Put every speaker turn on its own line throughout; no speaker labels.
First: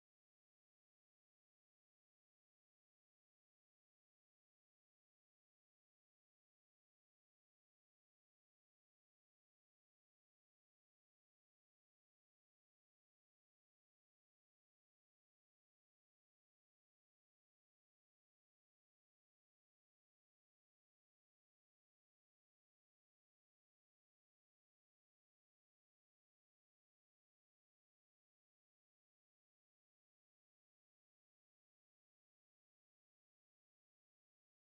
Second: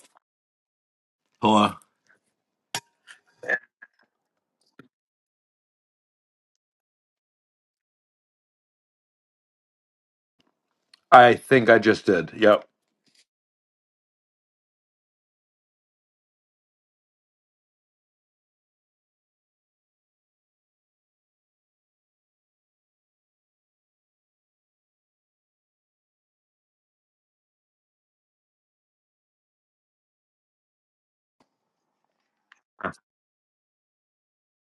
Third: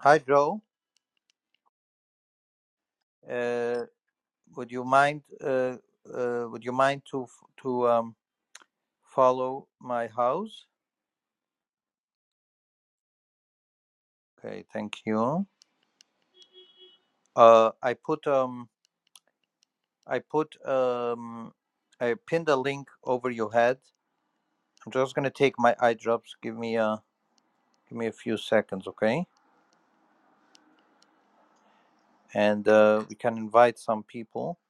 Hi, Joe.
Hello.
Uh, would you mind? Uh, uh, would you mind to f- to um, follow my house?
I think I just did. Yep.
Okay, thank you. Uh, I put um, I put um, I pinned a link over your head. I'm just gonna take my eye drops. Give me a give me a few seconds, okay? And uh, we can invite some people.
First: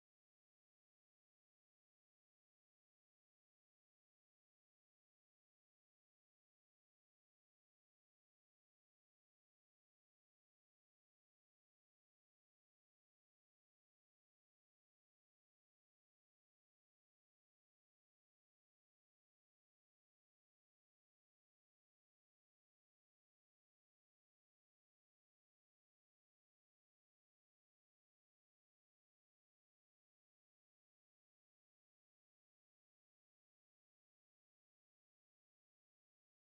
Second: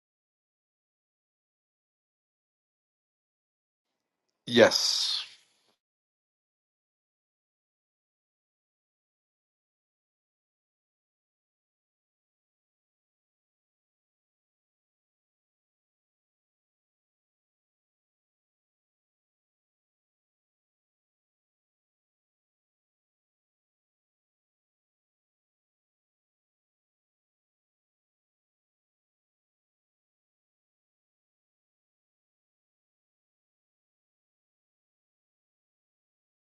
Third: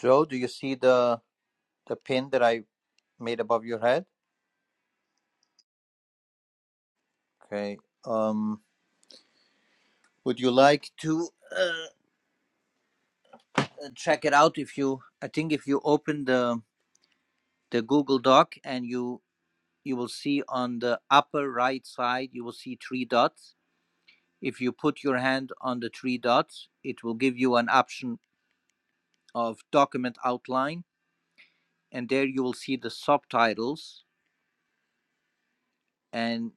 Joe, do you see the the pin that I made above your head?
Yes.
Okay. Um, would you like to? Uh, uh, check it out if you i think if you open the the google doc and you you will see on the upper right side you will see three dots if you put your hand on the three dots it will give you an option of document outline and there you will see the subtitles and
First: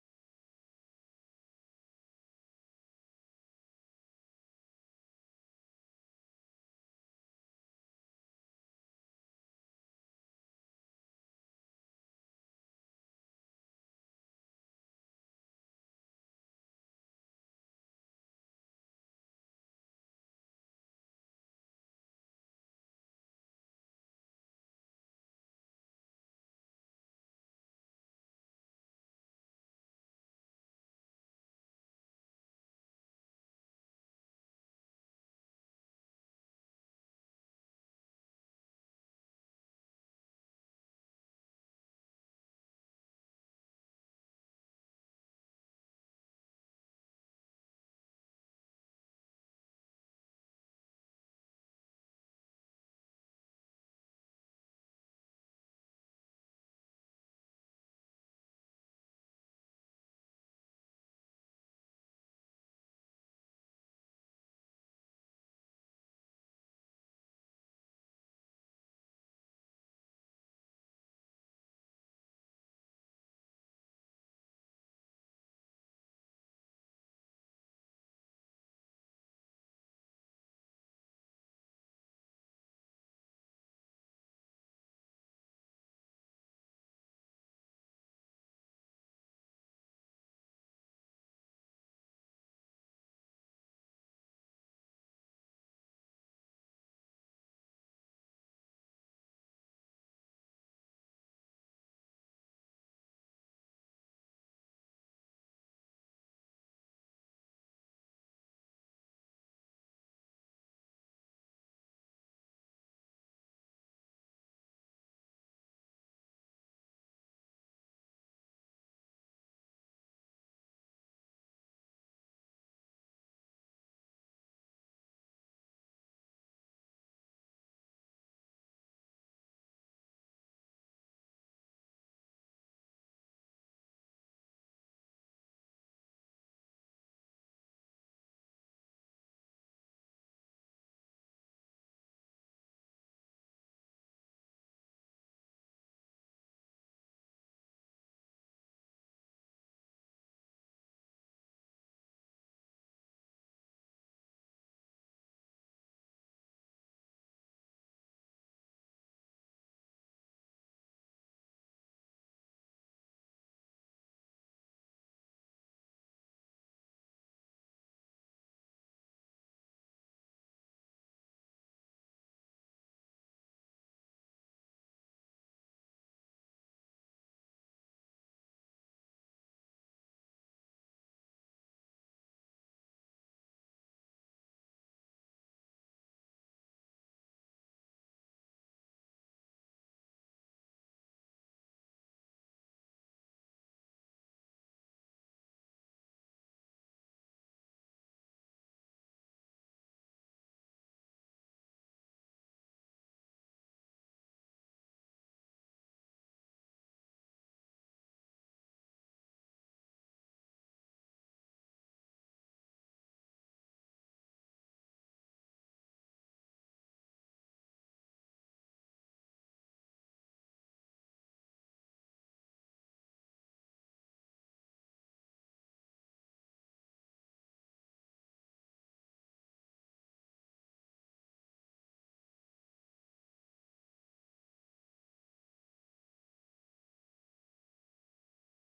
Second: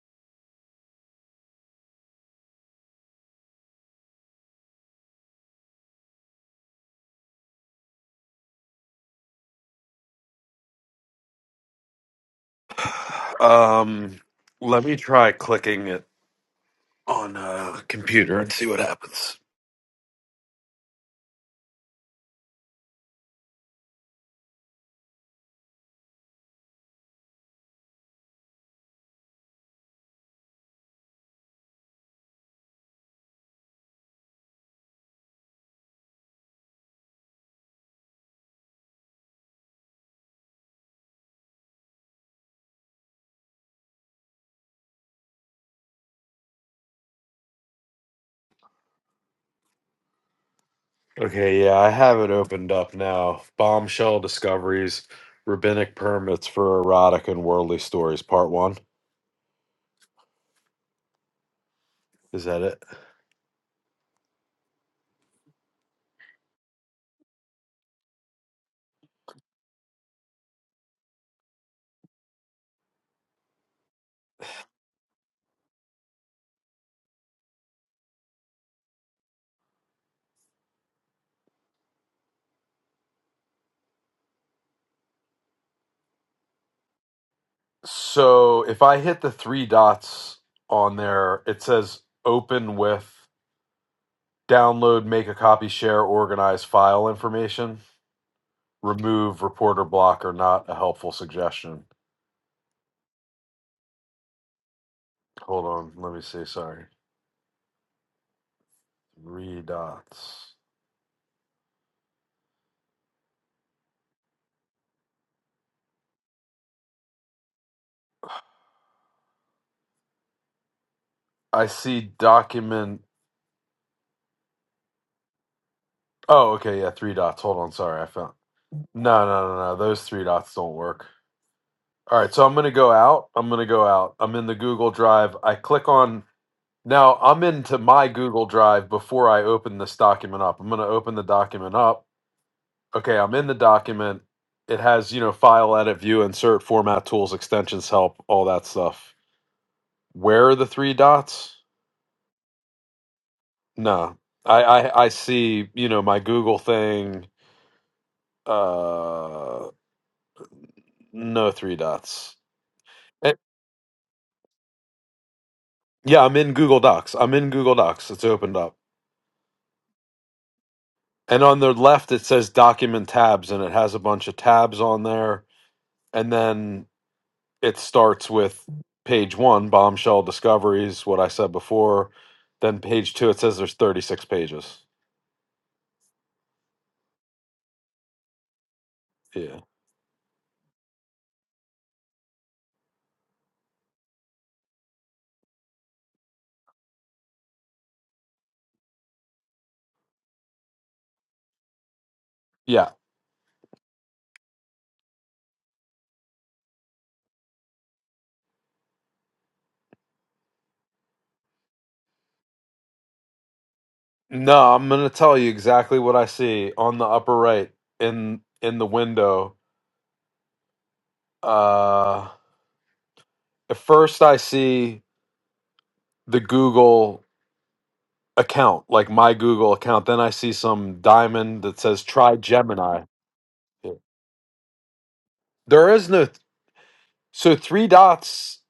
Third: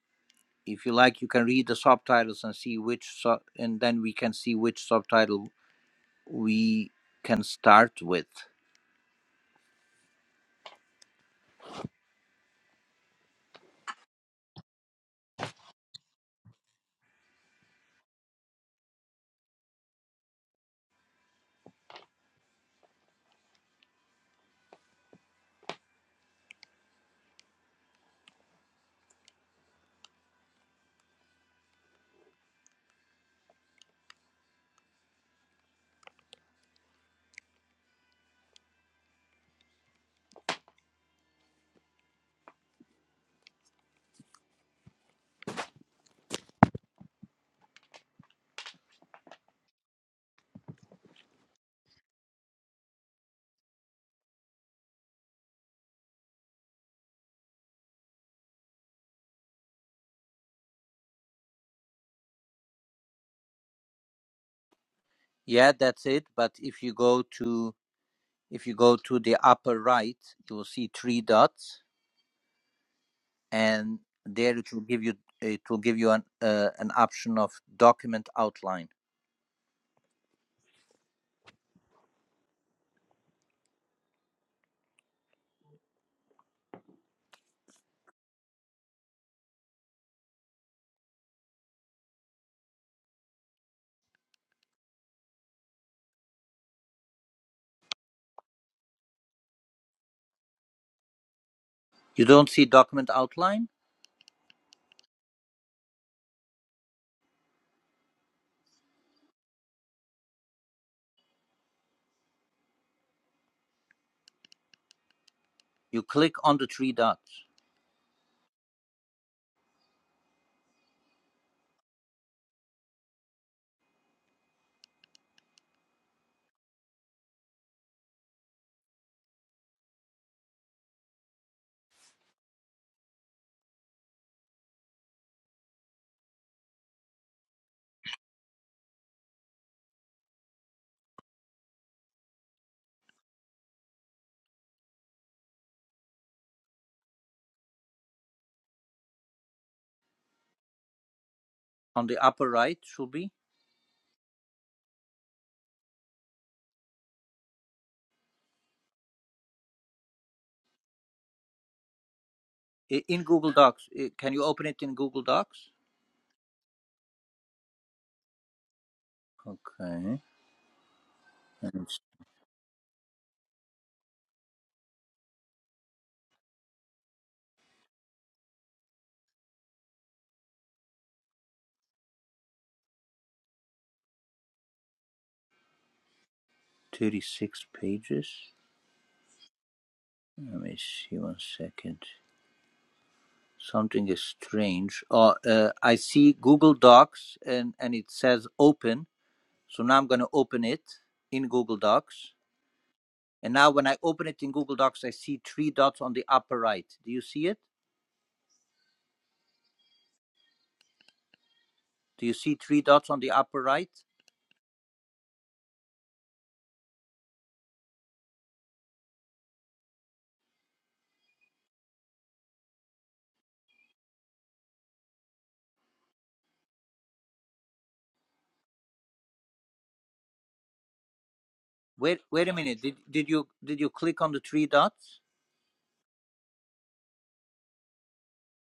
if you like you can read the subtitles and see which sub and then we can see which subtitle we can start with
Um, let me try clicking it on a computer and see what happens. Okay, yeah, I have it opened up now. Bombshell discoveries, rabbinic permits for erotic and worldly stories, part one. Is that it?
yeah that's it but if you go to If you go to the upper right, you will see three dots, and there it will give you it will give you an uh, an option of document outline.
So if I hit the three dots on there, it says open with download, make a copy, share, organize file information. remove reporter block are not a helpful suggestion.
You don't see document outline.
Hold on, let me see. Sorry, three dots.
You click on the three dots
I see document. Oh, okay, yeah, three dots. Hold on, sorry, I found. No, no, no, no. Those three dots don't work. All right, so I'm gonna go out. I'm gonna go out. I'm in the Google Drive. I click on. Now I'm into my Google Drive before I open this document up. I'm gonna open the document up. Okay, I'm in the document. It has, you know, file, edit, view, insert, format, tools, extensions, help, all that stuff where are the three dots?
on the upper right. Should be
No, I, I I see. You know, my Google thing. Uh, no three dots.
in
Eh,
Google Docs. Can you open it in Google Docs?
yeah, I'm in Google Docs. I'm in Google Docs. It's opened up,
Okay,
and on
and
the
it's
left it says Document tabs, and it has a bunch of tabs on there, and then it starts with page one, bombshell discoveries, what I said before. Then page two, it says there's 36 pages.
thirty-six pages.
Yeah.
Let me see one second. Something is strange. Oh, uh, I see Google Docs, and and it says open So now I'm going to open it in Google Docs.
Yeah,
And now when I open it in Google Docs, I see three dots on the upper right. Do you see it? Do you see three dots on the upper right?
No, I'm gonna tell you exactly what I see on the upper right in in the window. Uh, at first, I see the Google account, like my Google account. Then I see some diamond that says
Wait,
"Try
wait a minute. Did,
Gemini."
did you did you click on the three dots?
There is no so three dots.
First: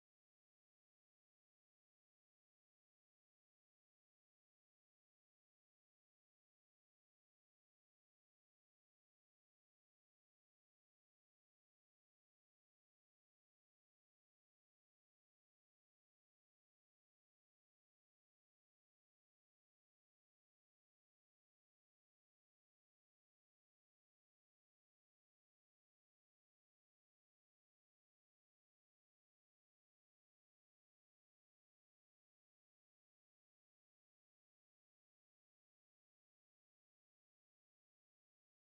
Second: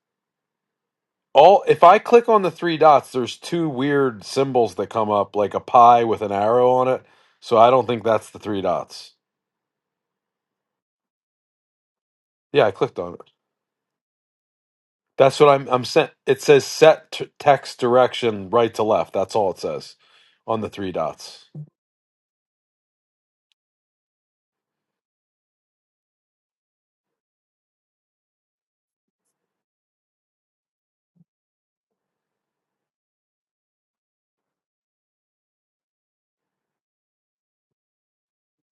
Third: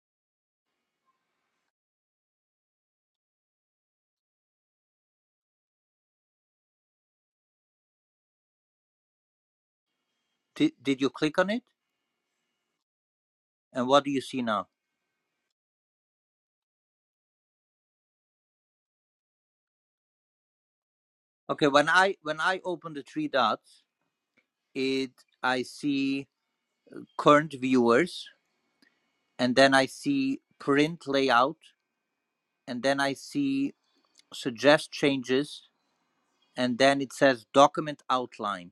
All if I click on the three dots, there's two weird symbols that come up, like a pie with an arrow on it. So I don't think that's the three dots.
Did, did you click on it?
Yeah, I clicked on it.
And what do you see now?
That's what I'm. I'm sent. It says set t- text direction right to left. That's all it says on the three dots.
Okay, when I when I open the three dots, it I see current viewers, and then I see print layout, and then I see suggest changes, and then it says document outline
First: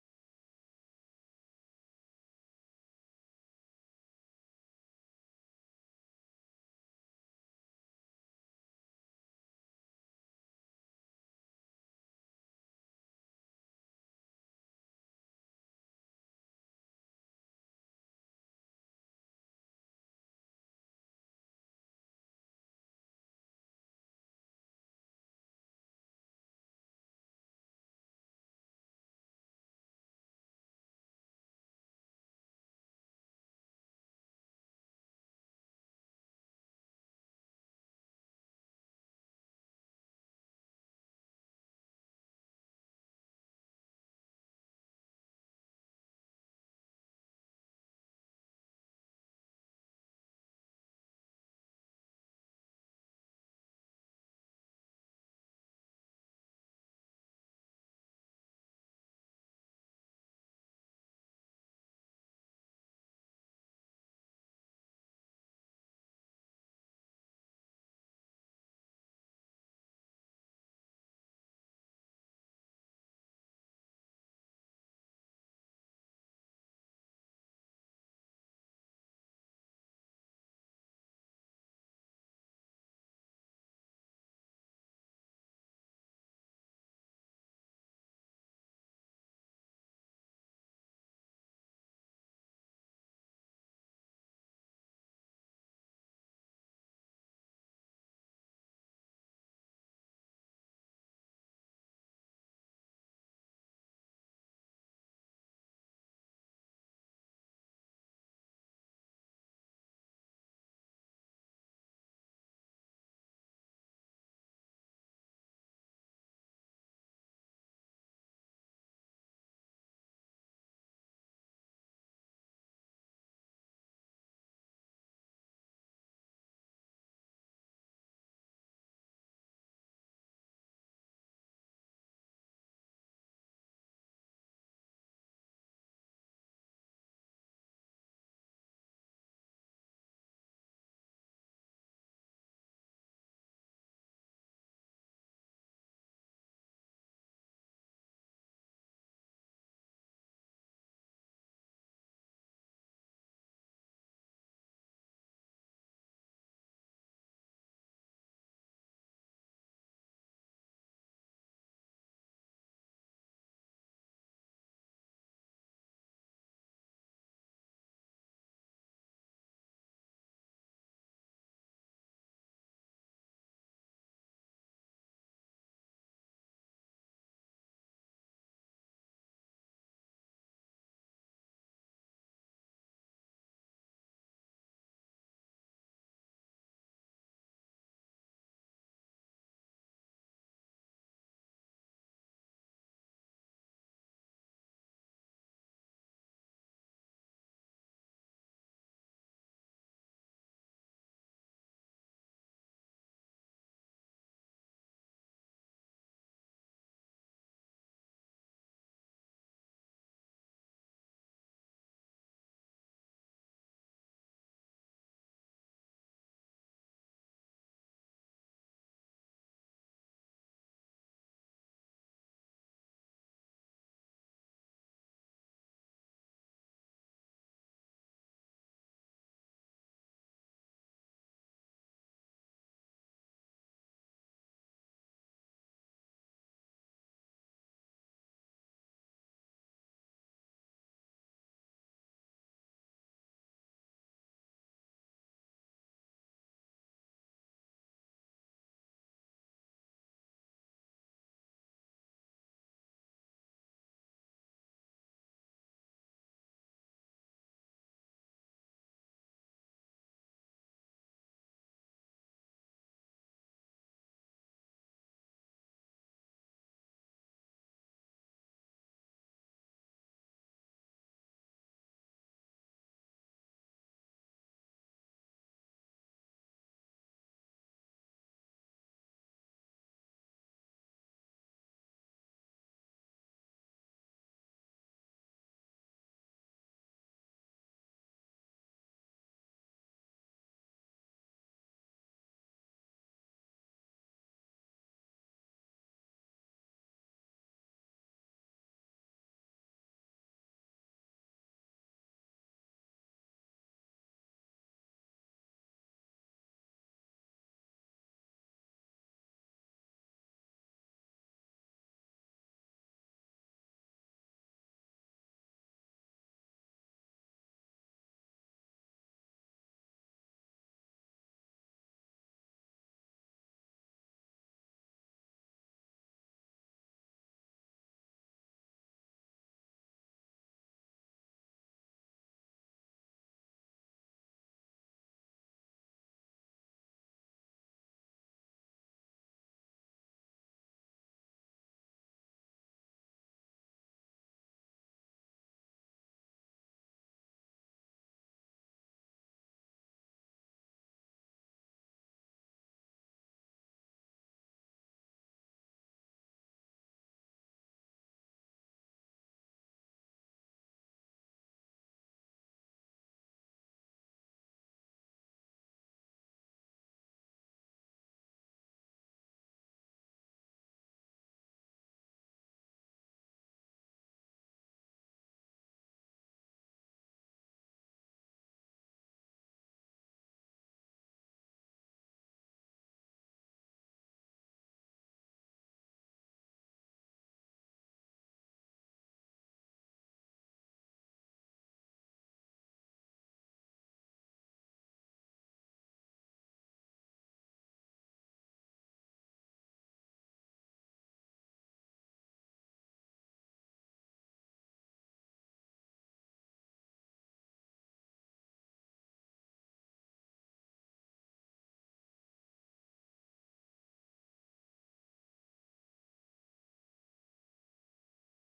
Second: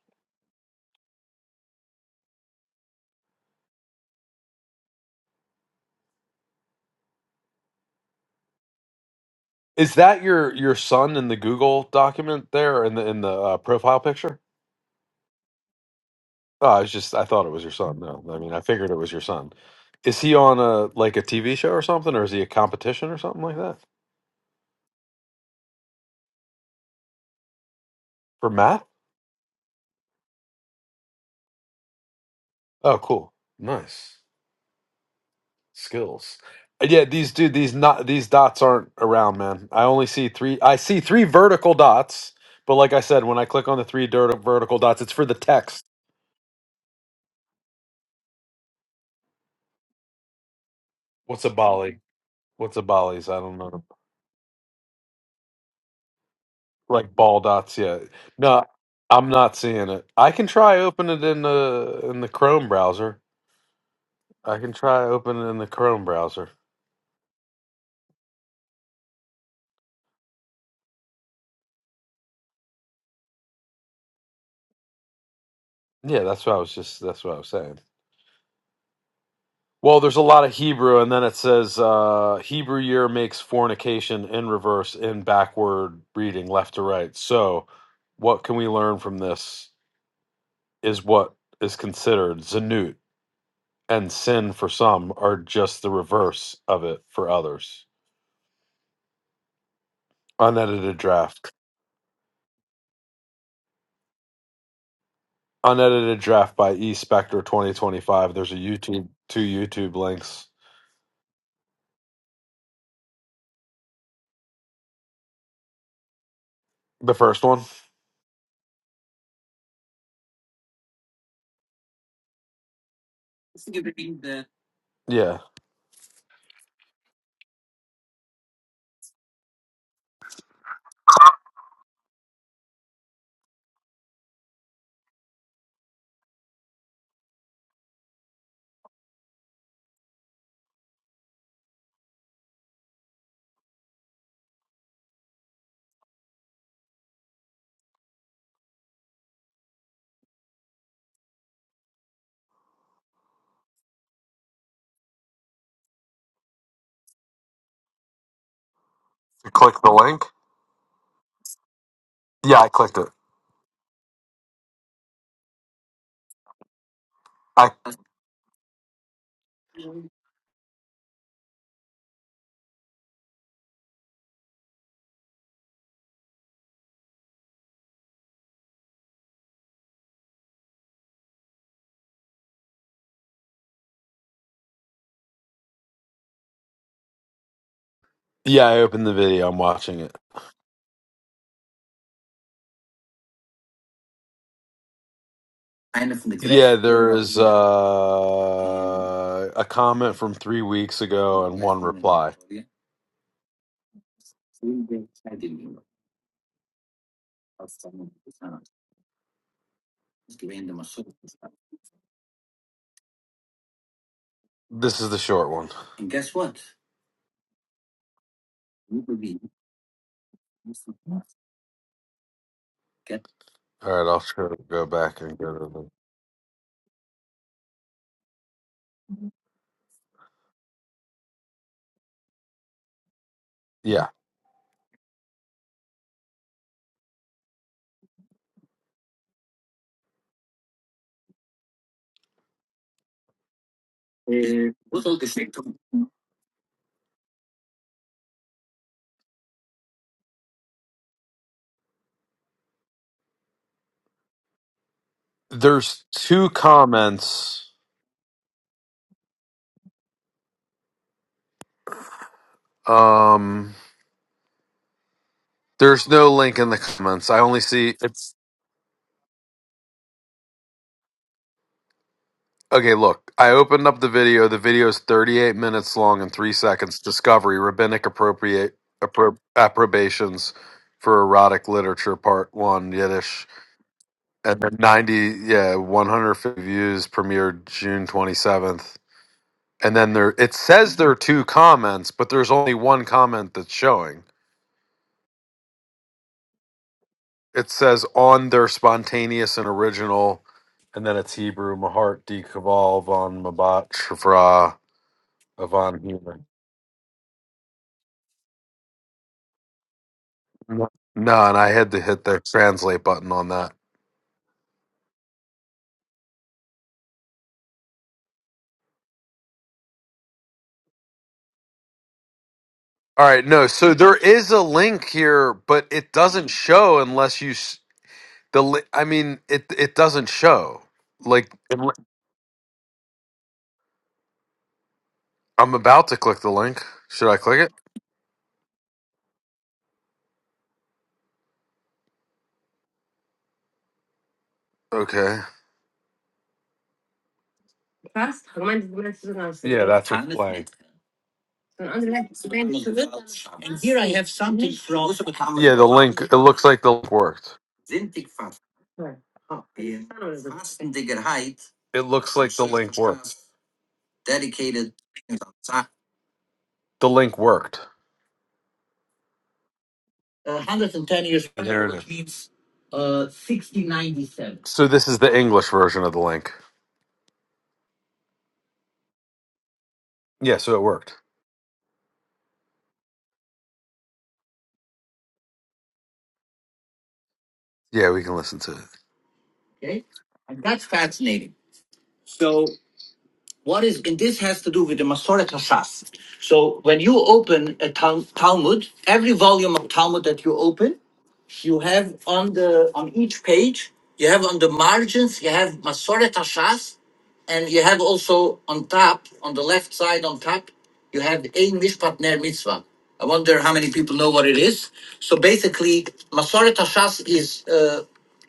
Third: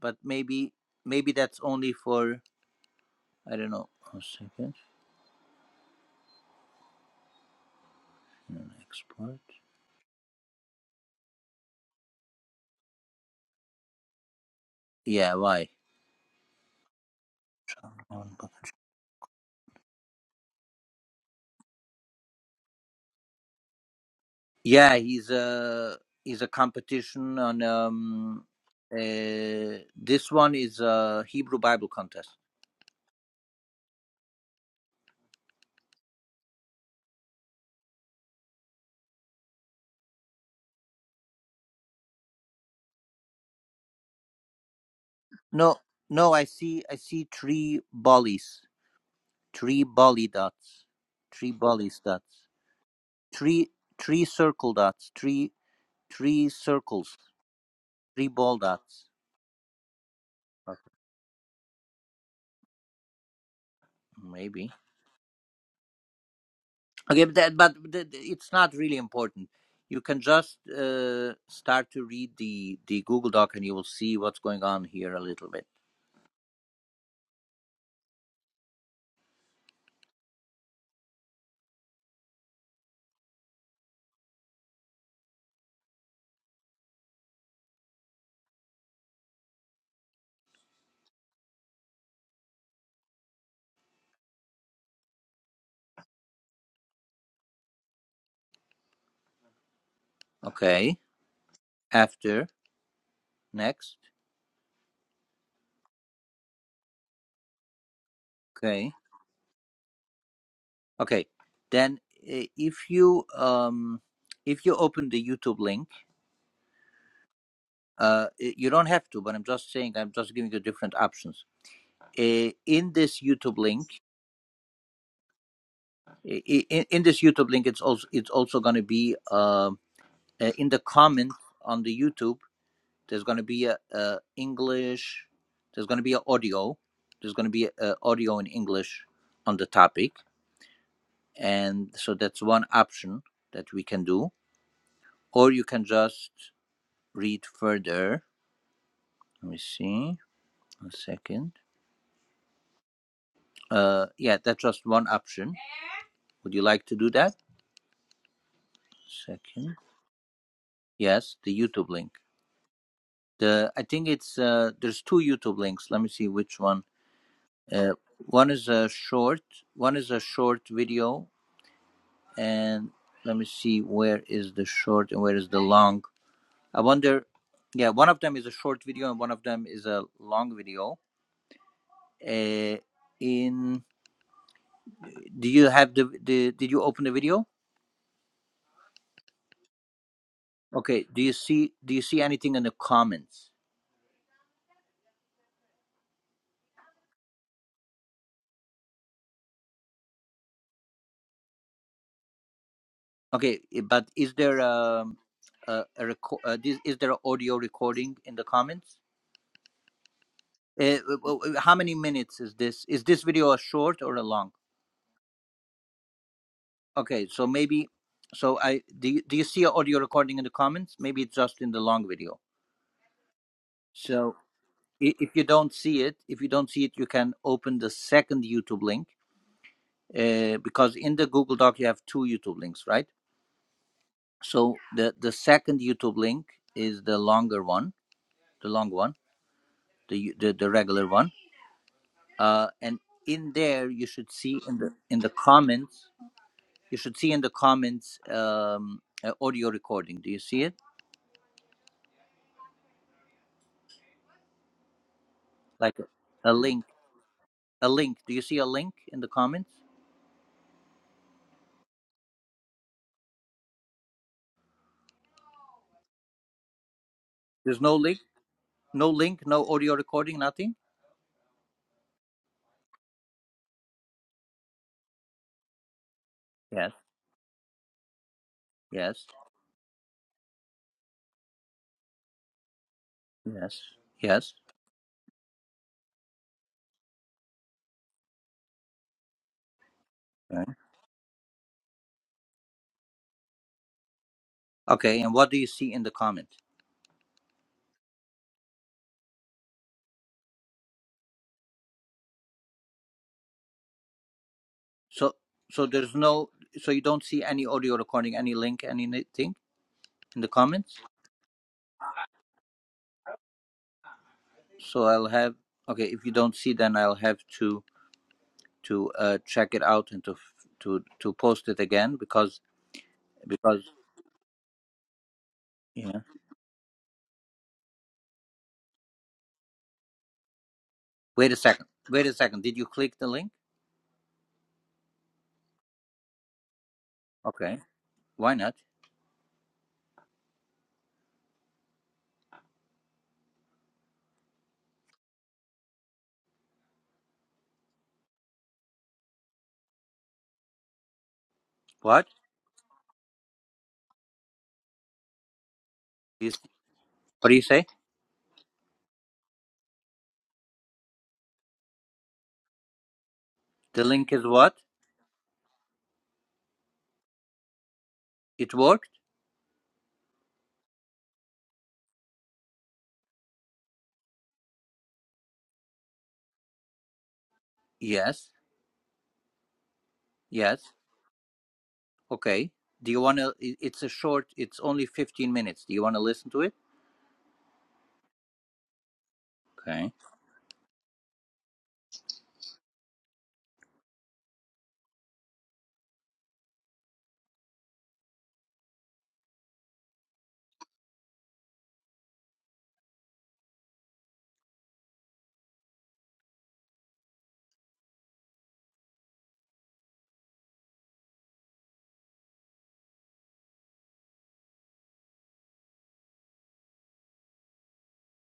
but maybe maybe that's only for I don't know. A second, An export.
Is that your your son in the Google document there in the in the uh, profile picture?
Yeah, why?
Oh, I was just. I thought it was your son. No, I mean I figured it was your son. Is he on a like a TV show or something, or is he a competition or something like that
Yeah, he's a he's a competition on um
for math?
uh this one is a Hebrew Bible contest.
Oh, cool, nice. skills. Yeah, these dude, these not these dots aren't around, man. I only see three. I see three vertical dots, but like I said, when I click on the three dirt vertical dots, it's for the
No,
text.
no, I see I see three bollies, three bolly dots,
What's a
three bollies
volley?
dots,
What's a volleys? I don't
three
know.
three circle dots, three three
Like
circles,
ball dots, yeah.
three ball
No,
dots.
I'm not seeing it. I can
Uh,
try open it in the in the Chrome browser. I
Maybe.
can try open it in the Chrome browser.
Okay, but, that, but th- th- it's not really important. You can just uh, start to read the, the Google Doc and you will see what's going on here a little bit.
Yeah, that's what I was just. That's what I was saying. Well, there's a lot of Hebrew, and then it says uh, Hebrew year makes fornication in reverse, in backward reading, left to right. So, what can we learn from this is what is considered zanut, and sin for some are just the reverse of it for others. Unedited
Okay,
draft.
after, next.
Unedited draft by E Spectre 2025. There's a
Okay,
YouTube, two YouTube links.
okay. Then uh, if you um, if you open the YouTube link,
The first one?
uh, y- you don't have to, but I'm just saying I'm just giving you different options. Uh, in this YouTube link,
Yeah.
in, in this YouTube link, it's also it's also going to be um uh, in the comment on the YouTube There's going to be a, a English. There's going to be an audio. There's going to be an audio in English on the topic, and so that's one option that we can do. Or you can just read further. Let me see. One second. Uh, yeah, that's just one option. Would you like to do that?
You click
Second.
the link?
Yes, the YouTube link.
Yeah, I clicked it.
The I think it's uh, there's two YouTube links. Let me see which one. Uh, one is a short. One
I
is a short video and let me see where is the short and where is the long i wonder yeah one of them is a short video and one of them is a long video uh, in do you have the, the did you open the video
Yeah, I opened the video. I'm watching it.
okay do you see do you see anything in the comments
Yeah, there is uh, a comment from three weeks ago and one reply.
okay eh, but is there um a, a reco- uh, this, is there an audio recording in the comments uh, how many minutes is this is this video a short or a long
This is the short one.
Okay, so maybe, so I do. You, do you see an audio recording in the comments? Maybe it's just in the long video.
All right, I'll
So
try to go
i-
back
if
and
you
go to
don't
the.
see it, if you don't see it, you can open the second YouTube link uh, because in the Google Doc you have two YouTube links, right?
Yeah,
So the the second YouTube link is the longer one, the long one, the u- the, the regular one, uh, and in there you should see in the in the comments you should see in the comments um, a audio recording. Do you see it? Like a,
there's two
a link
comments.
A link. Do you see a link in the comments?
Um, there's no link in the comments. I only
There's
see
no link.
it's.
No link. No audio recording. Nothing.
Okay, look, I opened up the video. The video is 38 minutes long and three
Yes.
seconds. Discovery, rabbinic appropriate
Yes.
appro- approbations for erotic literature, part one, Yiddish.
Yes. Yes.
And then 90, yeah, 150 views premiered June 27th. And then there, it
Okay.
says there are two comments, but there's only one comment that's showing.
Okay. And what do you see in the comment?
It says on their spontaneous and original, and then it's Hebrew, Mahart, D. Kaval, von Mabat, Shafra,
So so
Avon
there's
human.
no. So you don't see any audio recording, any link, anything in the
No,
comments.
and I had to hit the translate button on that.
So I'll have. Okay. If you don't see, then I'll have to to uh, check it out and to f- to to post it again because
All right, no.
because
So there is a link here, but it
yeah.
doesn't show unless you s- the. li- I mean, it it doesn't show.
Wait
Like
a second.
unle-
Wait a second. Did you click the link?
I'm about to click the link. Should I click it?
Okay. Why not?
Okay. Yeah, that's what's playing. And
What?
here I have something from. Yeah, the link. It
You-
looks like the link
What do
worked.
you say?
It looks like the link worked.
The link is what?
Dedicated. The link worked.
It worked?
one hundred and ten years from now, it which is. means, uh, sixty ninety-seven, So this is the English version of the link.
Yes.
Yeah, so
Yes.
it worked.
Okay. Do you want to? It's a short. It's only fifteen minutes. Do you want to listen to it?
Yeah, we can listen to it. okay?
Okay.
And that's fascinating. So. What is, and this has to do with the Masoret Hashas. So when you open a Tal- Talmud, every volume of Talmud that you open, you have on the, on each page, you have on the margins, you have Masoret Hashas, and you have also on top, on the left side on top, you have Ein Mishpat Ner Mitzvah. I wonder how many people know what it is. So basically, Masoret Hashas is uh,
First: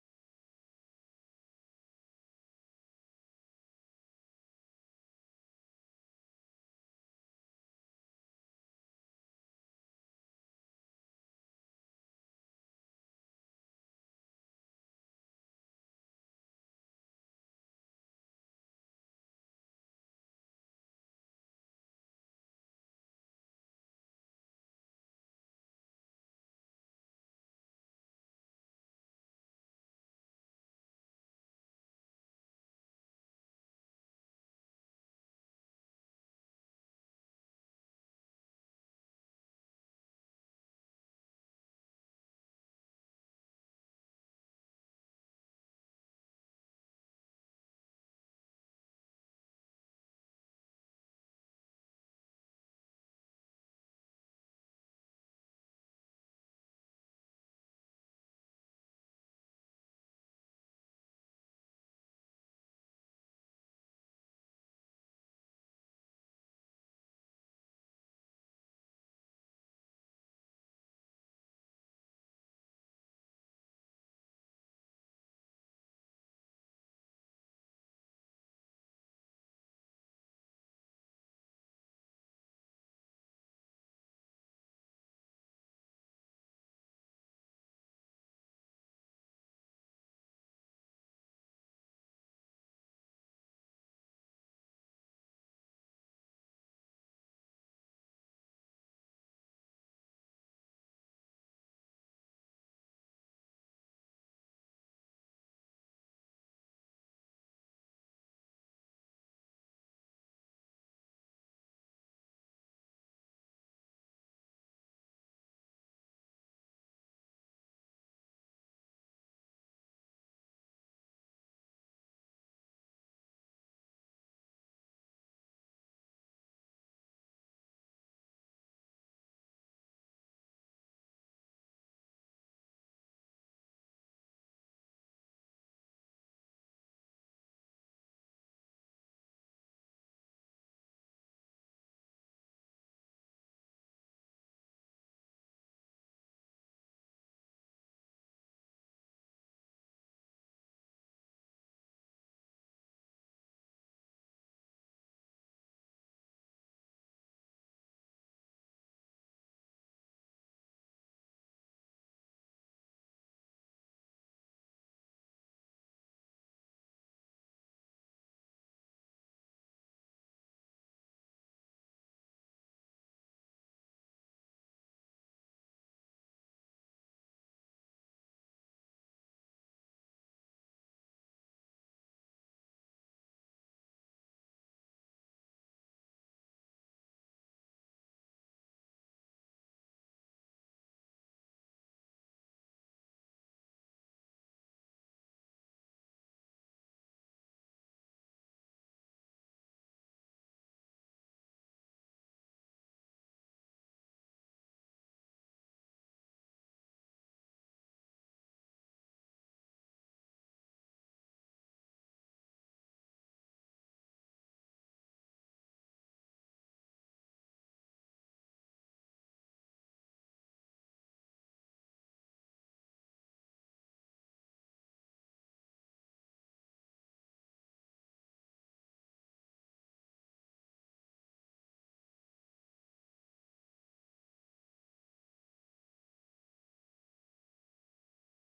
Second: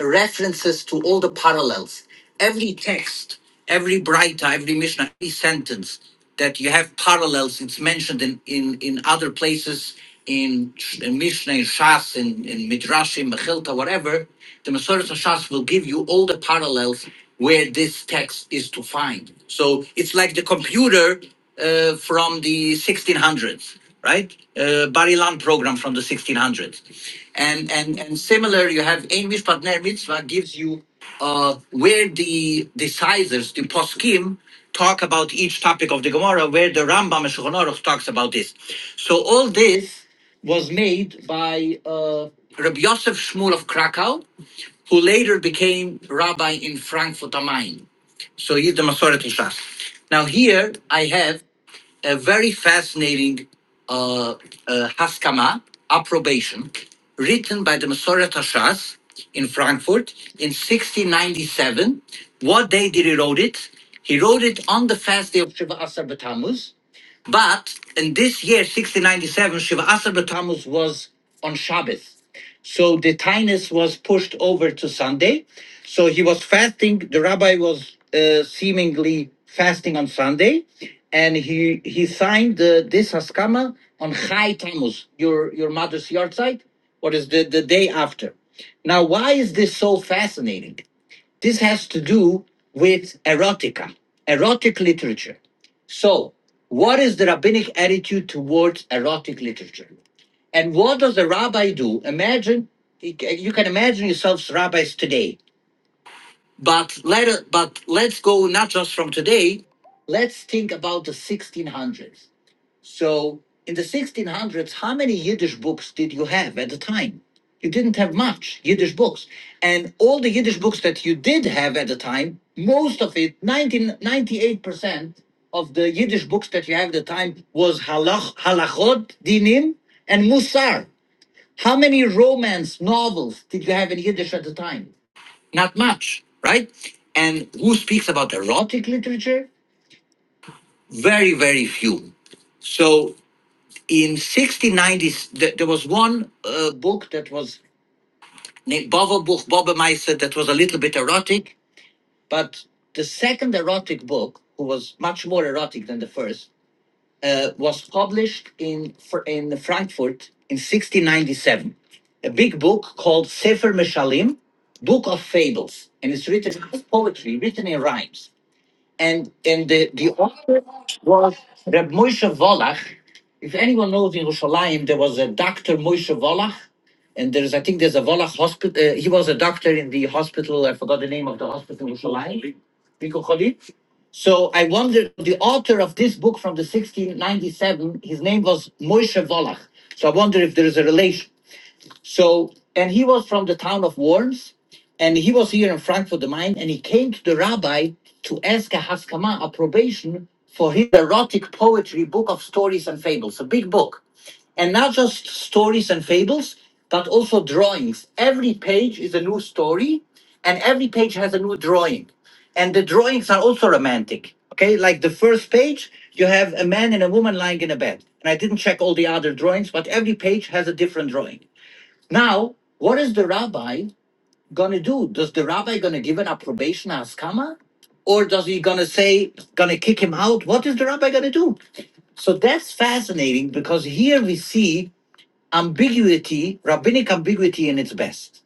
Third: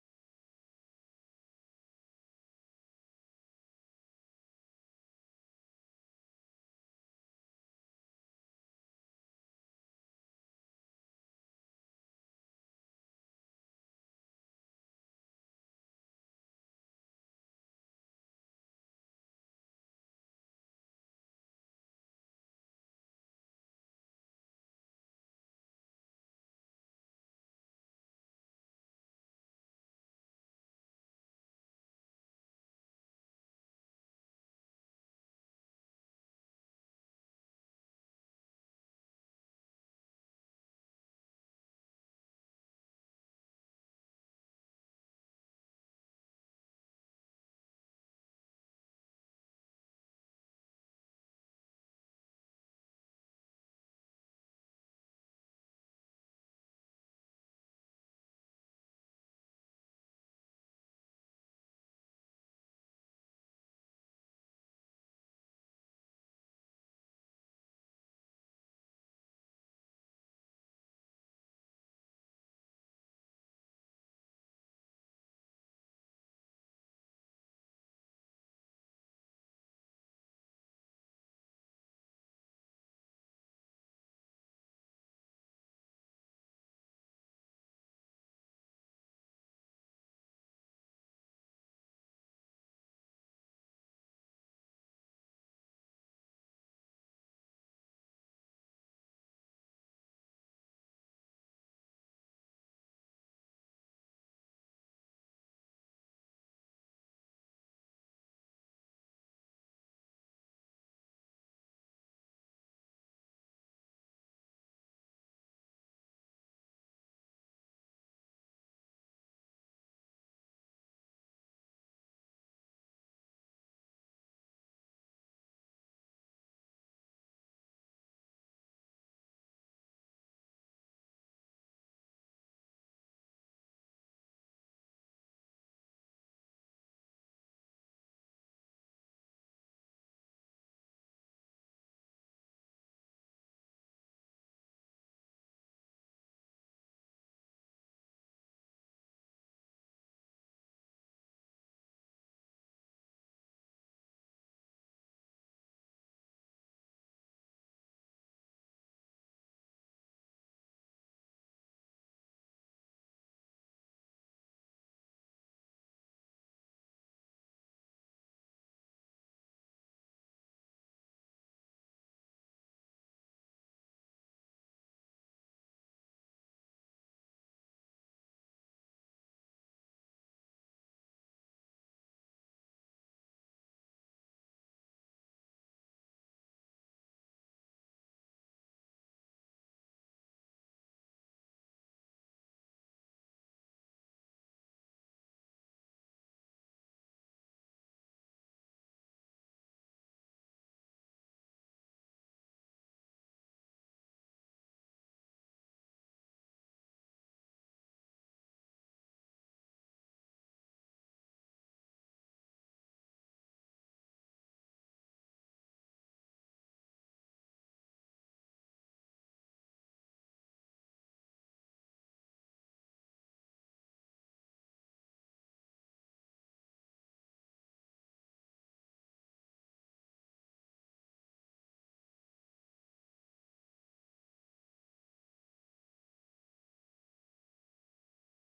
references to all the parallels. Every text, every Braita, every Mishnah, every sentence that you have parallels, it's mentioned in, in, in other places, in, Sh- in Mishnah, in Shas, in, in Midrashim, Mechilta, whatever, the Masoret Shas will give you all the parallels where this text is to find. So it's like the computer uh, from the 1600s, right? Uh, Barilan program from the 1600s. And, and, and similar, you have Ein Mishpat Ner Mitzvah gives you uh, where the decisors, the poskim, talk about each topic of the Gemara, where the Rambam and Shulchan Aruch talks about this. So all this was made by uh, Rabbi Yosef Shmuel of Krakow, who later became rabbi in Frankfurt am Main. So he's the Masoret Shas. Now here I have a very fascinating uh, uh, Haskama, approbation, written by the Masoret Hashas in Frankfurt in 1697. What day did he wrote it? He wrote it on the fast day of Shiva Asar B'Tammuz, but in this year, 1697, Shiva Asar B'Tammuz was on Shabbos, So the Tainus was pushed over to Sunday. So he was fasting. The rabbi was uh, seemingly fasting on Sunday. And he, he signed uh, this Haskama on Chai Tammuz, your, your mother's yard site. What is the, the day after? Now, why is this so fascinating? This has to do with erotica, erotic literature. So, what is the rabbinic attitude towards erotic literature? And what does the rabbi do? Imagine you can imagine yourselves rabbis today. But let but let's go not just from today. Let's think about the 1600s. So in the 1600s, how many Yiddish books did you have at the time? You didn't have much Yiddish books. And all the Yiddish books that you did have at the time, most of it, 19, 98% of the Yiddish books that you have at the time was halach, halachot, dinim, and musar. How many romance novels did you have in Yiddish at the time? Not much, right? And who speaks about erotic literature? Very, very few. So in 1690s th- there was one uh, book that was named Boverbuch Bobbemeister that was a little bit erotic but the second erotic book who was much more erotic than the first uh, was published in in Frankfurt in 1697 a big book called Sefer Meshalim Book of Fables and it's written as poetry written in rhymes and and the, the author was Reb Moshe Volach. If anyone knows in Yerushalayim, there was a doctor Moshe Volach, and there's I think there's a Volach hospital. Uh, he was a doctor in the hospital. I forgot the name of the hospital in Yerushalayim. Biko Cholim. So I wonder the author of this book from the 1697. His name was Moshe Volach. So I wonder if there is a relation. So, and he was from the town of Worms, and he was here in Frankfurt the Main, and he came to the rabbi to ask a haskama, a probation, for his erotic poetry book of stories and fables, a big book. And not just stories and fables, but also drawings. Every page is a new story, and every page has a new drawing. And the drawings are also romantic. Okay, like the first page, you have a man and a woman lying in a bed. And I didn't check all the other drawings, but every page has a different drawing. Now, what is the rabbi gonna do? Does the rabbi gonna give an approbation askama, or does he gonna say gonna kick him out? What is the rabbi gonna do? So that's fascinating because here we see ambiguity, rabbinic ambiguity in its best.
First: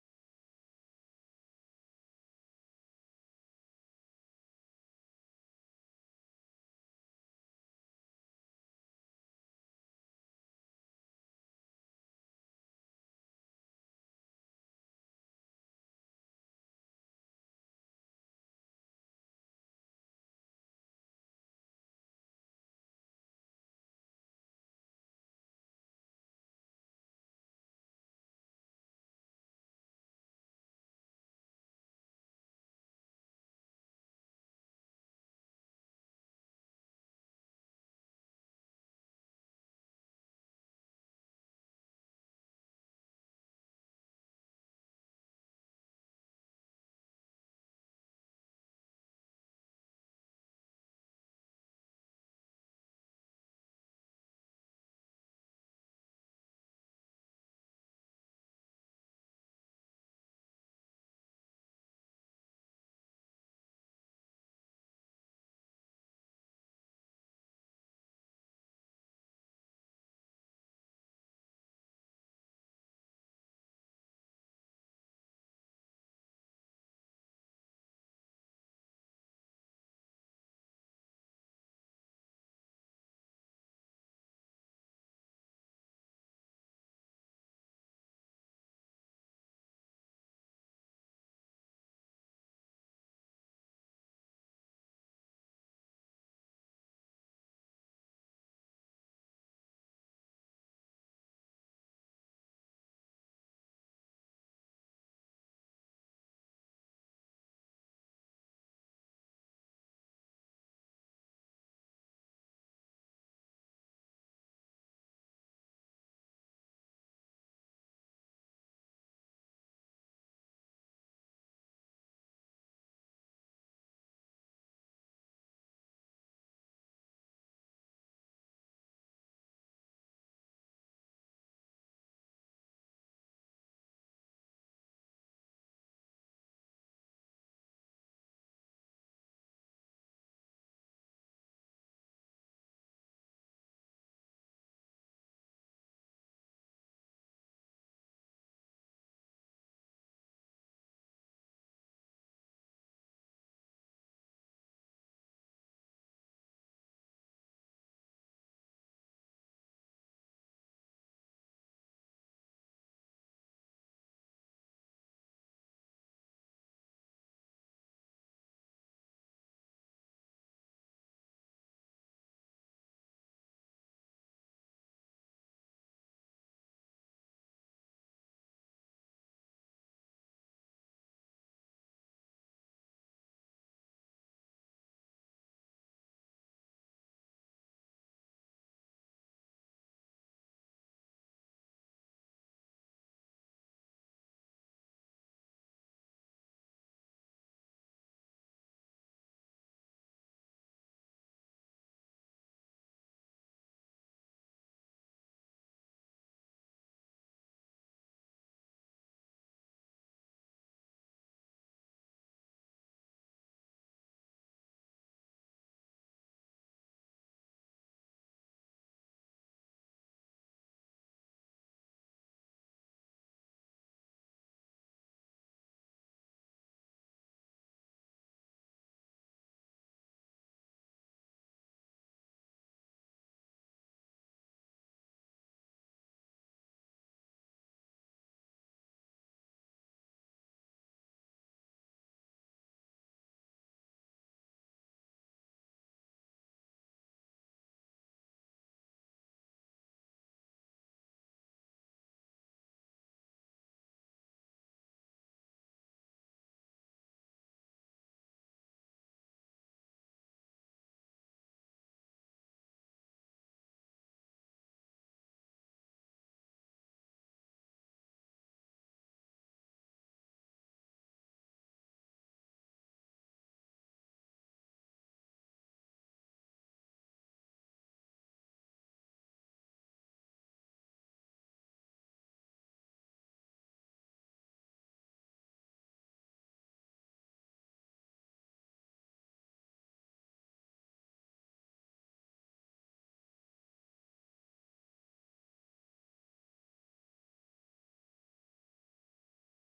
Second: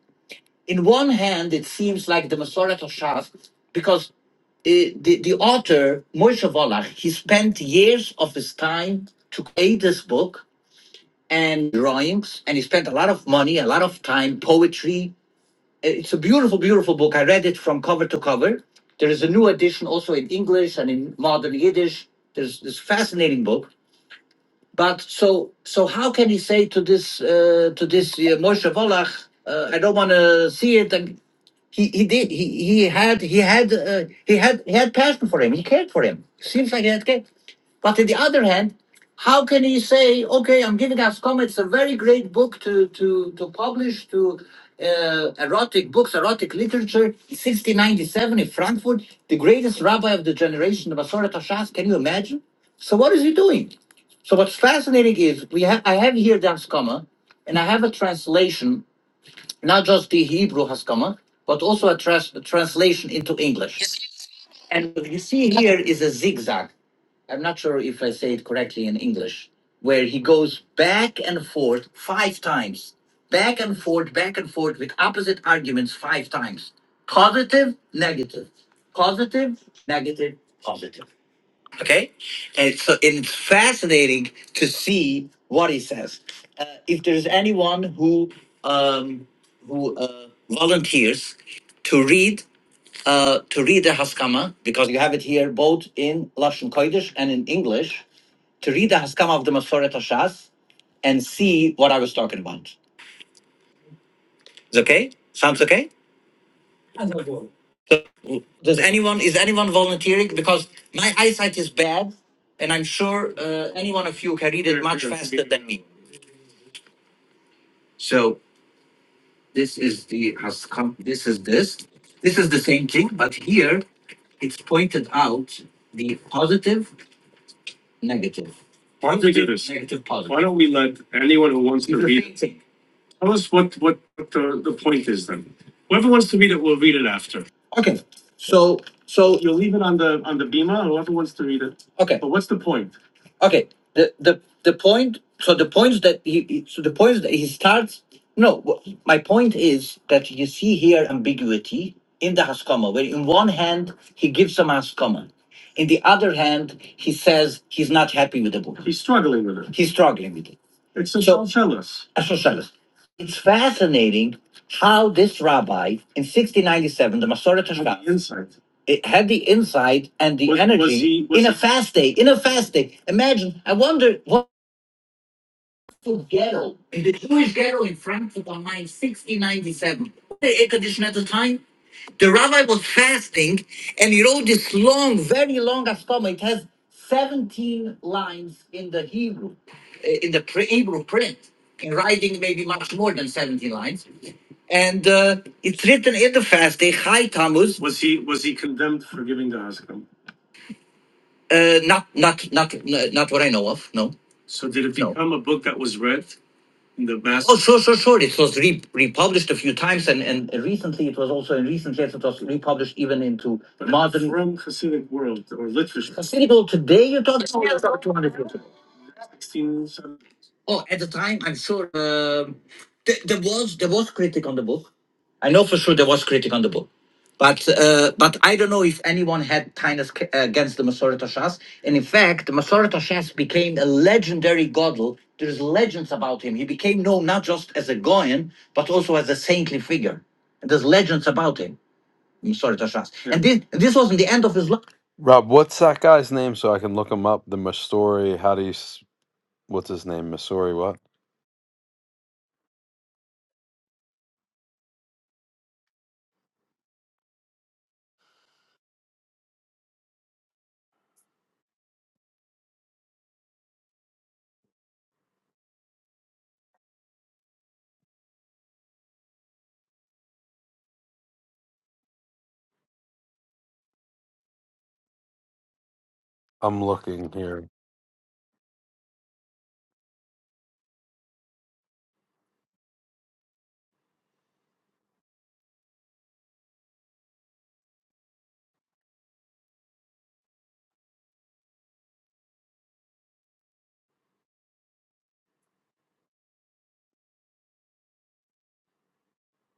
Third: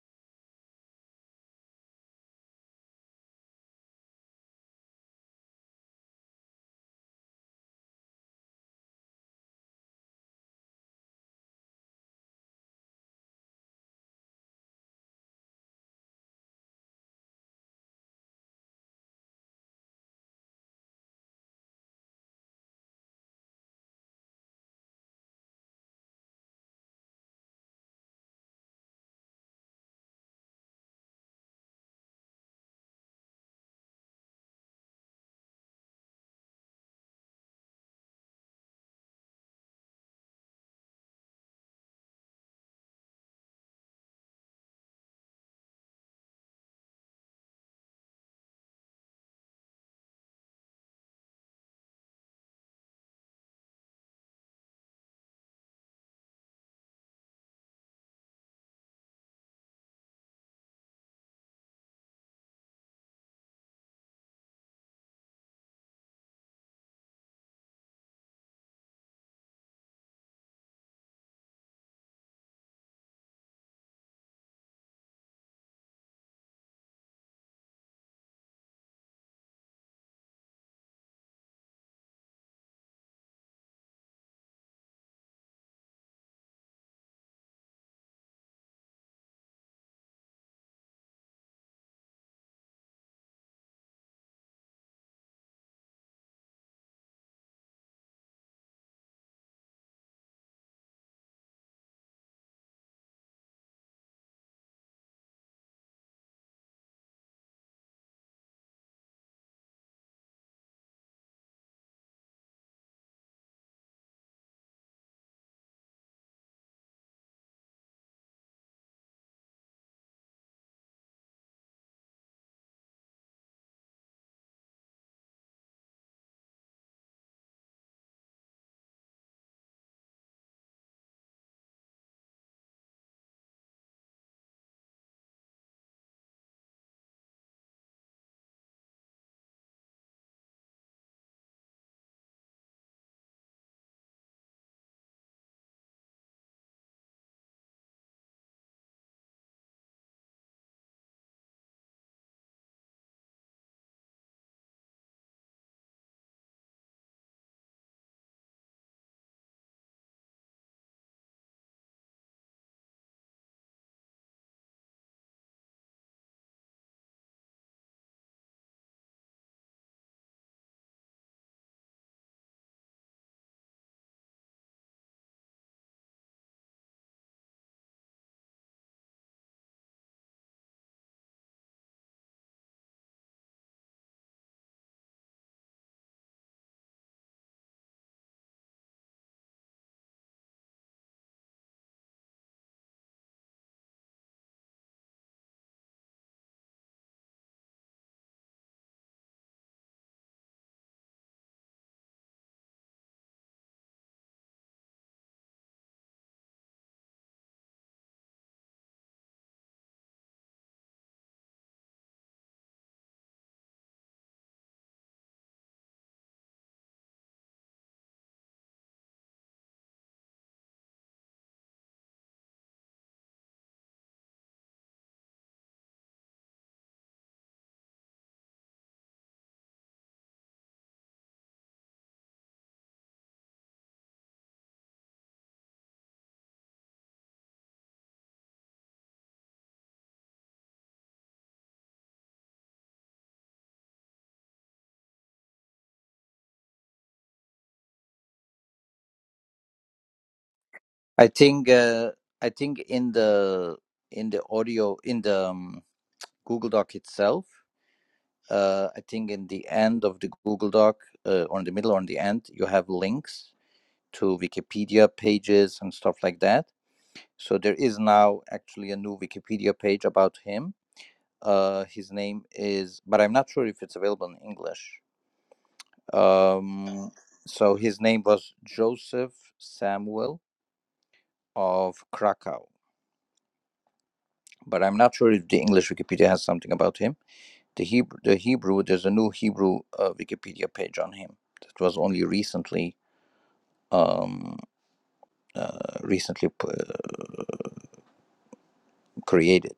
In one hand, it seems like the Masoret Shas, because uh, the, the author Moshe Volach he spent years of his time to create this book and drawings, and he spent a lot of money, a lot of time, poetry, it's a beautiful, beautiful book. I read it from cover to cover. There is a new edition also in English and in modern Yiddish. There's this fascinating book. But so so, how can he say to this uh, to this uh, Moshe Volach, uh, I don't want to see it? And he he did he he had he had uh, he had he had passion for him. He cared for him. Seems like he had care. But on the other hand, how can he say, okay, I'm giving Ascom, it's a very great book to, to, to publish, to uh, erotic books, erotic literature, 1697 in Frankfurt, the greatest rabbi of the generation, the Masoret Hashas, can you imagine? So what is he doing? So what's fascinating is we ha- I have here the Haskama, and I have a translation, not just the Hebrew Haskama, but also a, trans- a translation into English. And what you see here is a zigzag. I'm not sure if I say it correctly in English, where he goes back and forth five times, back and forth, back and forth with opposite arguments five times positive, negative, positive, negative, positive. Okay? And so it's fascinating to see what he says. Uh, if there's anyone who, um, who uh, volunteers to read uh, to read the Haskama, because you have it here both in Lashon Kodesh and in English, to read the Haskama of the Masoret Hashas and see what I was talking about. Is okay? Sounds okay? So, does anyone is anyone volunteering? Because my eyesight is bad, and I'm sure uh, any one of you can read it much faster than me. So this is the Haskam. This is this. This is the same thing, but here it's pointed out the positive Negative. Why don't we do this? Negative positive. Why don't we let anyone who wants to read, Tell us what, what the, the point is then. Whoever wants to read it, we'll read it after. Okay, so, so, You'll leave it on the, on the Bima, whoever wants to read it. okay, But what's the point? okay. The, the, the point, so the points that he, he- so the points that he starts, no, wh- my point is that you see here ambiguity in the Haskama, where in one hand, he gives some Haskama. In the other hand, he says he's not happy with the book. He's struggling with it. He's struggling with it. It's a So, Shalshelis. It's fascinating how this rabbi in 1697, the Masorah Tashkar, it had the insight and the was, energy was he, was in a he, fast day. In a fast day, imagine. I wonder. what. Frankfurt ghetto, in the Jewish ghetto in Frankfurt on 1697. The air conditioner at the time. The rabbi was fasting and he wrote this long, very long Askama. It has 17 lines in the Hebrew, eh, in the pre- Hebrew print. In writing, maybe much more than 17 lines. And uh, it's written in the fast day, Chai Tammuz. Was he was he condemned for giving the Haskam? Uh, not, not, not, not what I know of. No, So did it no. become a book that was read? the best. Oh, sure, sure, sure. It was re- republished a few times, and, and recently it was also in recent years it was republished even into But modern. From Hasidic world or literature, Considerable today, you're talking about about 200 years ago. 16, seventy. Oh, at the time, I'm sure um th- there was there was critic on the book. I know for sure there was critic on the book, but uh, but I don't know if anyone had kindness c- against the Masoret Hashas. And in fact, the Masoret Hashas became a legendary godel. There's legends about him. He became known not just as a goyin, but also as a saintly figure. And there's legends about him, Masoret Hashas. Yeah. And this this wasn't the end of his life. Rob, what's that guy's name so I can look him up? The Masori, how do you, s- what's his name? Masori, what?
I think. Uh, I think in the in the audio in the um, Google Doc itself. Uh, I think in the end of the Google Doc, uh, or in the middle or in the end, you have links to Wikipedia pages and stuff like that. So there is now actually a new Wikipedia page about him Uh, his name is, but I'm not sure if it's available in English.
I'm
Um,
looking here.
so his name was Joseph Samuel of Krakow, but I'm not sure if the English Wikipedia has something about him. The Hebrew, the Hebrew, there's a new Hebrew uh, Wikipedia page on him that was only recently, um, uh, recently p- uh, created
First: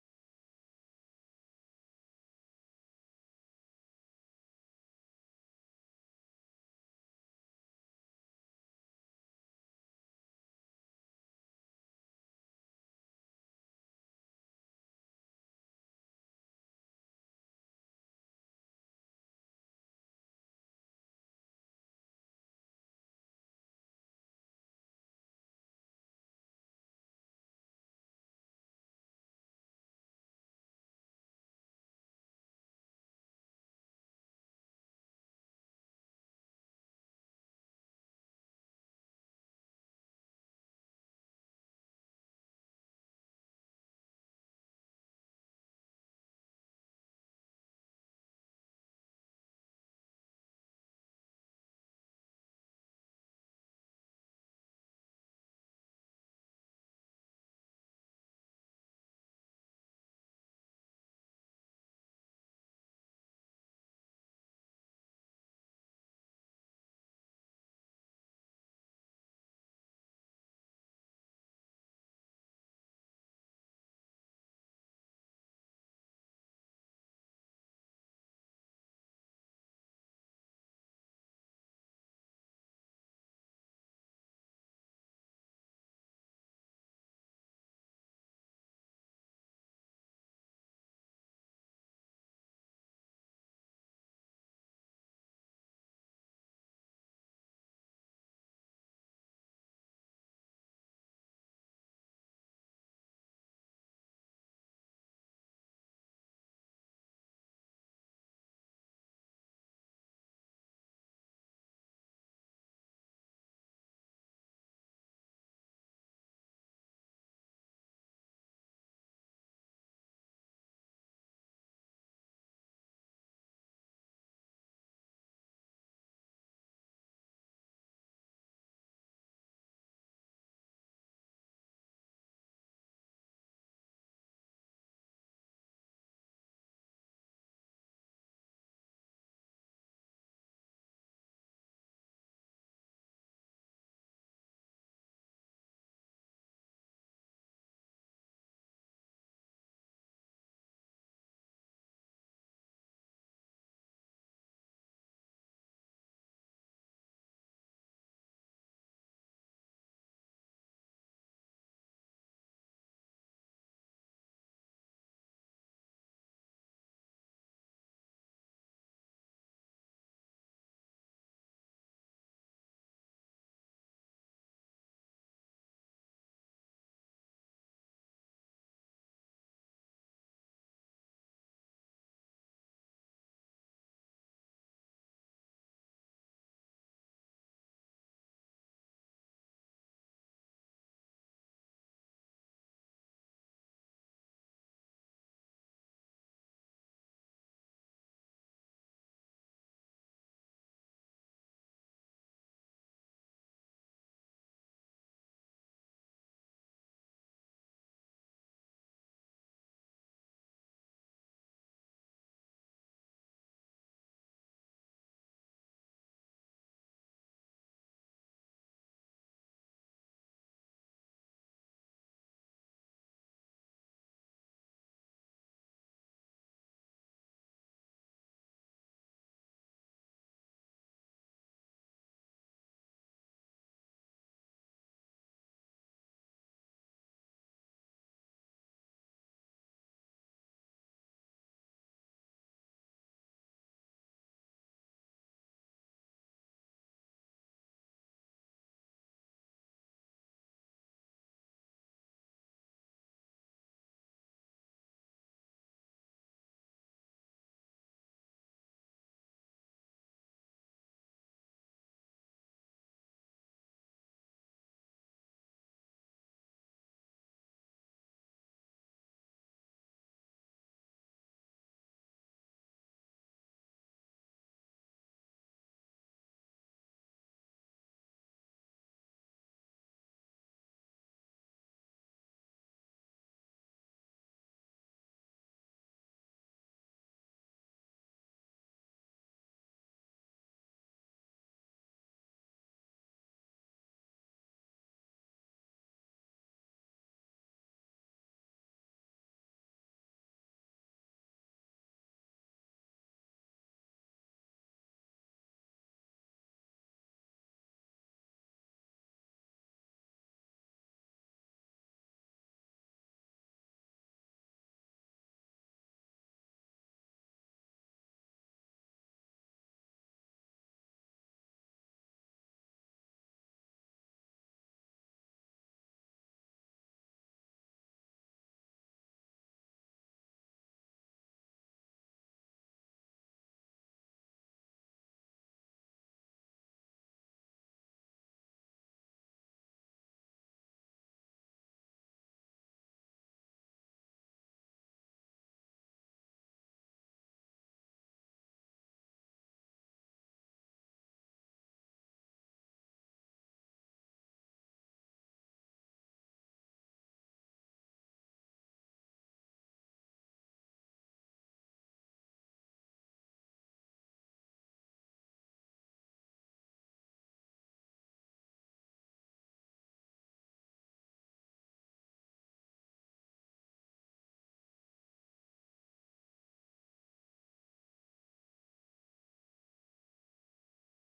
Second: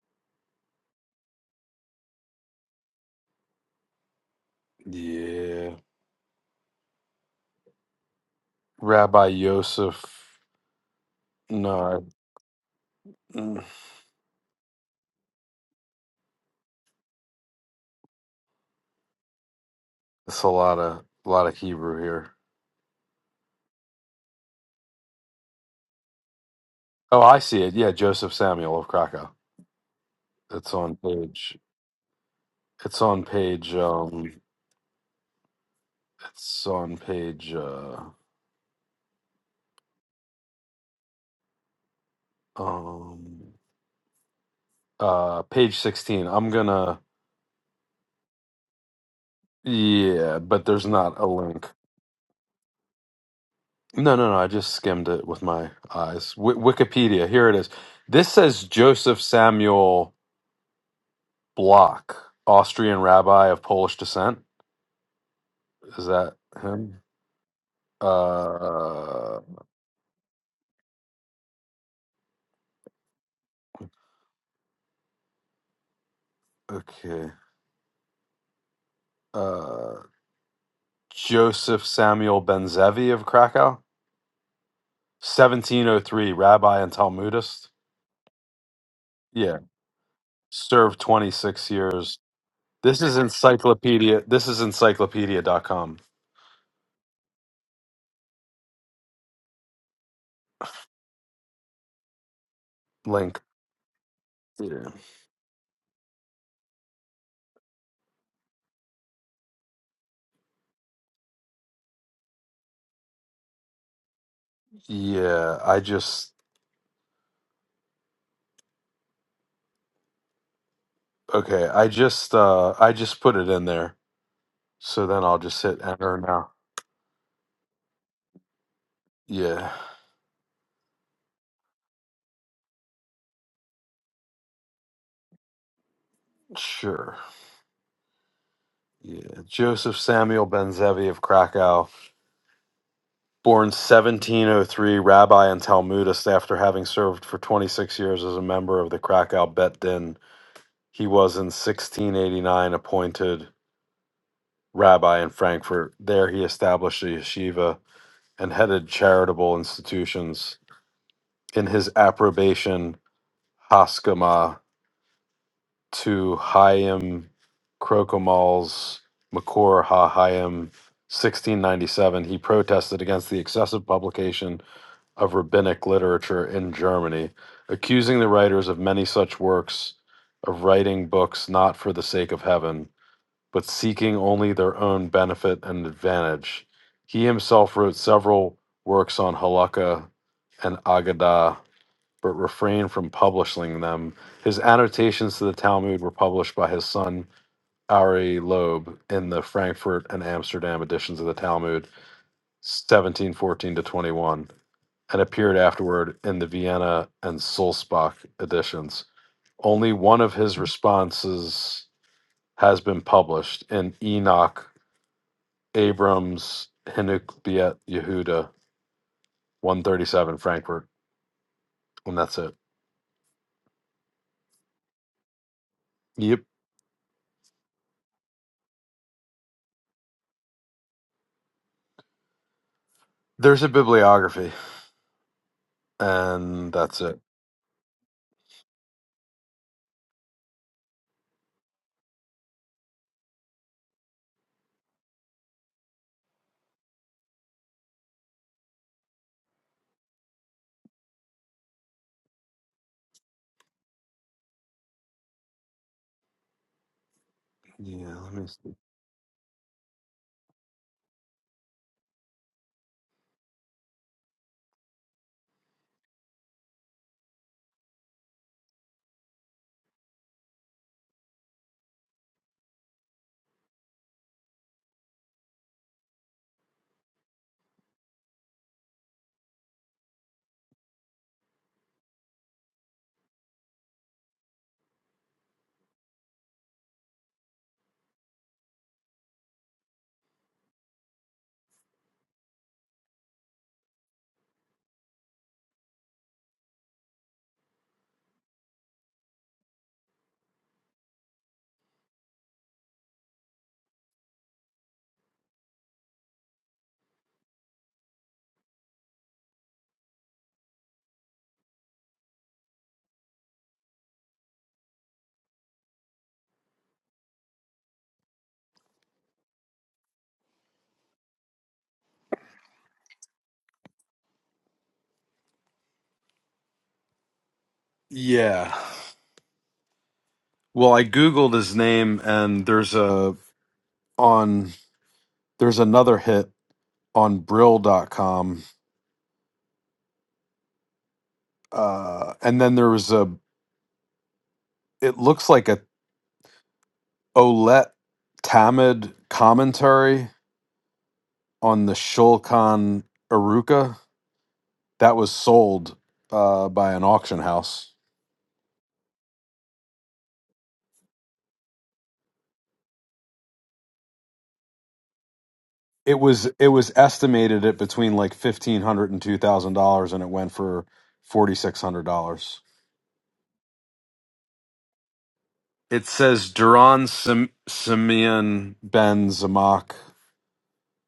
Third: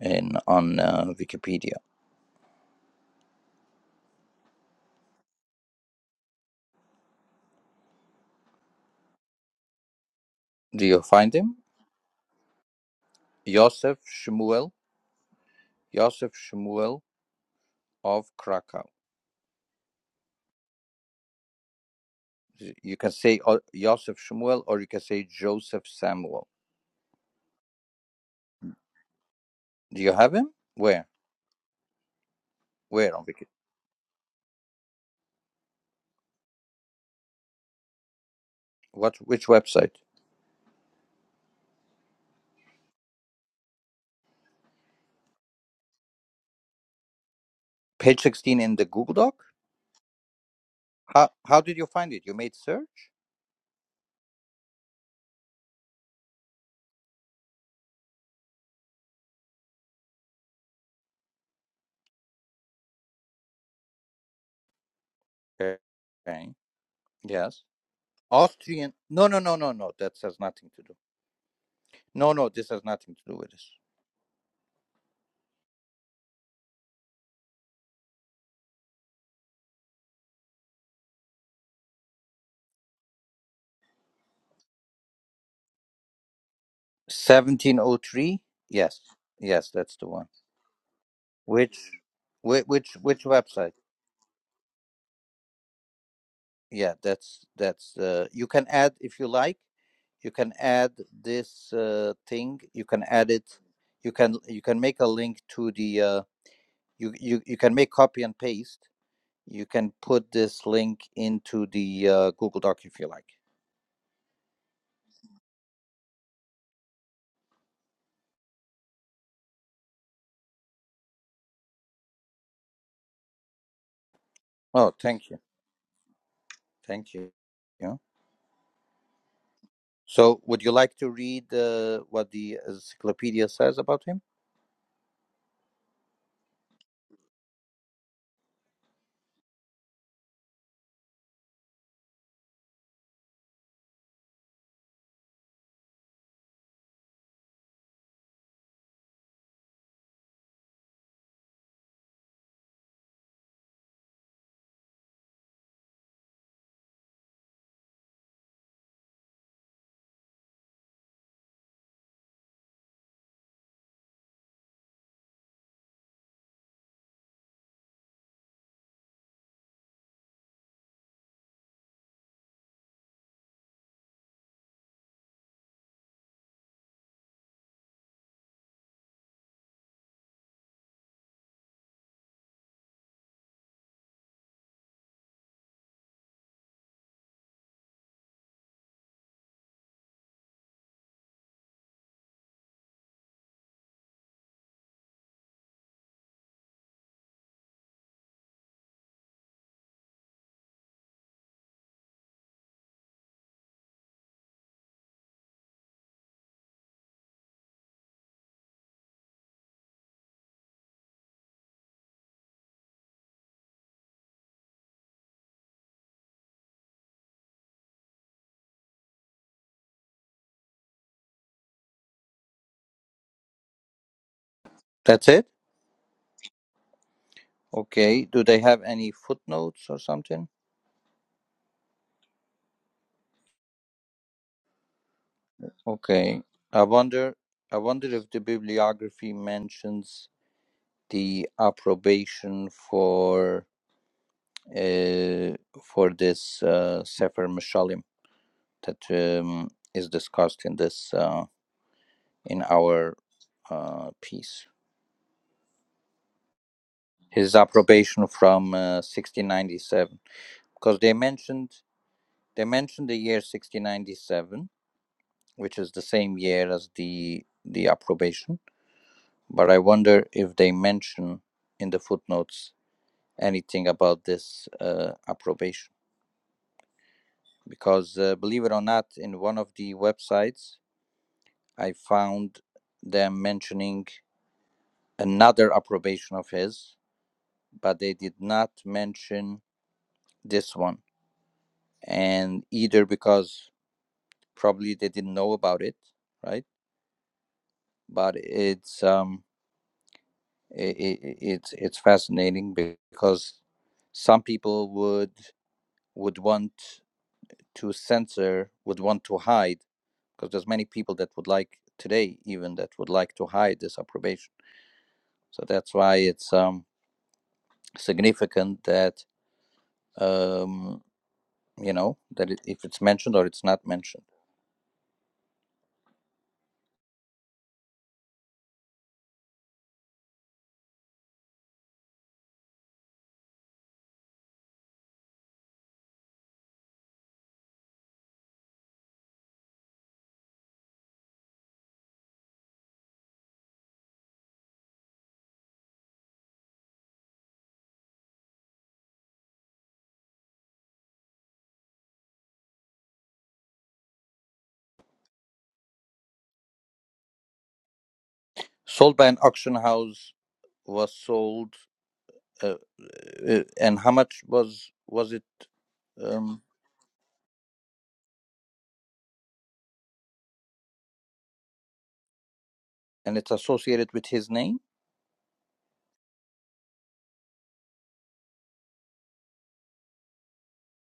in on uh, Wikipedia.
Yeah. Rabbi Yosef.
Do you find him?
No, Mm.
Yosef Shmuel, Yosef Shmuel of Krakow.
It's a lot of a lot of Hebrew here.
You can say O- Yosef Shmuel or you can say Joseph Samuel.
Oh, I see it. Yeah, Joseph Samuel of Krakow.
Do you have him?
It's on
Where?
page. It's
Where
on
on Wiki?
page. Um, it's on page. Uh,
What? Which website?
um, uh, page sixteen. I'm gonna.
Page sixteen in the Google Doc.
Yeah, but there's not a
How? How
link.
did you find it? You made search.
No, no, no. I just skimmed it with my eyes. W- Wikipedia. Here it is. This says Joseph Samuel Block, Austrian rabbi of Polish descent.
Okay.
Is that him?
Yes. Austrian. No,
Uh,
no, no, no, no. That has nothing to do. No, no. This has nothing to do with this.
Okay. Uh, Joseph Samuel Benzevi of Krakow, 1703, rabbi and Talmudist.
Seventeen oh three. Yes.
Yeah,
Yes, that's the one.
served 26
Which?
years.
Which? Which?
This is
Which website?
encyclopedia. This is Encyclopedia dot com
yeah that's that's uh, you can add if you like you can add this uh, thing you can add
link.
it you can you can
Yeah.
make a link to the uh, you, you you can make copy and paste you can put this link into the uh, google doc if you like
Yeah, I just okay, I just uh I just put it in there.
oh
So then
thank you
I'll just hit enter now.
thank you yeah
Yeah.
so would you like to read uh, what the encyclopedia says about him
Sure. Yeah. Joseph Samuel Benzevi of Krakow. Born 1703, rabbi and Talmudist, after having served for 26 years as a member of the Krakow Bet Din, he was in 1689 appointed rabbi in Frankfurt. There he established a yeshiva and headed charitable institutions. In his approbation, Haskama to Chaim Krokomal's Makor HaHaim 1697, he protested against the excessive publication of rabbinic literature in Germany, accusing the writers of many such works of writing books not for the sake of heaven, but seeking only their own benefit and advantage. He himself wrote several works on Halakha and Agadah, but refrained from publishing them. His annotations to the Talmud were published by his son Ari Loeb in the Frankfurt and Amsterdam editions of the Talmud seventeen fourteen to 21, and appeared afterward in the Vienna and Sulzbach editions. Only one of his responses has been published in Enoch Abrams Hinuk Yehuda, 137 Frankfurt, and that's it.
that's it
Yep.
okay do they have any footnotes or something
There's a bibliography,
Okay.
and
I
that's it.
wonder I wonder if the bibliography mentions the approbation for uh, for this uh, Sefer Mishalim that um, is discussed in this uh, in our uh, piece. His
Yeah,
approbation
let me see.
from uh, 1697 because they mentioned they mentioned the year 1697 which is the same year as the the approbation but I wonder if they mention in the footnotes anything about this uh, approbation because uh, believe it or not in one of the websites i found them mentioning another approbation of his but they did not mention this one and either because probably they didn't know about it right but it's um it it it's it's fascinating because some people would would want to censor would want to hide because there's many people that would like today even that would like to hide this approbation so that's why it's um, significant that um, you know that it, if it's mentioned or it's not mentioned
Yeah. Well, I googled his name and there's a on there's another hit on brill.com uh, and then there was a it looks like a Olet Tamid commentary on the Shulchan Aruka that was sold uh, by an auction house.
sold by an auction house was sold uh, uh, and how much was was it
It was
um,
it was estimated at between like fifteen hundred and two thousand dollars, and it went for forty six hundred dollars.
and it's associated with his name.
It says Duran Sim- Simeon Ben Zamak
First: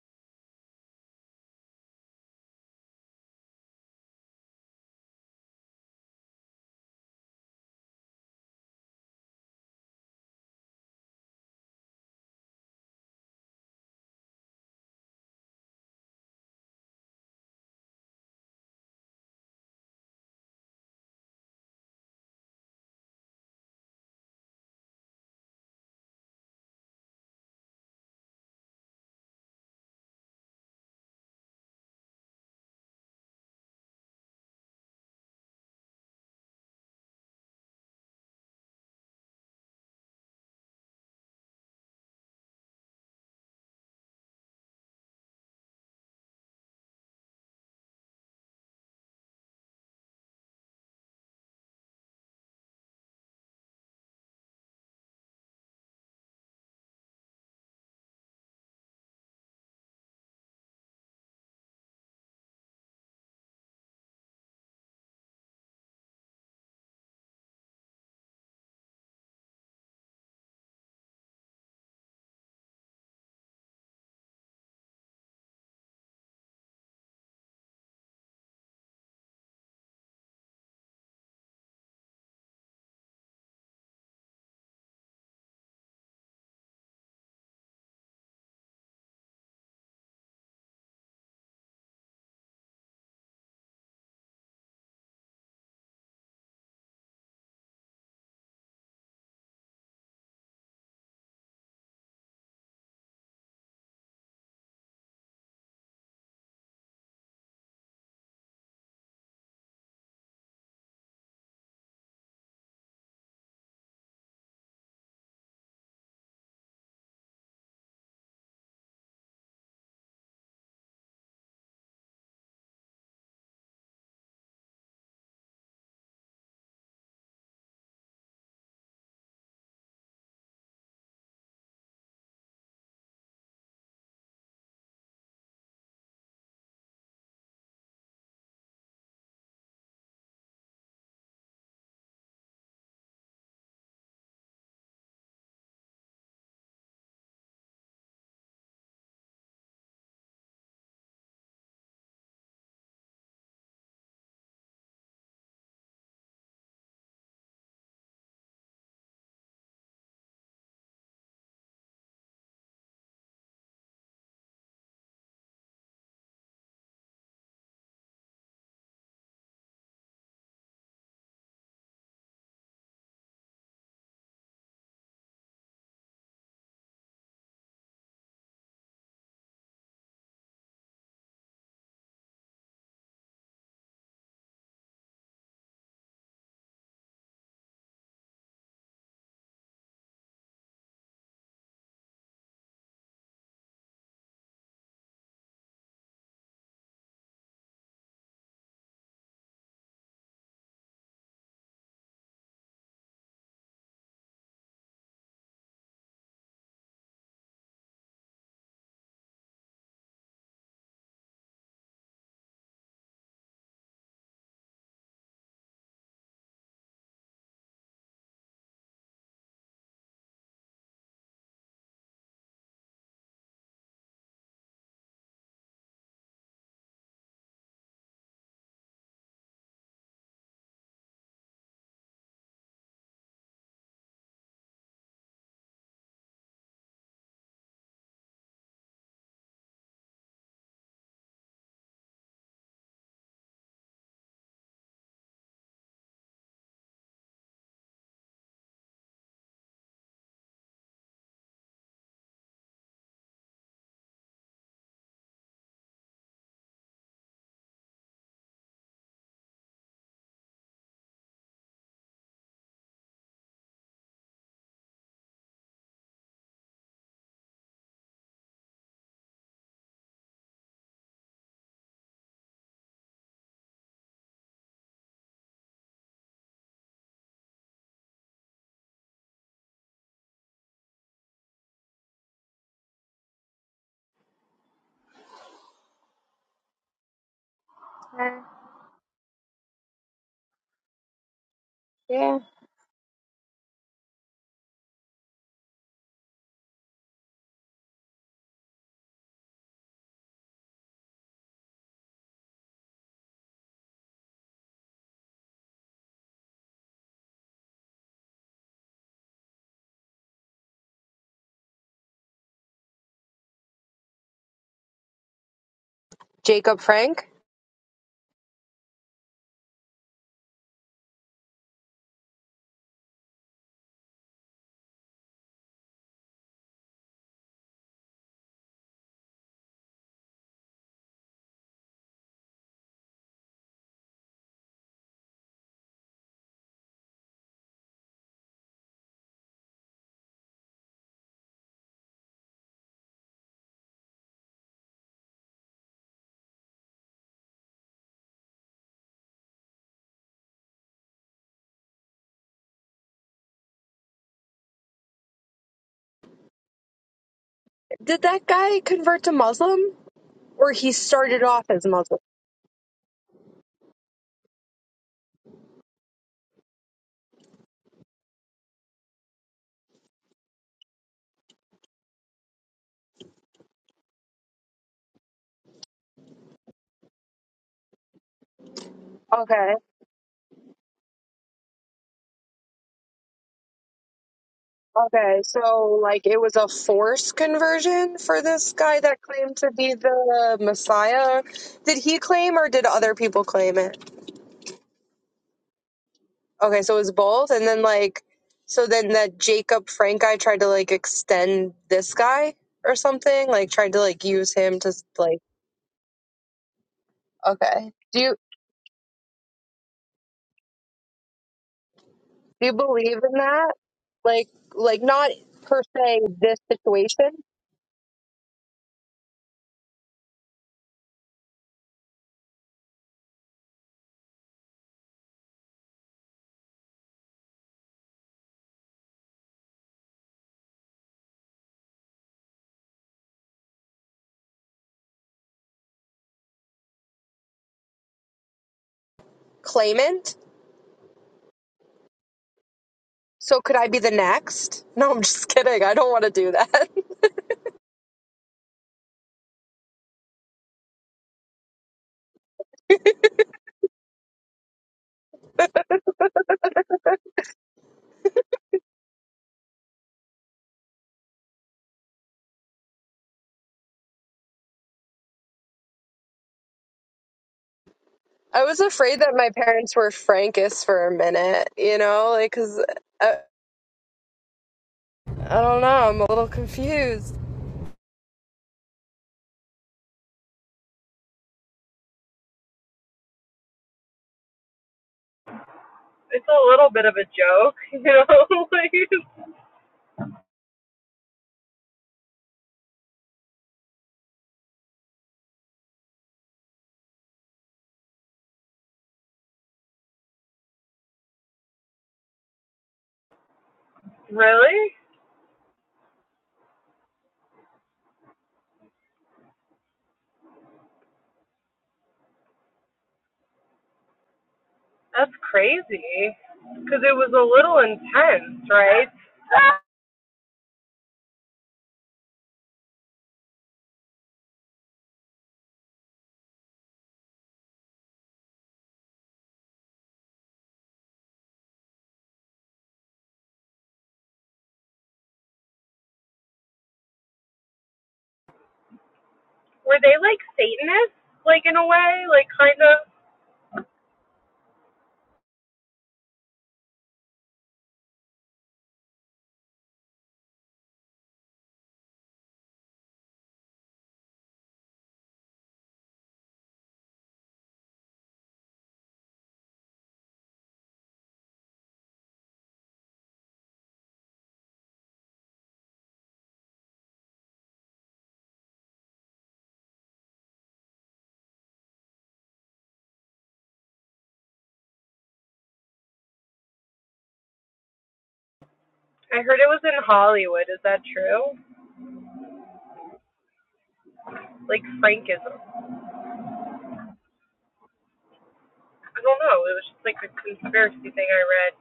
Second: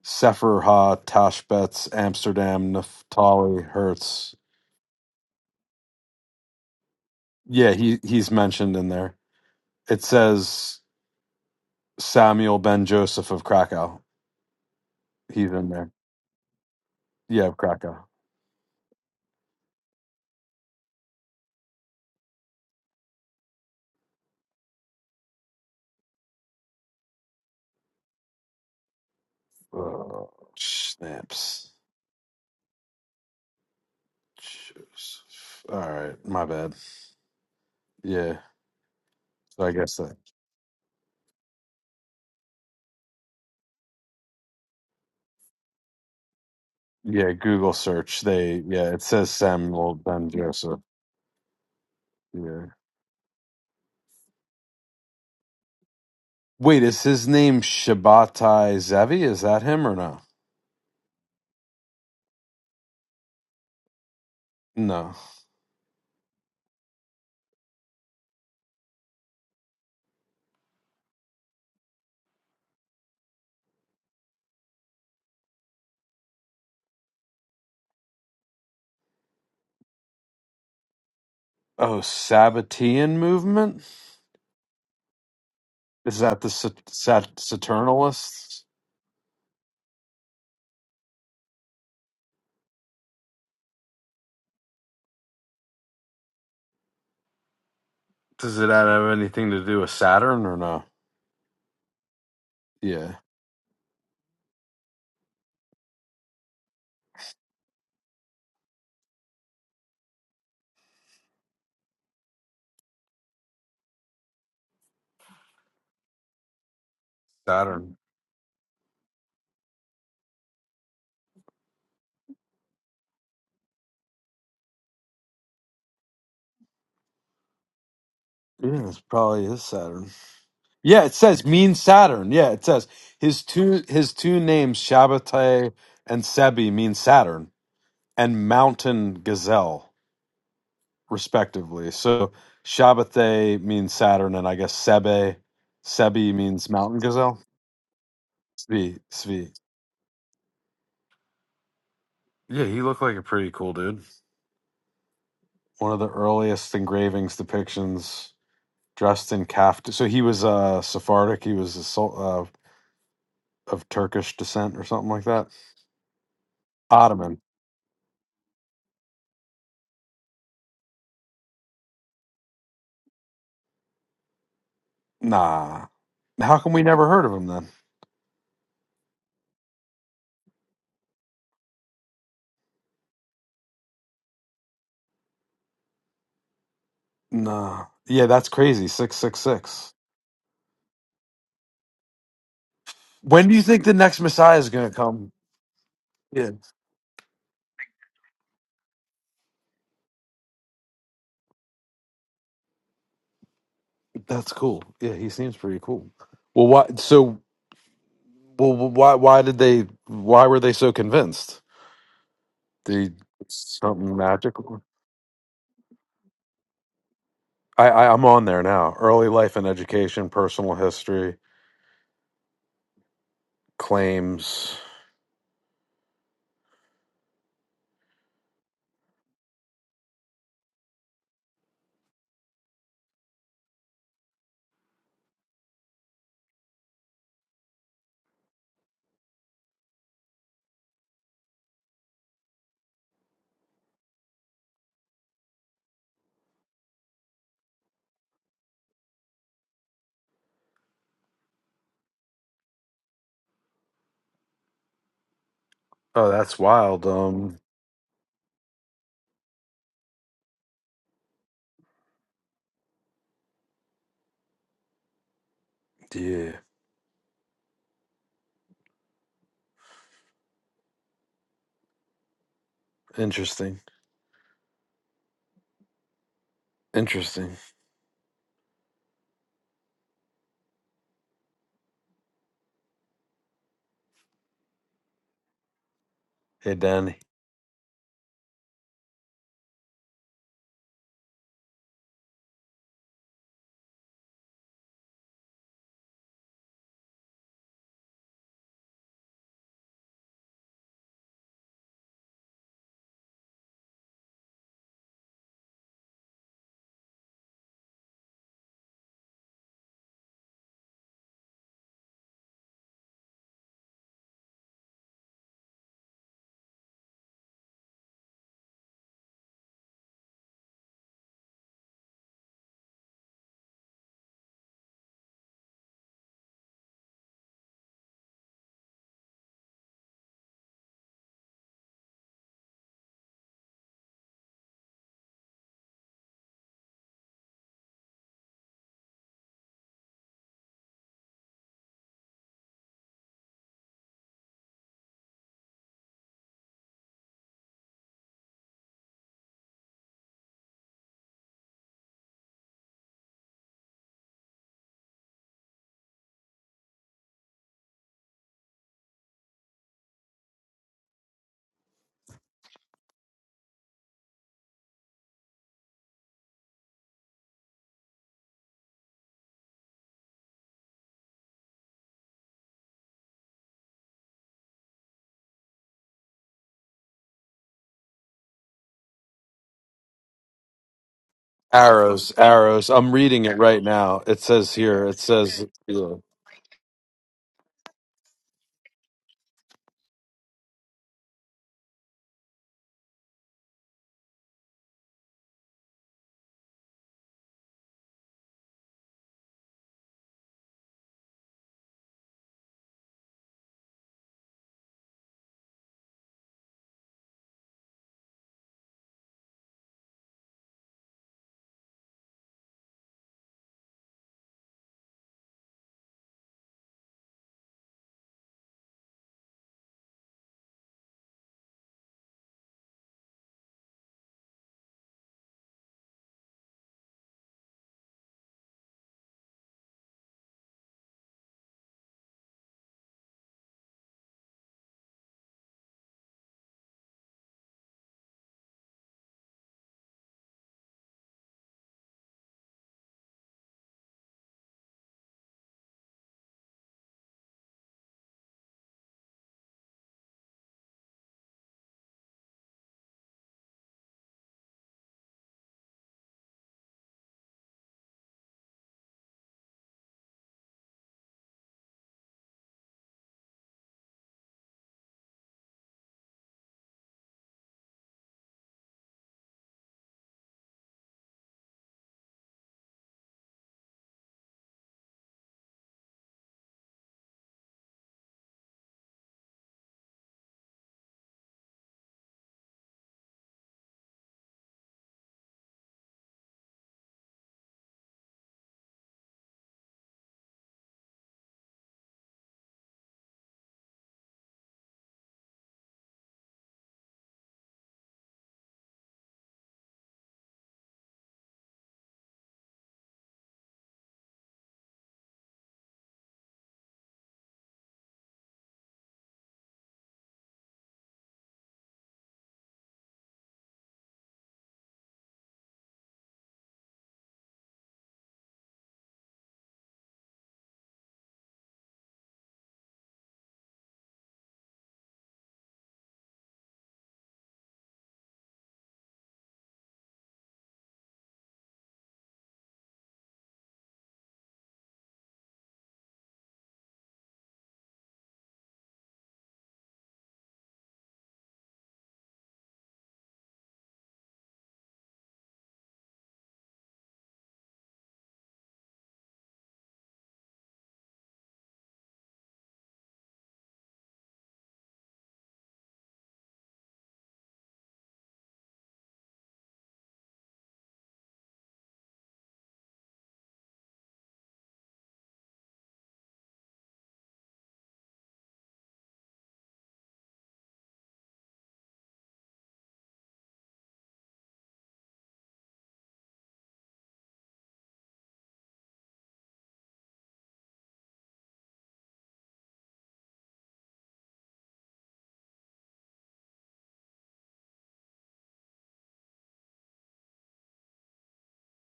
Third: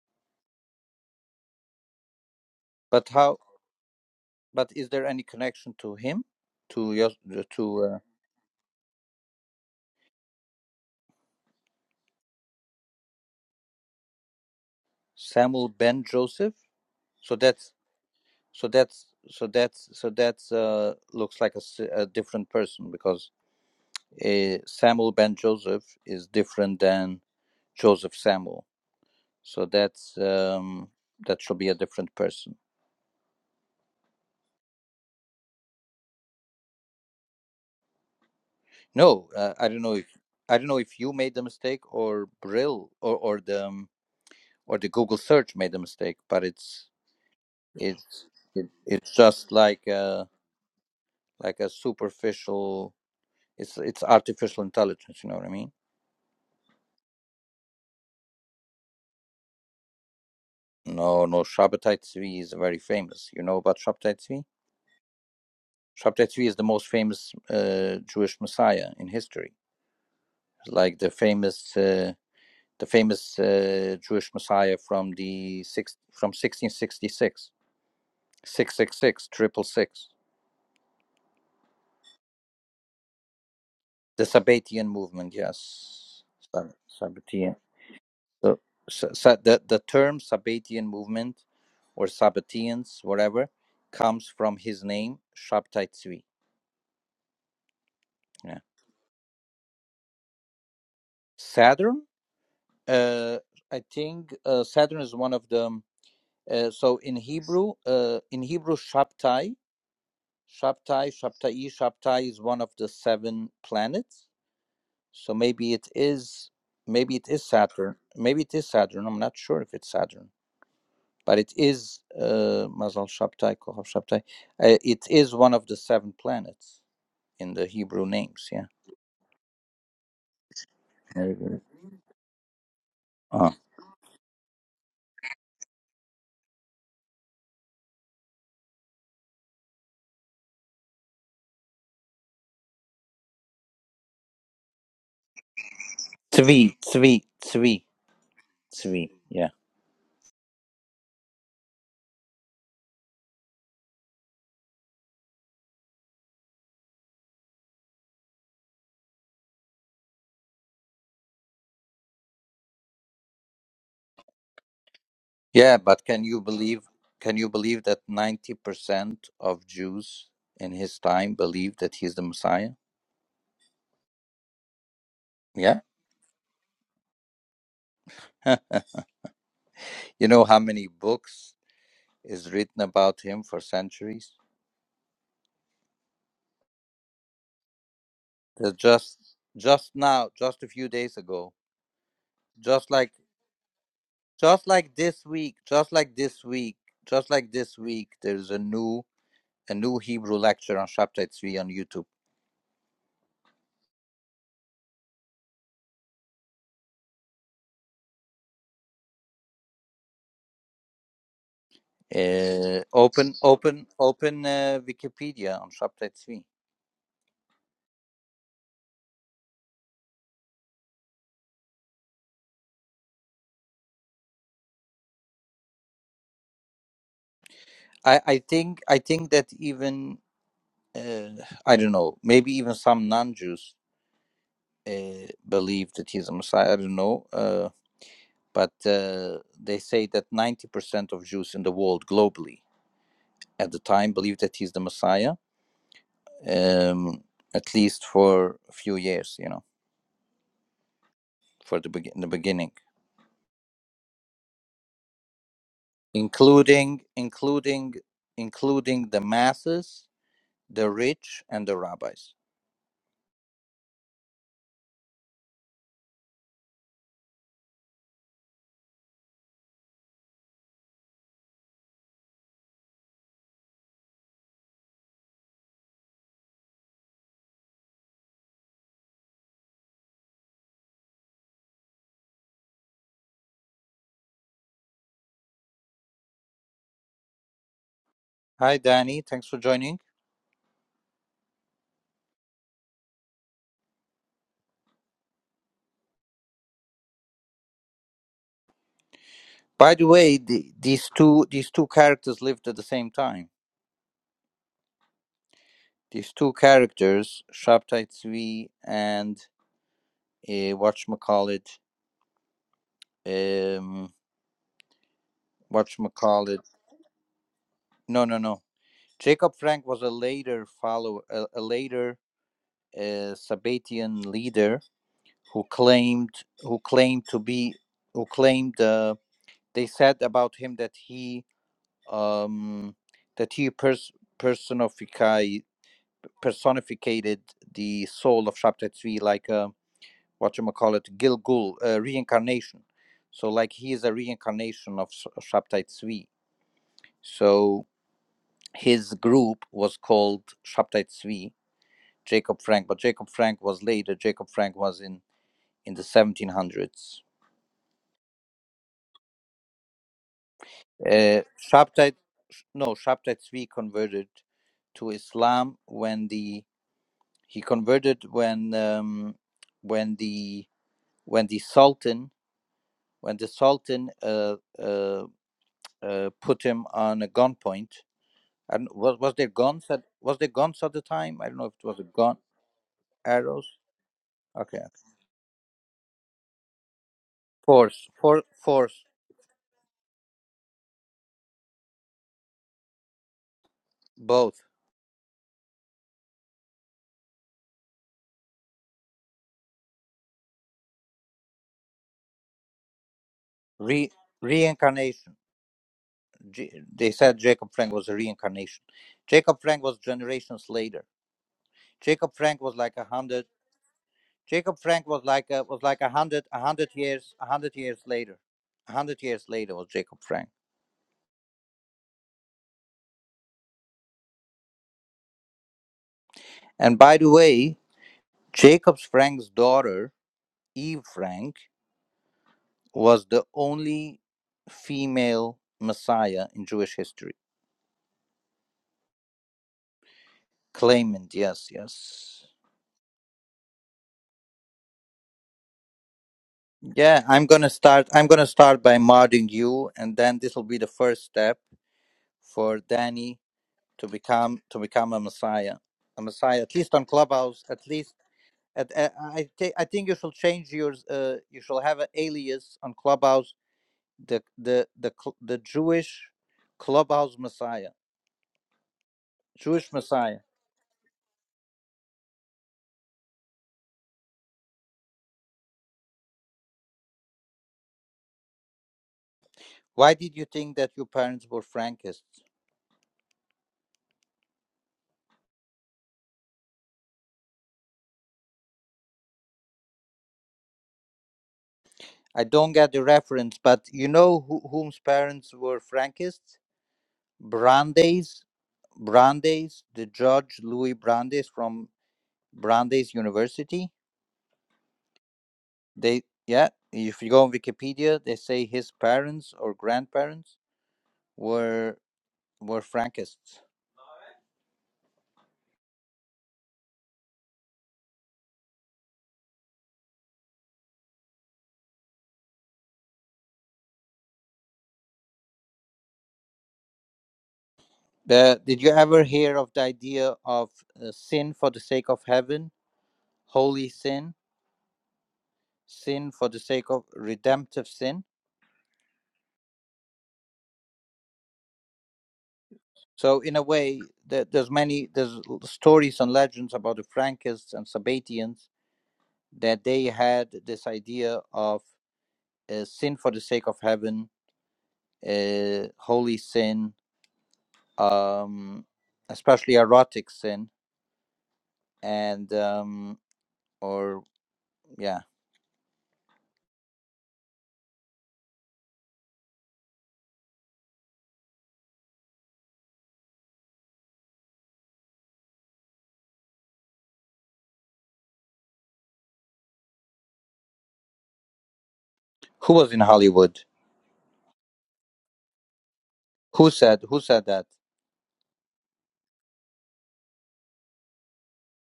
Sefer Ha Tashbetz Amsterdam
But how?
Naftali Hertz.
But is there any connection to him, to Yos-
Yeah,
to uh,
he he's mentioned in there. It says Samuel Ben Joseph of Krakow. He's
Samuel
in there.
ben Joseph? So
Yeah, of
that's
Krakow.
so that's so that's so that's uh, looks like a a different person because uh, Samuel ben Joseph is different than Joseph Samuel. So that's
Uh,
um, that should be
snaps.
a different person.
Joseph. All right, my bad. Yeah.
No, uh,
So
I
I
don't know
guess
if
that.
I don't know if you made the mistake or Brill or or the um, or the Google search made the mistake, but it's
Yeah, Google search.
it's
They
it,
yeah, it
it's
says
just like
Samuel
a
Ben Joseph.
like a
Yeah.
superficial it's it's artificial intelligence you know what i mean
Wait, is his name Shabbatai Zevi? Is that him or no?
no no shabbatai tzvi is very famous you know about shabbatai tzvi
No.
shabbatai tzvi is the most famous uh, jewish messiah in history like the famous uh, the famous uh, jewish messiah from the six from 1666 666 triple six
Oh, Sabbatean movement?
the sabbatian movement
Is
yes
that the
Sab-
Sat- Sat-
Sabbatian So,
Saturnalists?
so, so the, the term Sabbatian movement or Sabbateans, whatever, comes from his name, Shabtai Tzvi. Yeah.
Does it have anything to do with Saturn or no?
Saturn,
Yeah.
uh, I think uh, Saturn is one of them. Uh, so in Hebrew, uh, in Hebrew, Shabtai, Shabtai, Shabtai, Shabtai is one of the seven planets. So maybe it is, maybe it is Saturn.
Saturn.
Maybe it is Saturn. I'm not sure if it's Saturn. but it is uh, Mazal Shabtai, Kohav Shabtai. Uh, it is one of the seven planets in the Hebrew names. Yeah.
Yeah, it's probably his Saturn. Yeah, it
Very
says
good.
mean Saturn. Yeah, it says his
Ah,
two his two names Shabbatai and Sebi mean Saturn and mountain gazelle respectively. So Shabbatai means Saturn, and I guess Sebe Sebi means
Tzvi,
mountain
Tzvi,
gazelle.
Tzvi,
Svi
Tzvi. Yeah.
Svi. Yeah, he looked like a pretty cool dude. One of the earliest engravings depictions dressed in kaftan. So he was uh, Sephardic. He was a, Sul- uh, of Turkish descent or something like that
Yeah, but can you believe? Can
Ottoman.
you believe that ninety percent of Jews in his time believed that he's the Messiah? Yeah.
Nah. How come we never heard of him then?
you know how many books is written about him for centuries?
Nah. Yeah, that's
There's
crazy.
just just
666.
now, just a few days ago, just like
When do you think the next Messiah
just
is going
like
to
this
come?
week just like this
Yeah,
week just like this week there's a new a new hebrew lecture on chapter 3 on youtube
that's cool. Yeah, he seems pretty cool. Well, why so well why why did they why were they so convinced?
uh,
They
open open
something
open uh,
magical.
wikipedia on chapter 3
I, I I'm on there now. Early life and education, personal history, claims.
i i think i think that even uh, i don't know maybe even some non-jews uh, believe that he's a messiah i don't know uh, but uh, they say that 90% of jews in the world globally at the time believe that he's the messiah um, at least for a few years, you know, for the, begin the beginning,
Oh, that's
including
wild. Um
including including the masses, the rich, and the rabbis.
yeah, interesting. Interesting. Hey Danny.
Hi, Danny. Thanks for joining.
Yeah.
By the way, the, these two these two characters lived at the same time. These two characters, Shabtai Tzvi and uh, whatchamacallit, um, whatchamacallit.
Jacob Frank.
No, no, no. Jacob Frank was a later follow, a, a later a Sabbatean leader who claimed who claimed to be who claimed uh, they said about him that he um, that he pers- personified personificated the soul of chapter 3 like uh, what you call it Gilgul uh, reincarnation so like he is a reincarnation of Sh- chapter 3 so his group was called chapter 3 Jacob Frank but Jacob Frank was later Jacob Frank was in in the 1700s.
Did that guy convert to Muslim? Or he started
Uh,
off as
Shabtai,
Muslim?
no, Shabtai Tzvi converted to Islam when the he converted when um, when the when the Sultan when the Sultan uh, uh, uh, put him on a gunpoint. And was was there
Okay.
guns at was there guns at the time? I don't know if it was a
Arrows,
gun
arrows. I'm reading it
arrows.
right now. It says
Okay,
here. It
Okay.
says,
So, like, it was a forced
force,
conversion for
for
this guy
force,
that claimed to be the Messiah. Did he claim or did other people claim it?
both
Okay. So it was both. And then, like, so then that Jacob Frank guy tried to, like, extend this guy or something? Like, tried to,
re
like, use him to,
reincarnation.
like,
J- they said Jacob
okay.
Frank was a
Do you,
reincarnation. Jacob Frank was generations later. Jacob Frank
Do you
was like a
believe in
hundred.
that? Like,
Jacob
like
Frank was
not
like a,
per
was like a
se
hundred
this
a hundred
situation,
years a hundred years later. A hundred years later was Jacob Frank. And by the way, Jacob Frank's daughter Eve Frank was the only female Messiah in Jewish history.
claimant.
Claimant, yes, yes.
So could I be the next? No, I'm just kidding. I don't want to do that.
Yeah, I'm gonna start. I'm gonna start by modding you, and then this will be the first step for Danny to become to become a Messiah, a Messiah at least on Clubhouse. At least at, at I think I think you shall change your uh, you shall have an alias on Clubhouse. The the the cl- the Jewish Clubhouse Messiah,
I was afraid that my
Jewish
parents were
Messiah.
Frankists for a minute, you know, like because I, I don't know. I'm a little confused.
Why did you think that your parents were Frankists?
It's a little bit of a joke, you know? like,
I don't get the reference, but you know who, whom's parents were Frankists? Brandeis, Brandeis, the judge Louis Brandeis from Brandeis University
really?
They yeah, if you go on Wikipedia, they say his parents or grandparents were were Frankists.
That's crazy. Because it was a little intense, right?
Uh, did you ever hear of the idea of uh, sin for the sake of heaven, holy sin, sin for the sake of redemptive sin?
Were they like Satanists, like in a way? Like, kind of?
So in a way, there, there's many there's l- stories and legends about the Frankists and Sabatians that they had this idea of uh, sin for the sake of heaven, uh, holy sin, um, especially erotic sin and um, or yeah
I heard it was in Hollywood. Is that true?
who was in hollywood
Like Frankism. I
who said who said that
don't know. It was just like a conspiracy thing I read.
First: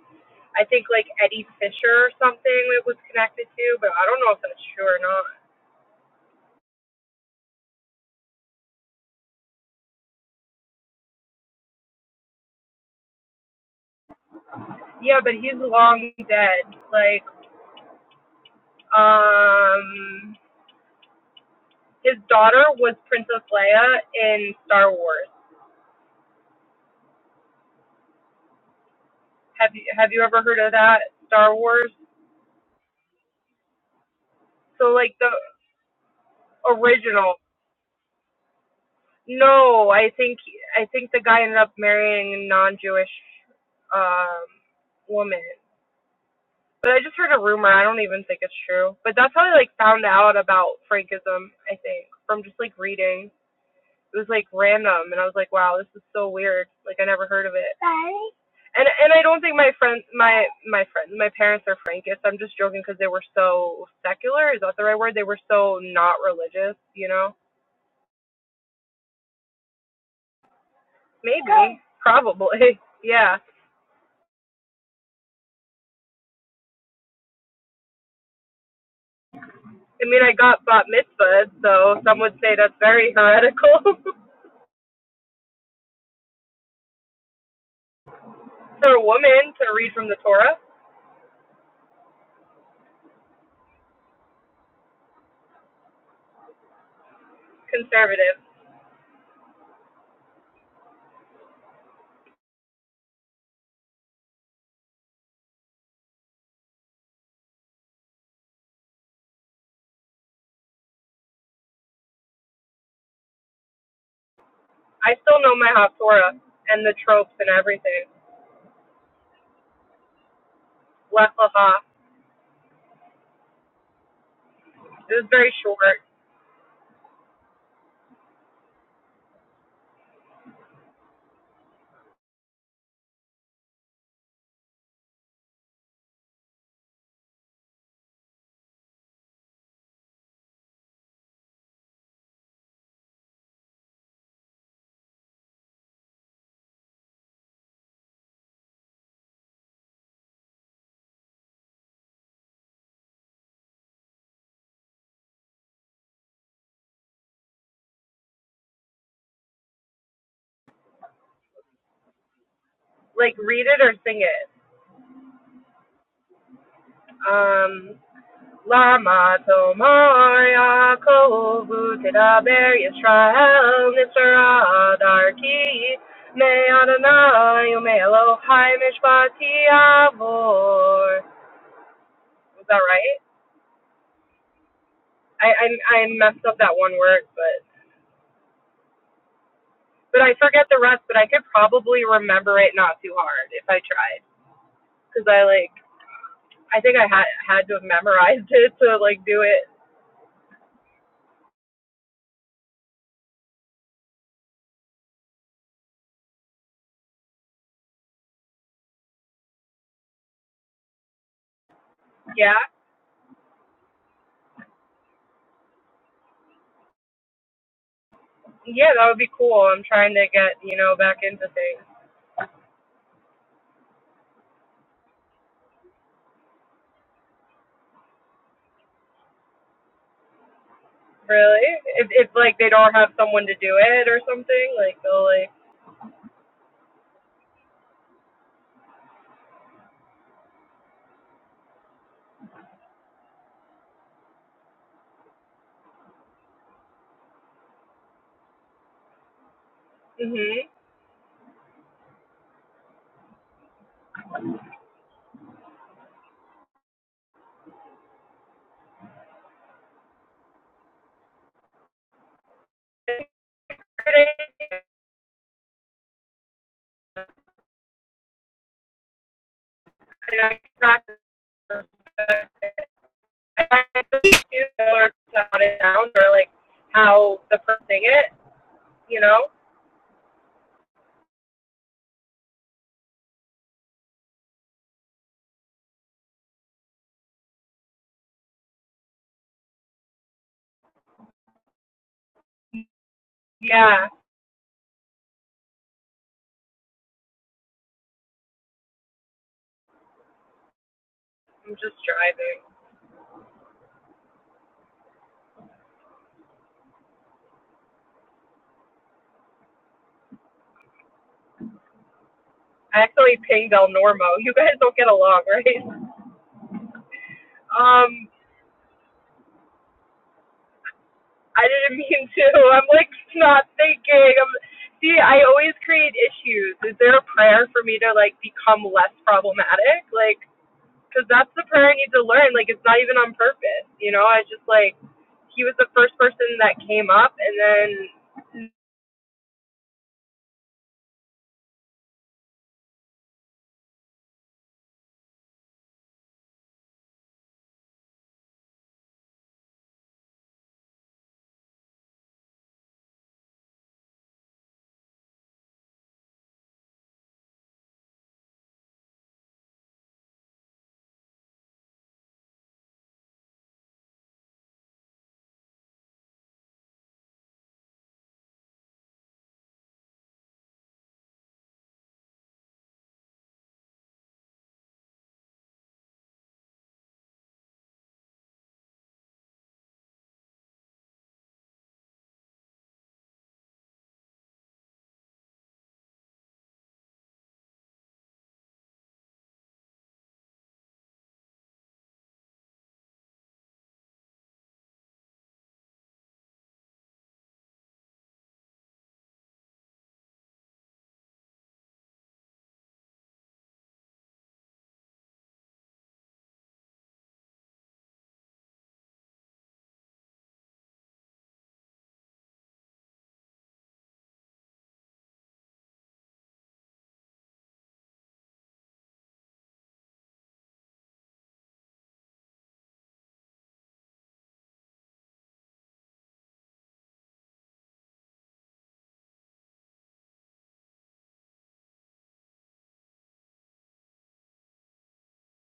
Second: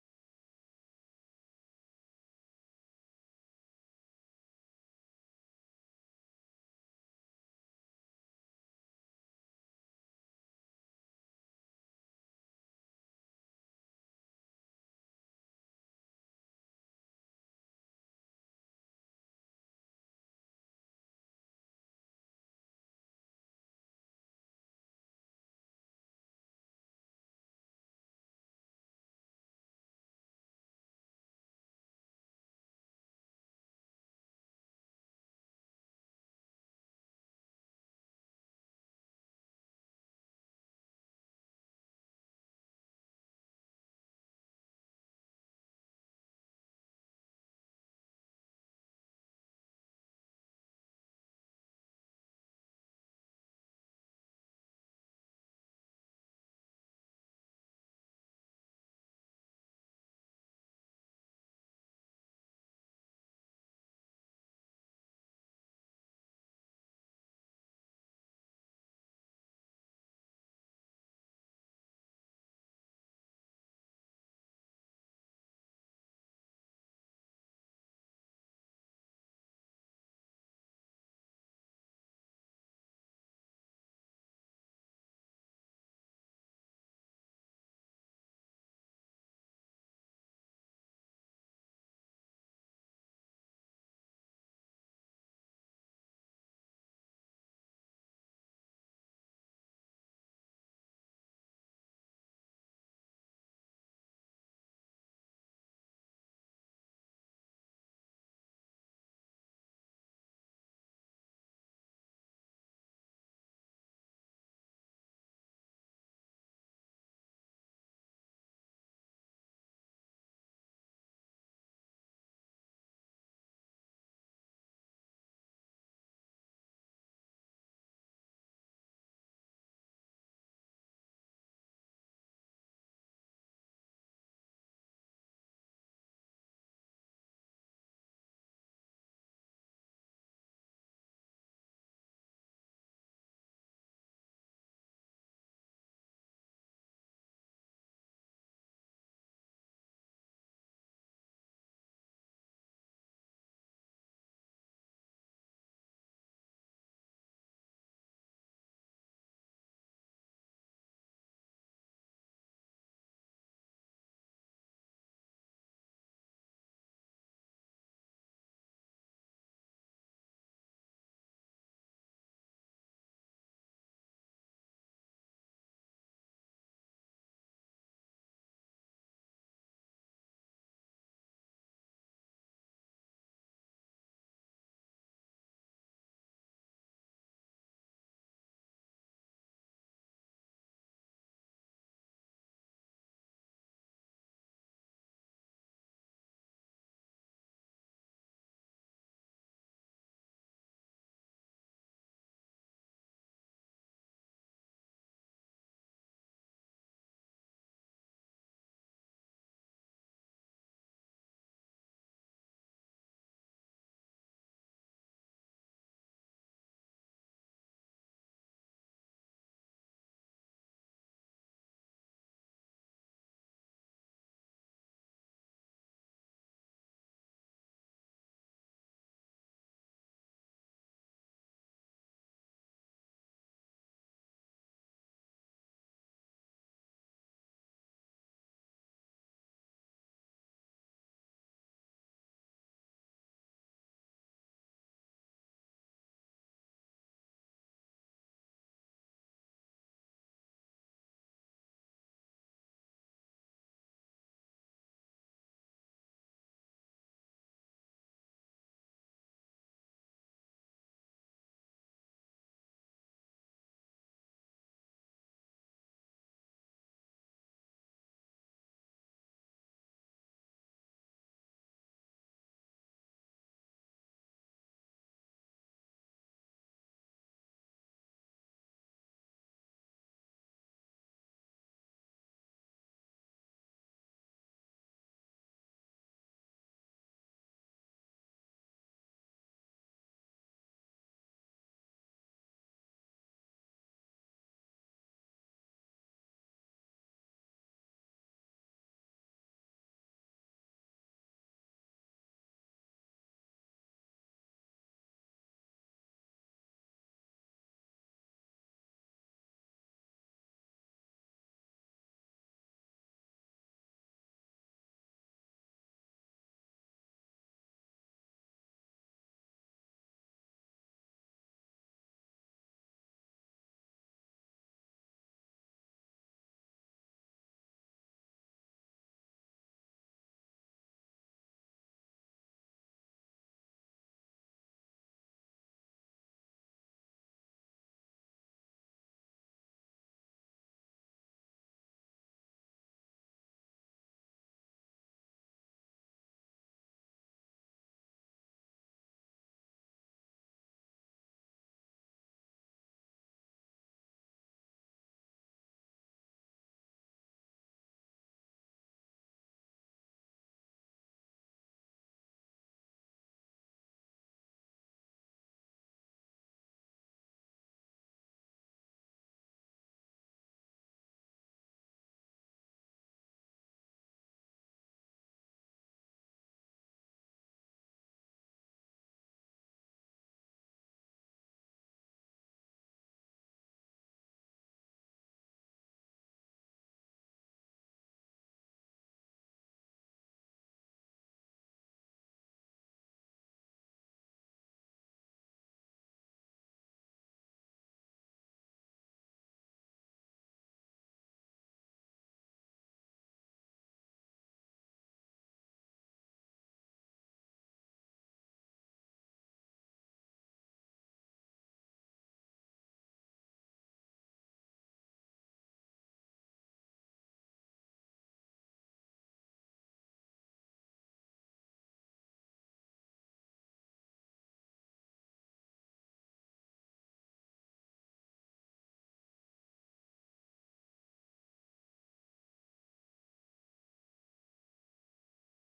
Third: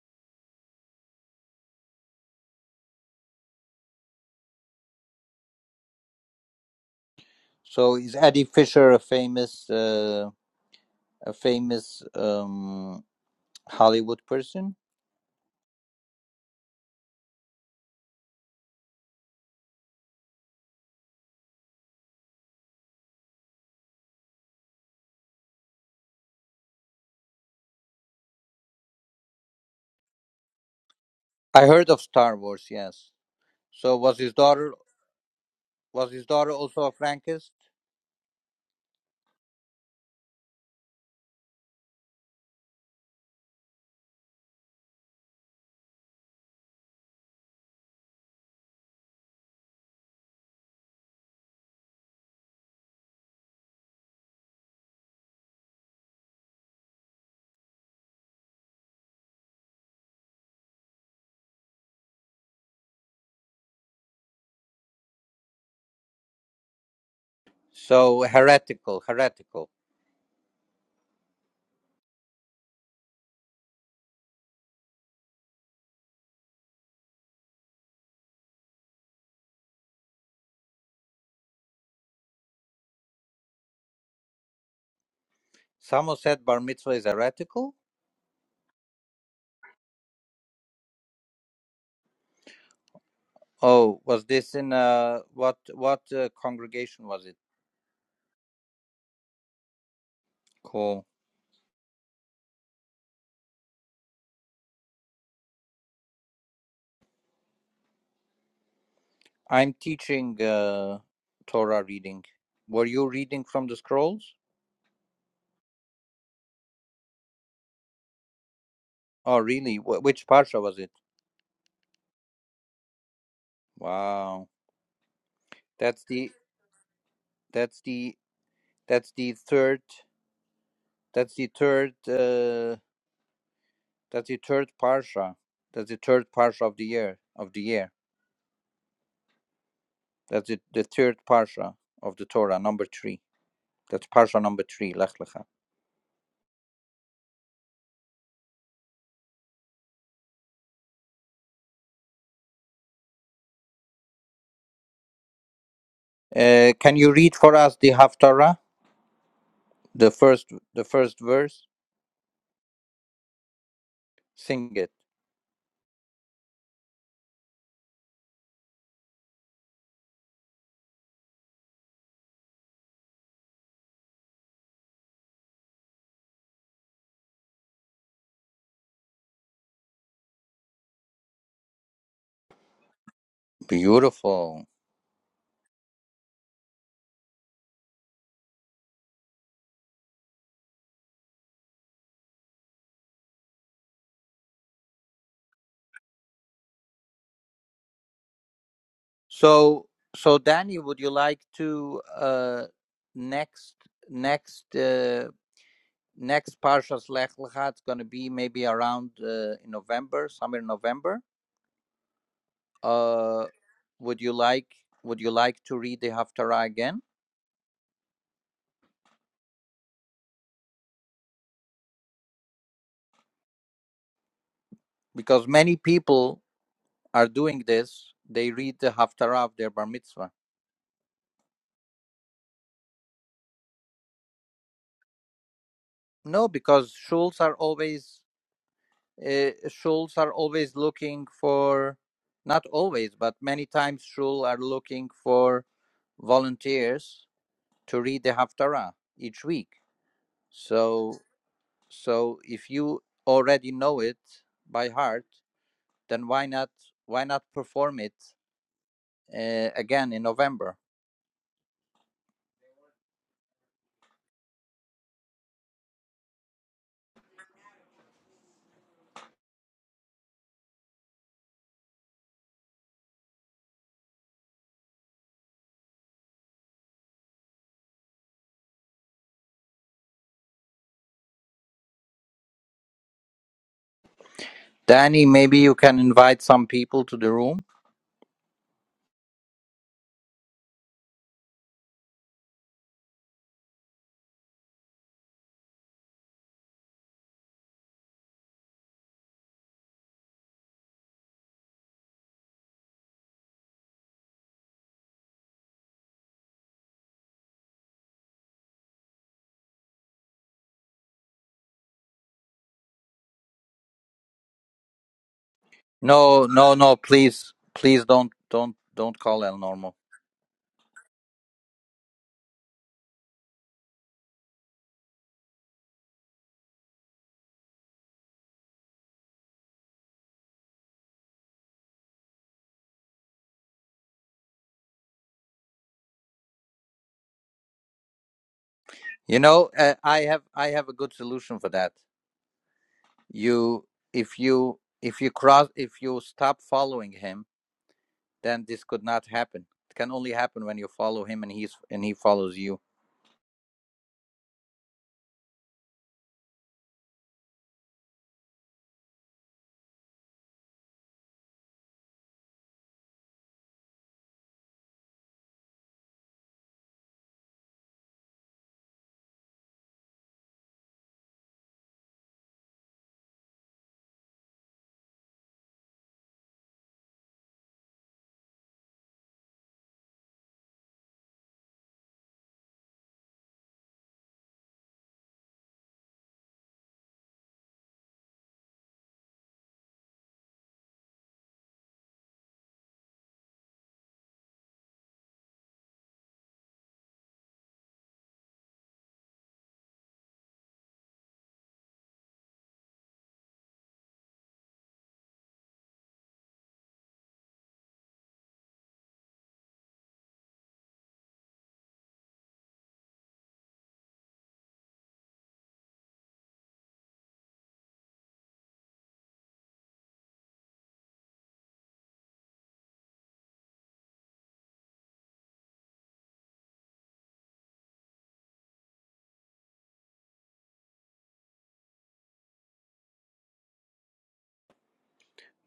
I think like Eddie Fisher or something it was connected to, but I don't know if that's true or not.
so is eddie fisher a famous uh, a famous um, hollywood person
Yeah, but he's long dead. Like, um, his daughter was Princess Leia in Star Wars. Have you have you ever heard of that Star
i heard
Wars?
of star wars yes so was his daughter
So like the
was his daughter also a
original
frankist
No, I think I think the guy ended up marrying a non-Jewish um, woman. But I just heard a rumor. I don't even think it's true. But that's how I like found out about Frankism. I think from just like reading. It was like random, and I was like, wow, this is so weird. Like I never heard of it. And and I don't think my friends, my my friends, my parents are Frankists. I'm just joking because they were so secular. Is that the right word? They were so not religious. You know?
so heretical heretical
Maybe, probably, yeah. I mean, I got bat mitzvahs, so some would say that's very heretical
someone said bar mitzvah is heretical
for a woman to read from the Torah.
Oh, was this in uh what what uh, congregation was it?
Conservative.
Cool. I'm teaching uh Torah reading. Were you reading from the scrolls?
I still know my Haftorah and the tropes and everything.
Oh, really? Wh- which parsha was it?
Lech Lecha.
Wow.
It was very
That's
short.
the that's the that's the third that's the third uh that's the third parsha. That's the third parsha of the year of the year. That's the, the third parsha of the Torah, number 3. That's parsha number 3, Lech Lecha. Uh, can you read for us the Haftarah, the first, the first verse?
Like, read it or sing it.
Sing it.
Um, Lama Tomar Yaakov Tedaber Yisrael Nisra Darki Me Adonai Ume Elohai Mishpati Avor. Was that right?
Beautiful.
I, I I messed up that one word, but but I forget the rest. But I could probably remember it not too hard if I tried, because I like I think I had had to have memorized it to like do it.
So, so Danny, would you like to uh, next, next, uh, next Parshas Lech Lecha? It's going to be maybe around uh, in November, somewhere in November.
Yeah,
Uh, would you like? Would you like to read the Haftarah again?
yeah, that would be cool. I'm trying to get you know back into things.
Because many people are doing this. They read the Haftarah of their Bar Mitzvah.
Really, if if like they don't have someone to do it or something, like they'll like
No, because shuls are always uh, Shuls are always looking for, not always, but many times Shul are looking for volunteers to read the Haftarah each week.
mhm.
So, so if you already know it by heart, then why not why not perform it uh, again in November?
I practice, or sound it down or like how the person sing it you know?
Danny, maybe you can invite some people to the room.
Yeah, I'm just driving. I accidentally pinged El Normo. You guys don't get along, right?
No, no, no, please, please
Um,
don't, don't, don't call El Normo.
I didn't mean to. I'm like not thinking. I'm, see, I always create issues. Is there a prayer for me to like become less problematic? Like, because that's the prayer I need to learn. Like, it's not even on purpose, you know? I just like, he was the first person that came up, and then,
You know, uh, I have, I have a good solution for that. you if you if you cross if you stop following him then this could not happen it can only happen when you follow him and he's and he follows you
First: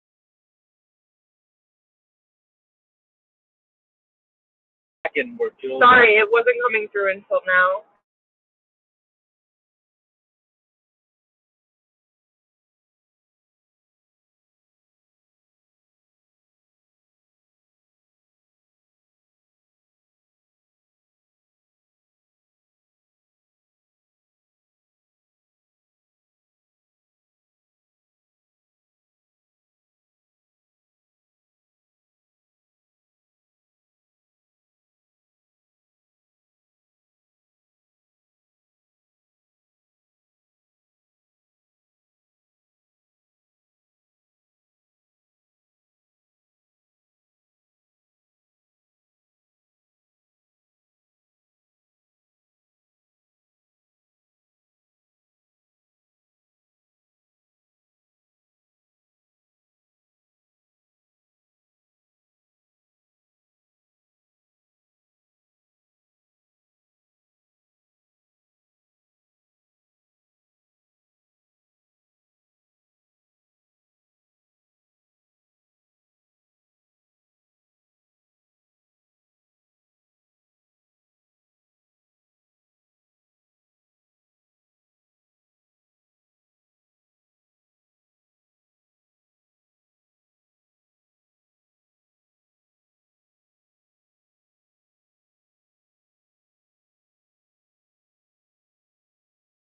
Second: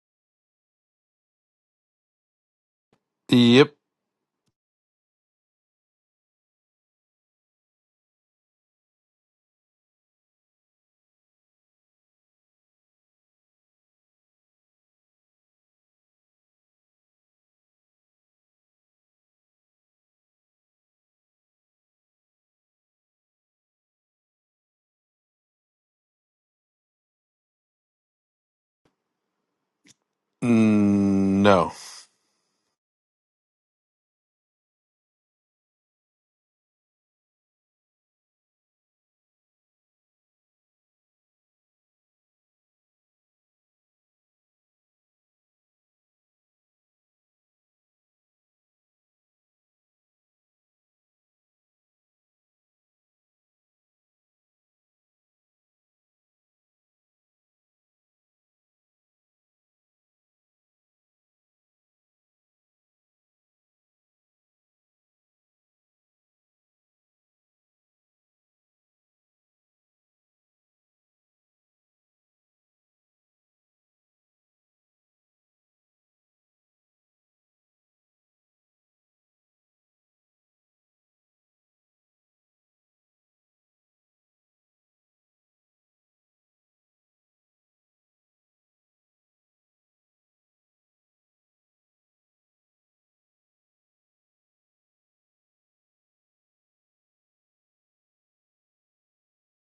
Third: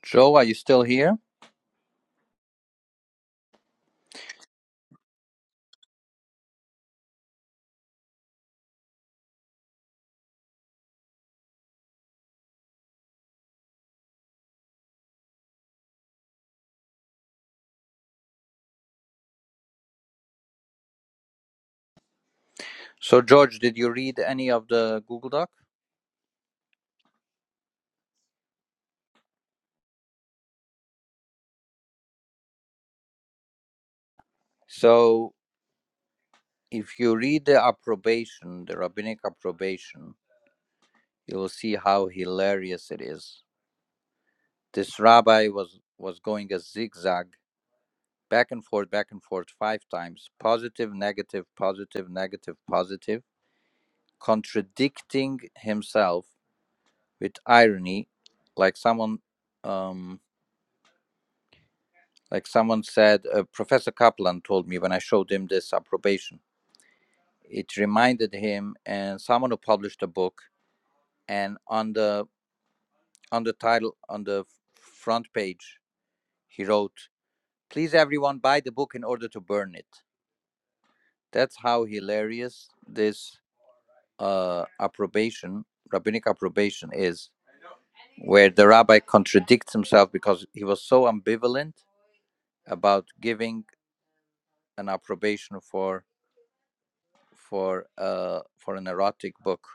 joe are you still here
"Yep,
sorry, it wasn't coming through until now.
so george did you read any of the google doc
mm, no."
so if you read the approbation the rabbinic approbation you will see how hilarious it is this rabbi was was going a zigzag back and forth back and forth five times positive negative positive negative positive contradicting himself with irony, like someone um, like someone said. Uh, Professor Kaplan told me when I showed him this approbation. It reminded him and someone who published a book, and on the on the title on the front page, he wrote, "Please everyone buy the book in order to burn it." That's how hilarious this uh, approbation, rabbinic approbation, is where the rabbi contradicts himself because he was so ambivalent about giving an approbation for for uh for an erotic book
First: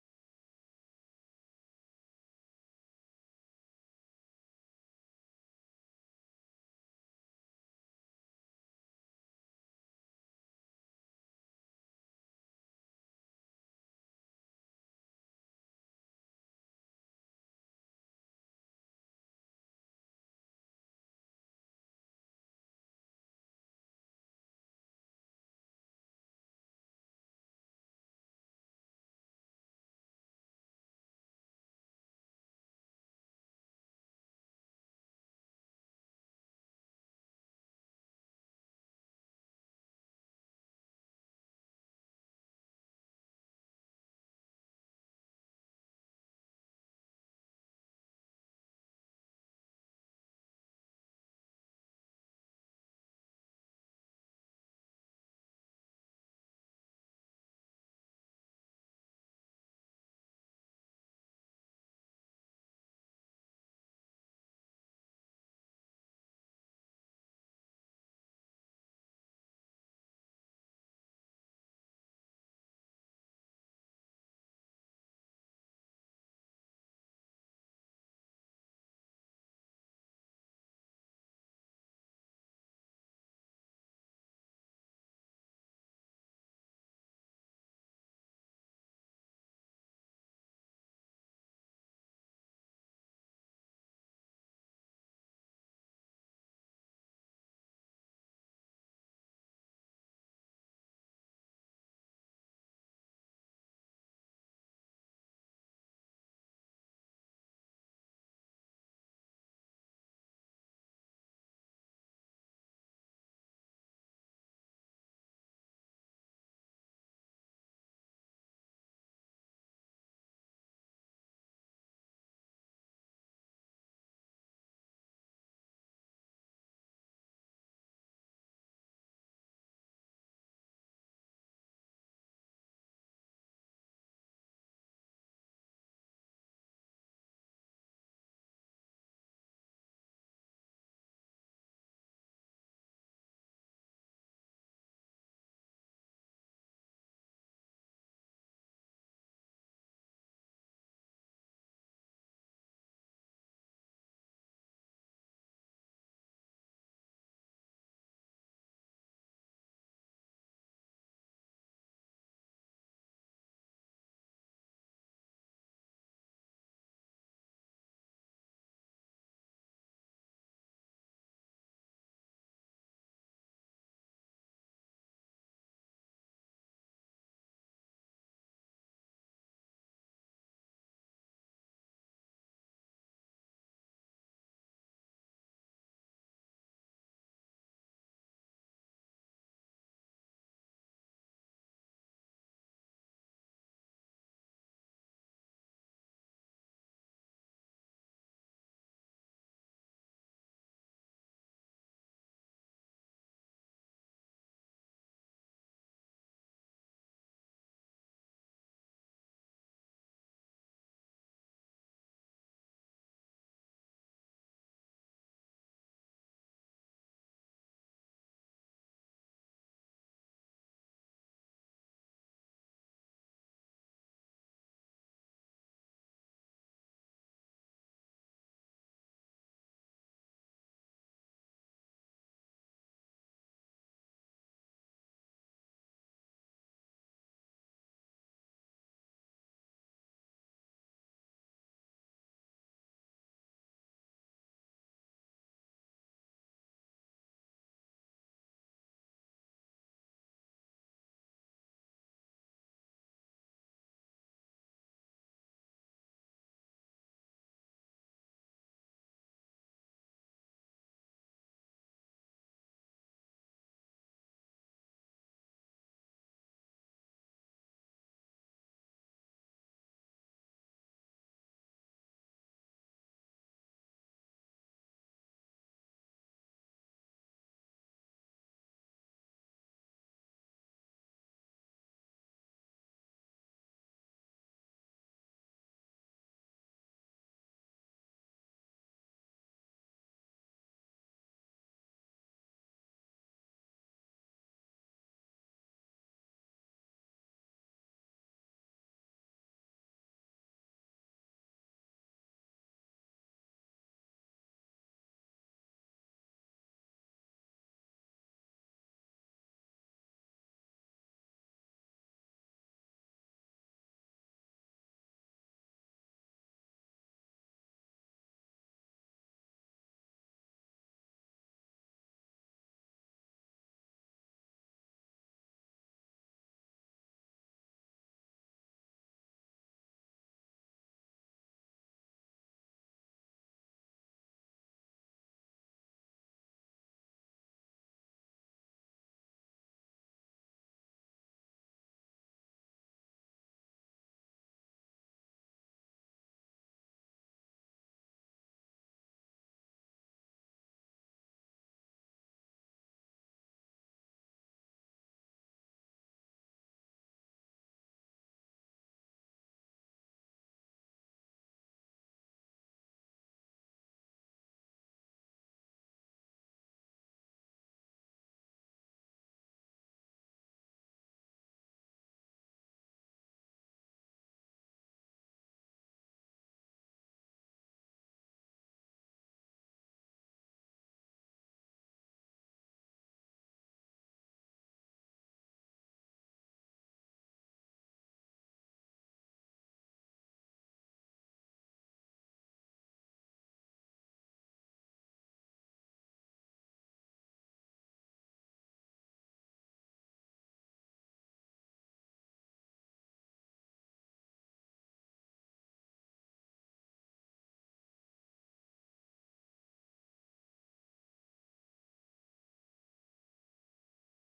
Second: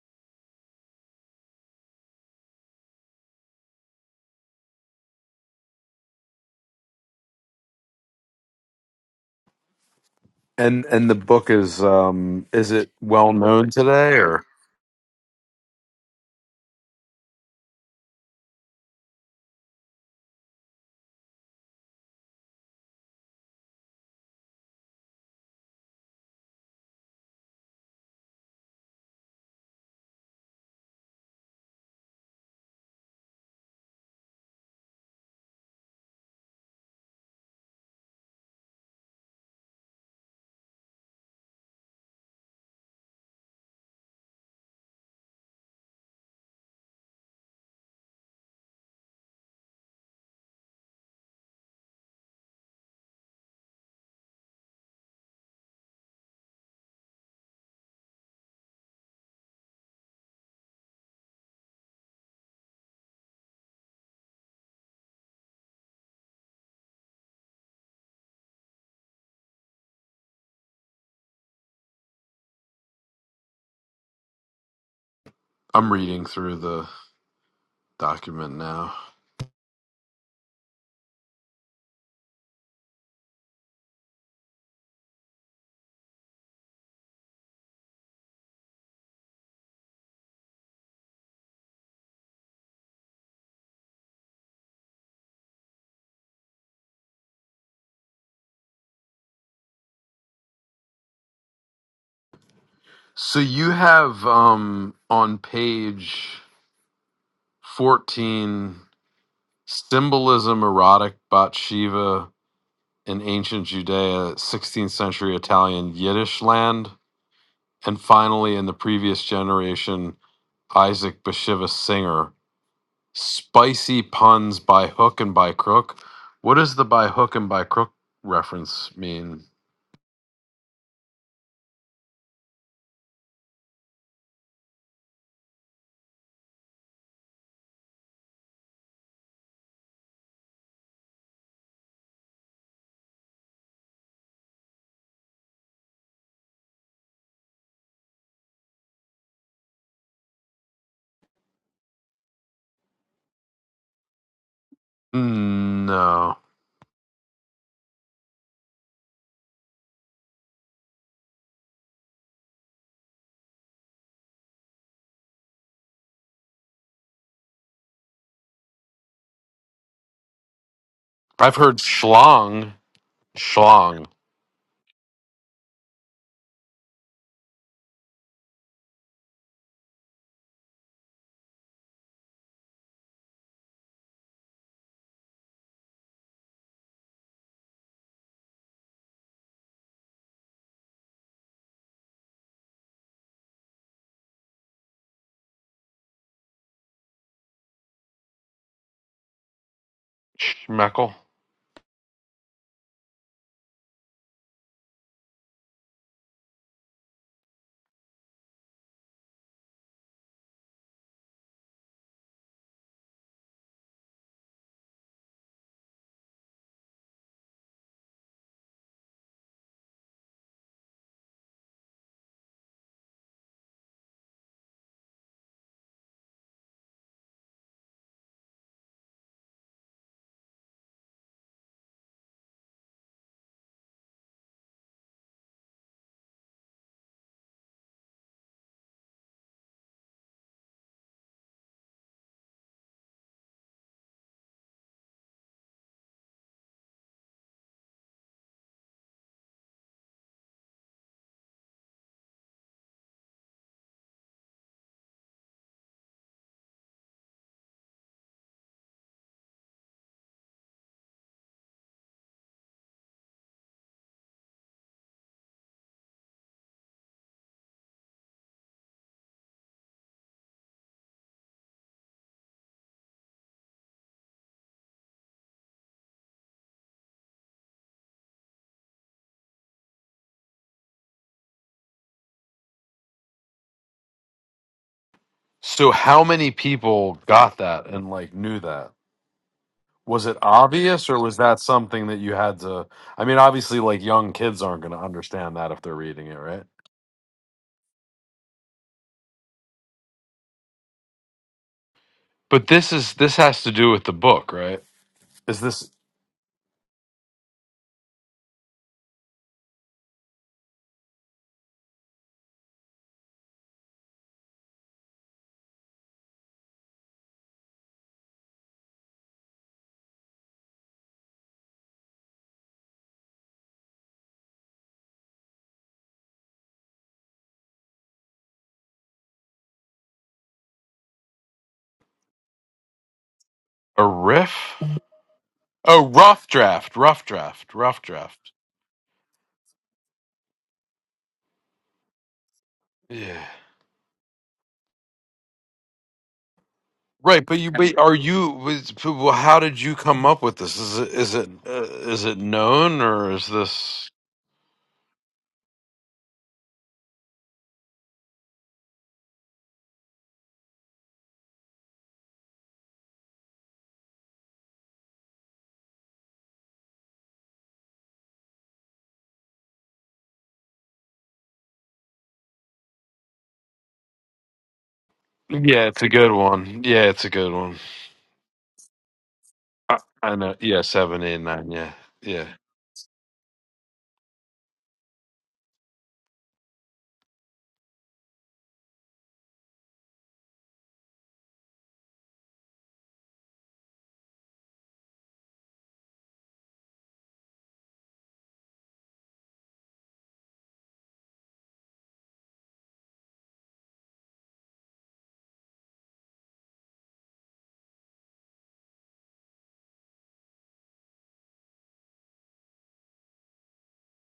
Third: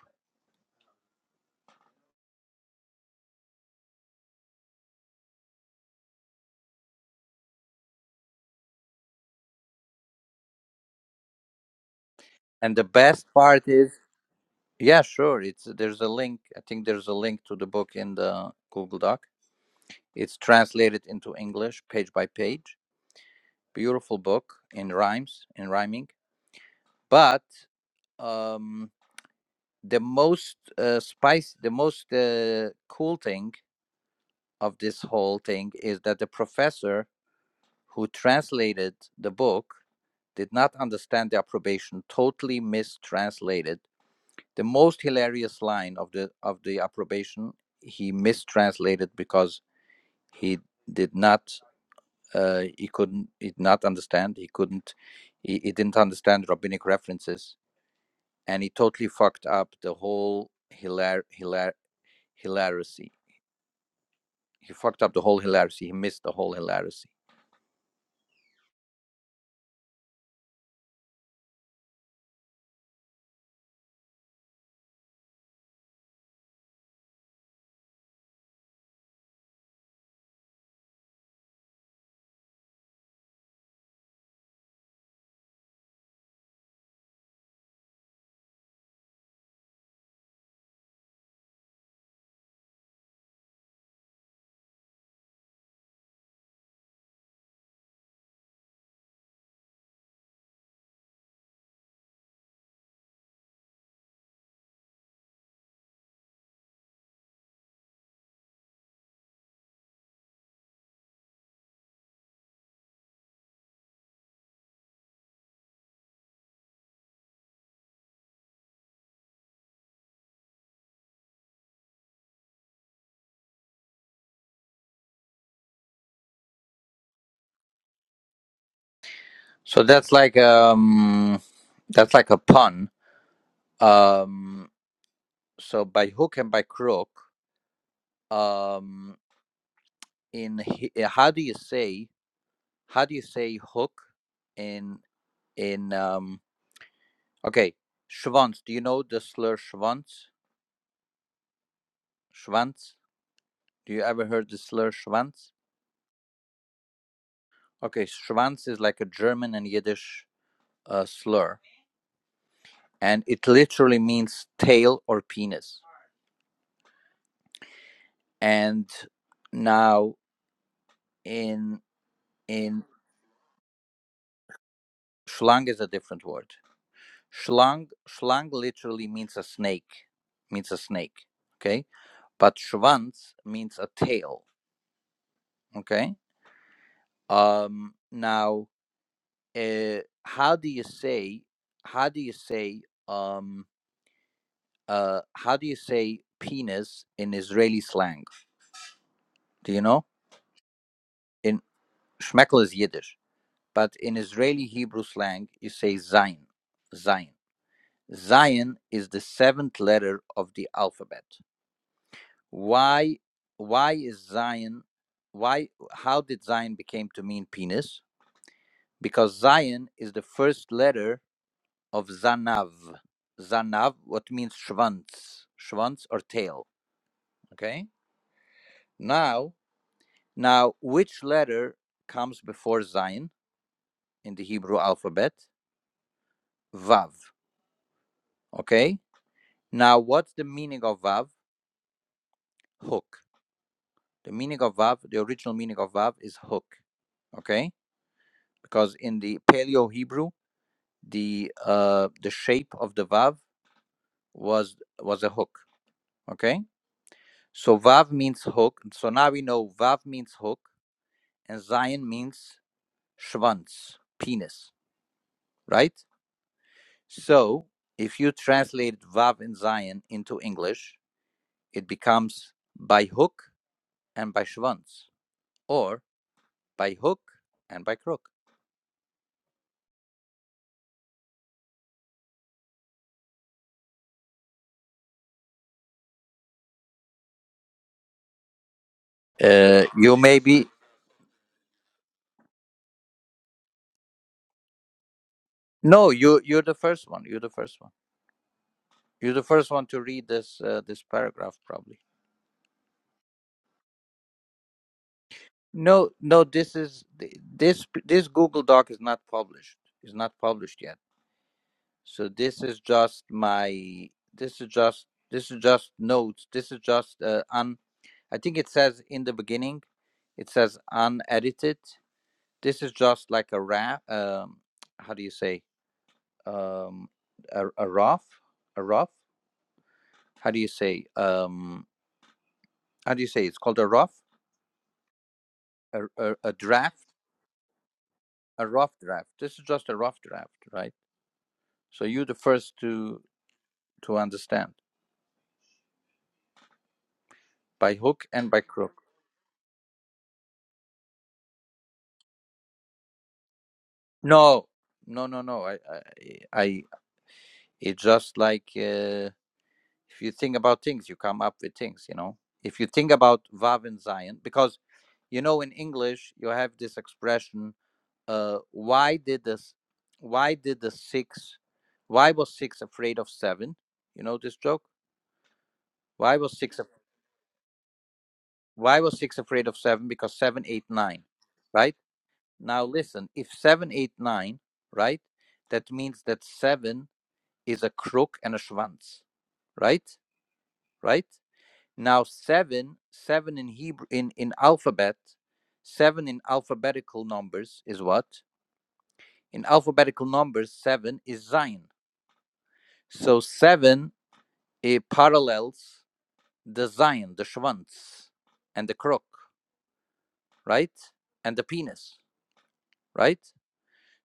And and the book is um is
and the
it
best
well
part
known
is
today or?
yeah sure it's there's a link i think there's a link to the book in the google doc it's translated into english page by page beautiful book in rhymes in rhyming but um the most uh, spice the most uh, cool thing of this whole thing is that the professor who translated the book did not understand the approbation, totally mistranslated. The most hilarious line of the of the approbation he mistranslated because he did not uh, he couldn't he did not understand he couldn't he, he didn't understand rabbinic references and he totally fucked up the whole hilar hilar hilarity He fucked up the whole hilarity. He missed the whole hilarity.
I'm reading through the document now. So you have um on page 14 symbolism erotic Bat Shiva in ancient Judea, 16th century Italian Yiddish land. And finally, in the previous generation, Isaac Bashevis Singer, spicy puns by hook and by crook. What does the by hook and by crook reference mean?
So that's like um that's like a pun. Um so by hook and by crook, um in hi- how do you say how do you say hook in in um Okay, Schwanz. Do you know the slur Schwanz? Schwanz? Do you ever heard the slur Schwanz?
Mm, No.
Okay, Schwanz is like a German and Yiddish uh, slur, and it literally means tail or penis. And now
I've heard
in
schlong,
in
schlong,
Schlang is a different word. Schlang Schlang literally means a snake, means a snake. Okay, but Schwanz means a tail. Okay. Um. Now uh, how do you say how do you say um uh how do you say penis in Israeli slang? Do you know?
schmeckle.
In Schmeckel is Yiddish, but in Israeli Hebrew slang you say Zion. Zion. Zion is the seventh letter of the alphabet. Why why is Zion why how did Zion became to mean penis? Because Zion is the first letter of Zanav. Zanav, what means Schwanz, Schwanz or tail. Okay. Now, now, which letter comes before Zayin in the Hebrew alphabet? Vav. Okay. Now, what's the meaning of Vav? Hook. The meaning of Vav, the original meaning of Vav is hook. Okay. Because in the Paleo Hebrew, the uh, the shape of the Vav was was a hook. Okay. So Vav means hook. So now we know Vav means hook. and Zion means Schwanz, penis, right? So if you translate Vav and Zion into English, it becomes by hook and by Schwanz, or by hook and by crook.
So, how many people got that and like knew that?
Uh, you
Was it
may be
obvious or was that something that you had to? I mean, obviously, like young kids aren't going to understand that if they're
no,
reading it,
you you're
right?
the first one. You're the first one. You're the first one to read this uh, this paragraph probably.
But this is this has to do with the book, right? Is this
No, no, this is this this Google Doc is not published. It's not published yet So this is just my. This is just. This is just notes. This is just uh, un. I think it says in the beginning. It says unedited. This is just like a wrap. Um, how do you say? Um, a, a rough. A rough. How do you say? Um, how do you say? It's called a
a
rough.
riff?
A,
Oh,
a,
rough
a
draft,
draft.
rough draft, rough draft.
A rough draft. This is just a rough draft, right? So you're the first to
Yeah.
to understand
Right, but you,
by
but are
hook
you?
and by crook.
was- Well, how did you come up with this? Is it is it uh, is it known or is this?
No, no, no, no. I, I, I it's just like uh, if you think about things, you come up with things, you know. If you think about Vav and Zion, because you know in English you have this expression, uh, why did this, why did the six, why was six afraid of seven? You know this joke.
Yeah, it's a good
Why was six?
one.
af-
Yeah, it's a good one.
Why was six afraid of
I,
seven? Because
I know.
seven,
Yeah,
eight,
seven,
nine,
eight, nine. Yeah,
right?
yeah.
Now listen, if seven, eight, nine, right? That means that seven is a crook and a schwanz, right? Right? Now seven, seven in Hebrew in in alphabet, seven in alphabetical numbers is what? In alphabetical numbers, seven is Zion. So seven it parallels the Zion, the schwanz, and the crook, right? And the penis, right?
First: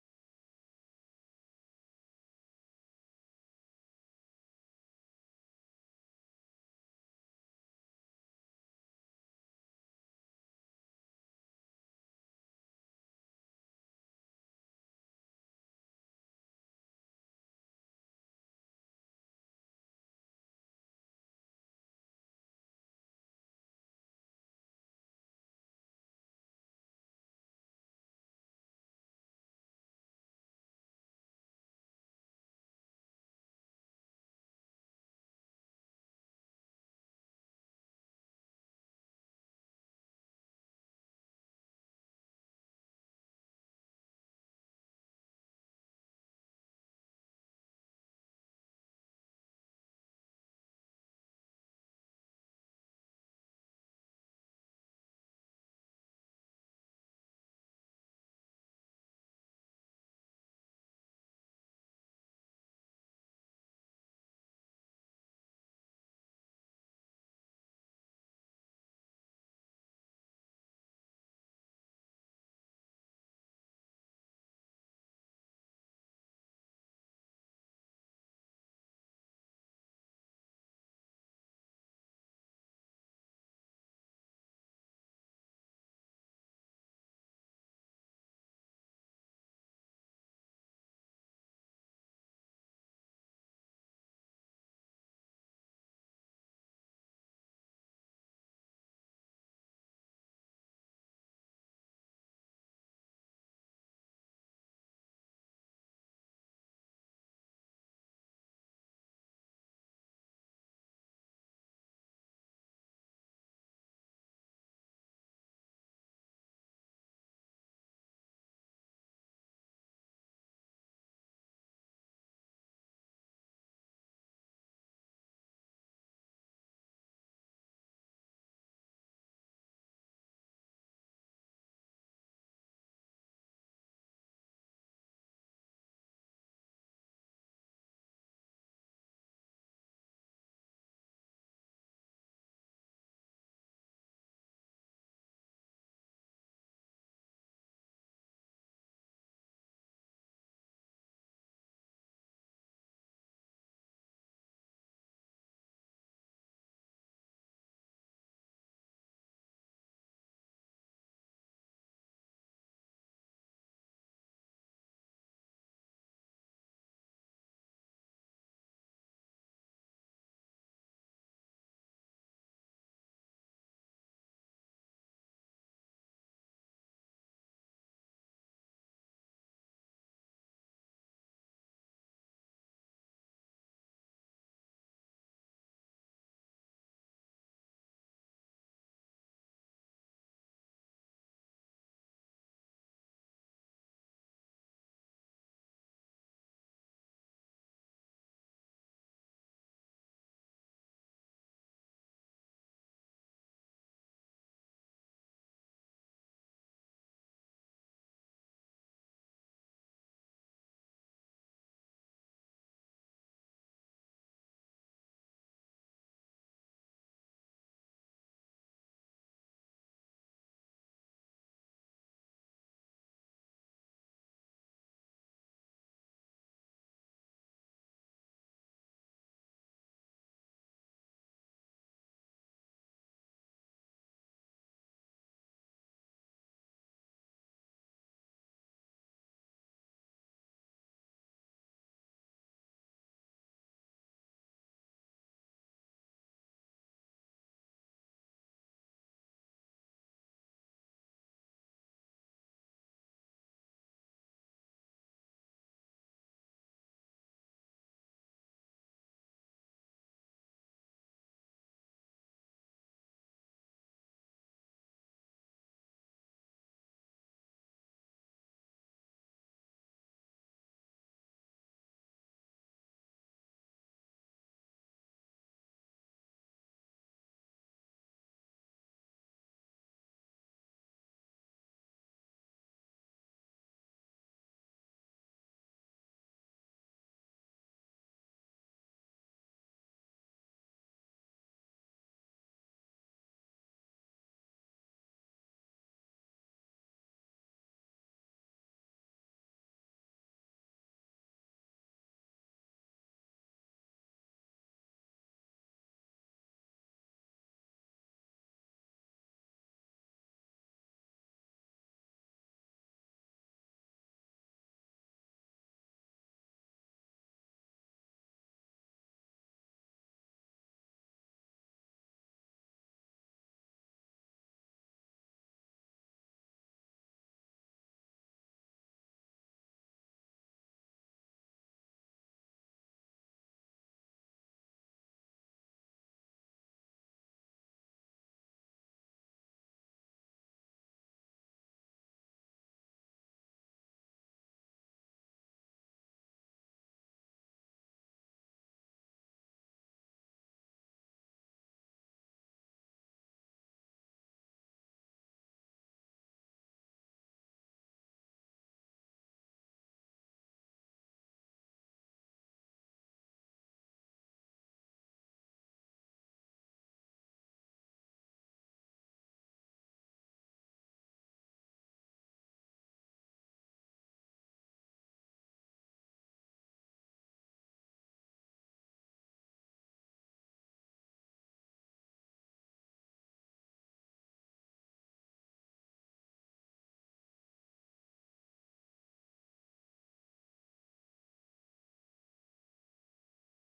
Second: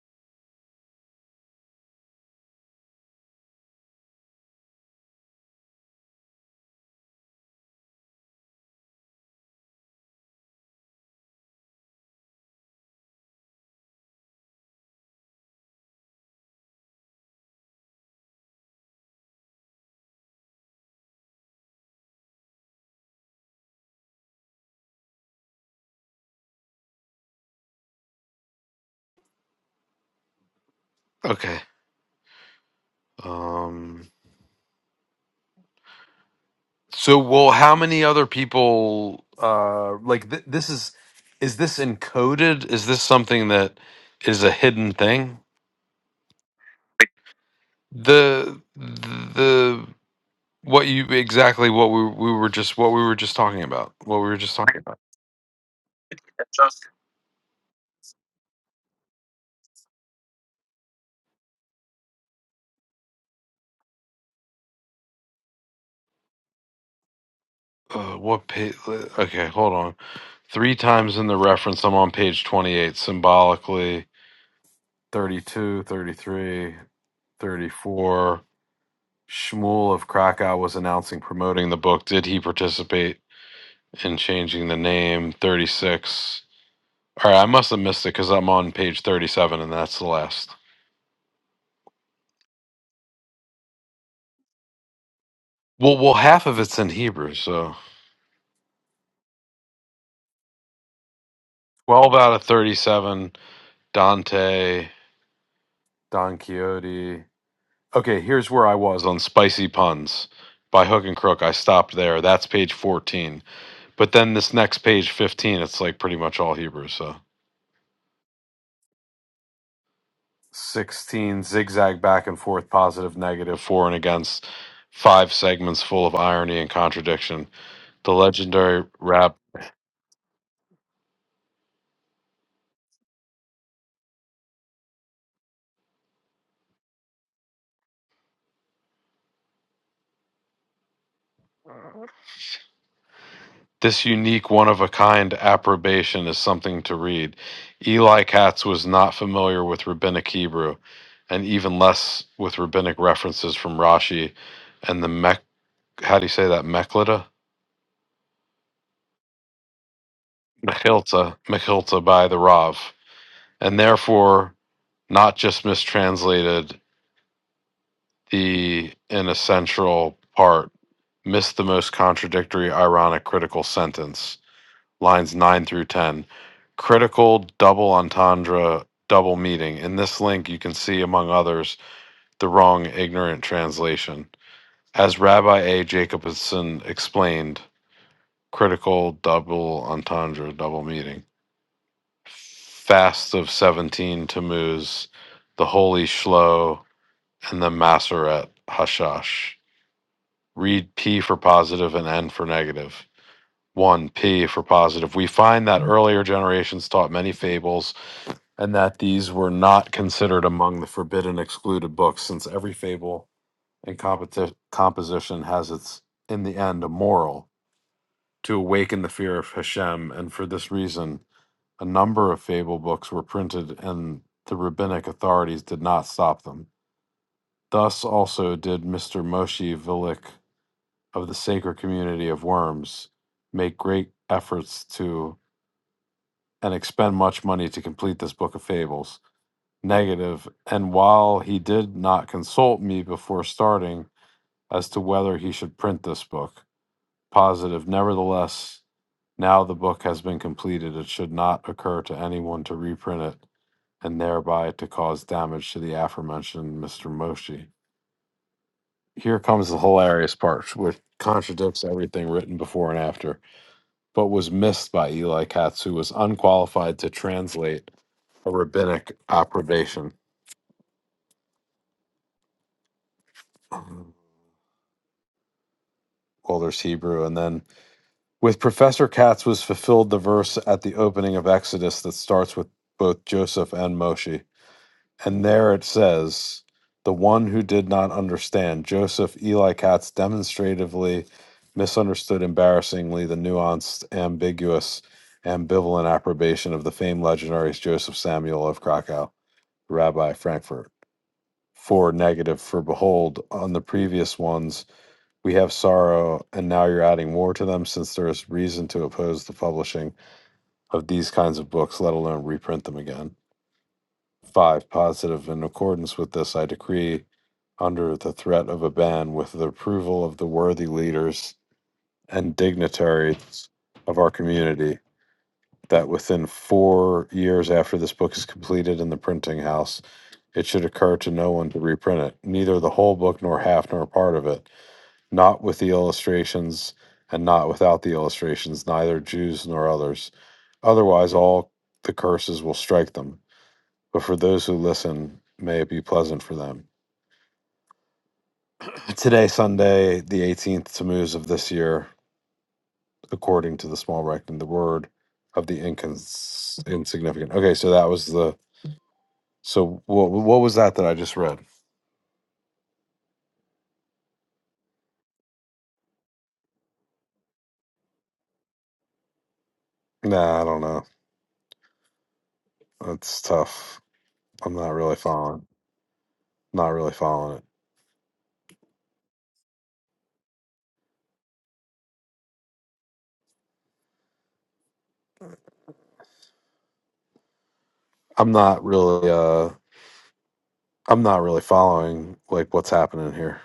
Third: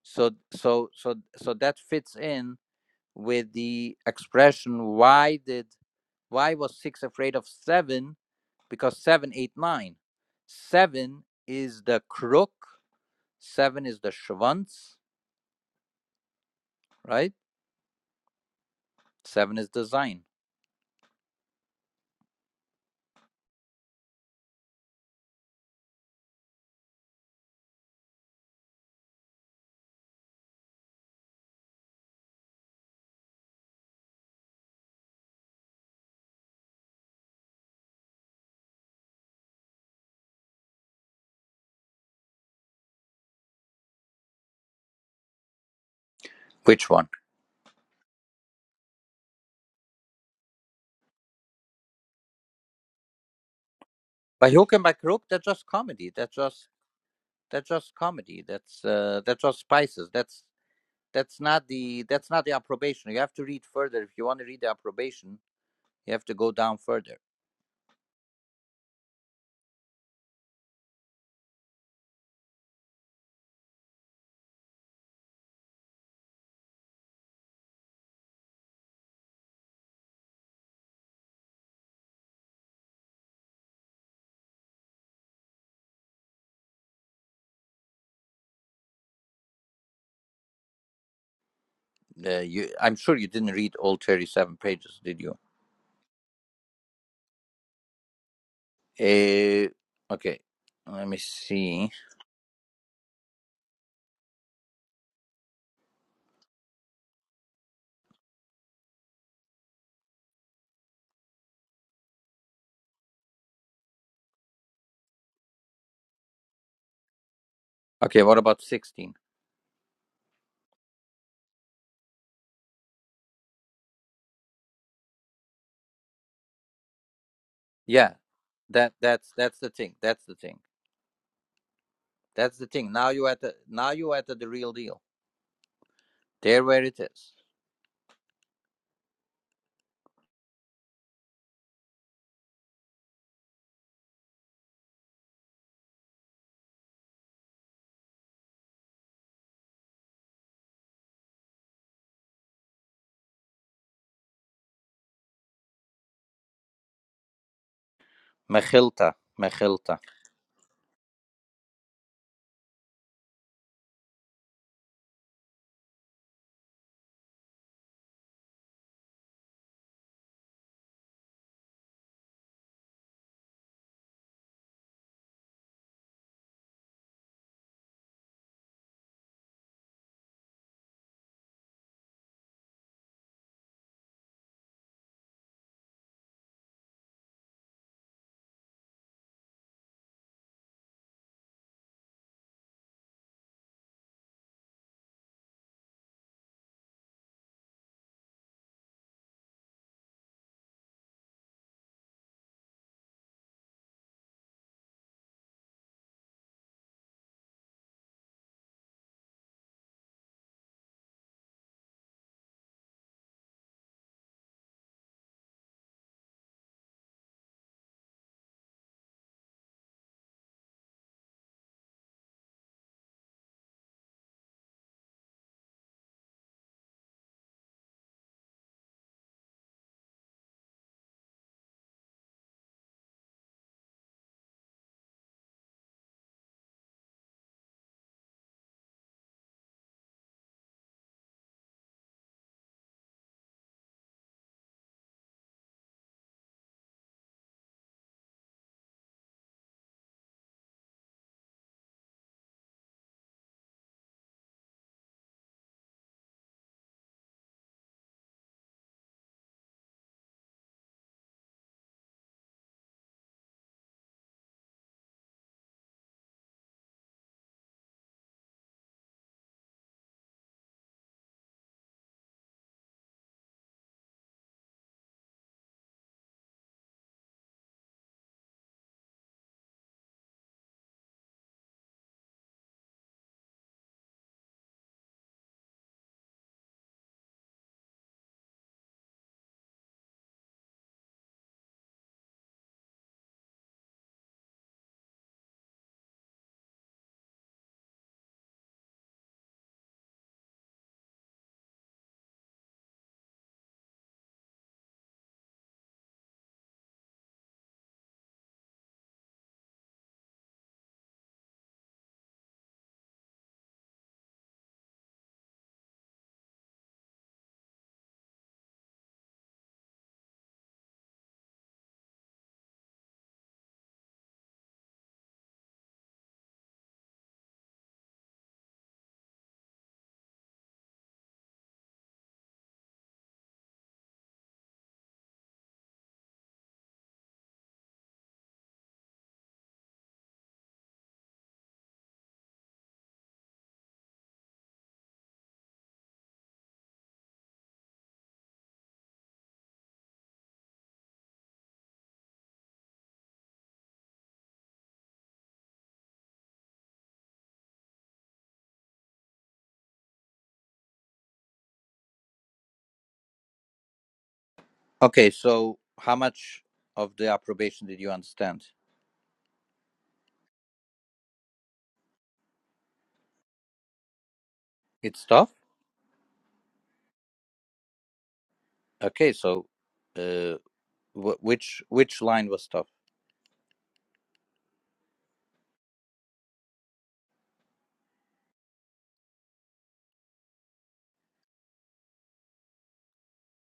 So so so so that fits in with the expression why did Why was six afraid of seven? Because seven, eight, nine. Seven is the crook. Seven is the schwanz, right? Seven is the sign.
Okay. Um. So, well, how many other people? Uh, like th- this is is this encoded? Is this something that is a hidden thing?
Which one?
the the what you exactly what we we were just what we were just talking about what we were
By
just
hook
talking
and by
about
crook, that's just comedy. That's just that's just comedy. That's uh, that's just spices. That's that's not the that's not the approbation. You have to read further if you want to read the approbation. You have to go down further.
uh, what page okay hold on three times in the reference i'm on page 28 symbolically 32 33 34 shmuel of krakow was announcing promoting the book did he participate in changing the name 36 all right i must have missed it because i'm on page 37 and that's the last
Uh, you, I'm sure you didn't read all thirty-seven pages, did you?
well well half of it's in hebrew so
Uh, okay, let me see.
12 out of 37, Dante, Don Quixote. Okay, here's where I was on spicy puns by Hook and Crook. I stopped there. That's page 14. But then this next page 15, it's like pretty much all Hebrew, so
Okay, what about 16?
16 zigzag back and forth positive negative for and against five segments full of irony and contradiction. The
Yeah.
legendary
That that's
rap
that's the thing. That's the thing. That's the thing. Now you at the now you at the, the real deal. There where it is.
This unique, one of a kind approbation is something to read. Eli Katz was not familiar with rabbinic Hebrew, and even less with rabbinic references from Rashi and the Mech. How do you say that? Mechilta?
Mechilta, Mechilta.
Mechilta. Mechilta by the Rav. And therefore, not just mistranslated the inessential part, missed the most contradictory, ironic, critical sentence lines 9 through 10. Critical double entendre double meaning. In this link, you can see, among others, the wrong ignorant translation. As Rabbi A. Jacobson explained, critical double entendre double meaning. Fast of 17 Tammuz, the Holy Shlo, and the Maseret Hashash. Read P for positive and N for negative. One P for positive. We find that earlier generations taught many fables, and that these were not considered among the forbidden excluded books, since every fable and competi- composition has its, in the end, a moral to awaken the fear of Hashem, and for this reason, a number of fable books were printed, and the rabbinic authorities did not stop them. Thus also did Mr. Moshe Vilik of the Sacred Community of Worms make great efforts to and expend much money to complete this book of fables. Negative, and while he did not consult me before starting as to whether he should print this book, positive, nevertheless, now the book has been completed, it should not occur to anyone to reprint it and thereby to cause damage to the aforementioned Mr. Moshi. Here comes the hilarious part, which contradicts everything written before and after, but was missed by Eli Katz, who was unqualified to translate a rabbinic approbation. Well, there's Hebrew. And then with Professor Katz was fulfilled the verse at the opening of Exodus that starts with both Joseph and Moshe. And there it says, the one who did not understand, Joseph Eli Katz demonstratively misunderstood embarrassingly the nuanced, ambiguous, ambivalent approbation of the famed legendaries Joseph Samuel of Krakow, Rabbi Frankfurt. Four negative for behold on the previous ones we have sorrow and now you're adding more to them since there is reason to oppose the publishing of these kinds of books let alone reprint them again five positive in accordance with this i decree under the threat of a ban with the approval of the worthy leaders and dignitaries of our community that within four years after this book is completed in the printing house, it should occur to no one to reprint it, neither the whole book nor half nor part of it, not with the illustrations and not without the illustrations, neither Jews nor others. Otherwise, all the curses will strike them. But for those who listen, may it be pleasant for them. Today, Sunday, the 18th Tammuz of this year, according to the small reckoning, the word of the incons- insignificant. Okay, so that was the So what what was that that I just read?
Okay, so how much of the approbation did you understand?
Nah, I don't know. That's tough. I'm not really
It's tough.
following. Not really following it.
Okay, so uh, wh- which which line was tough?
I'm not really uh I'm not really following like what's happening here.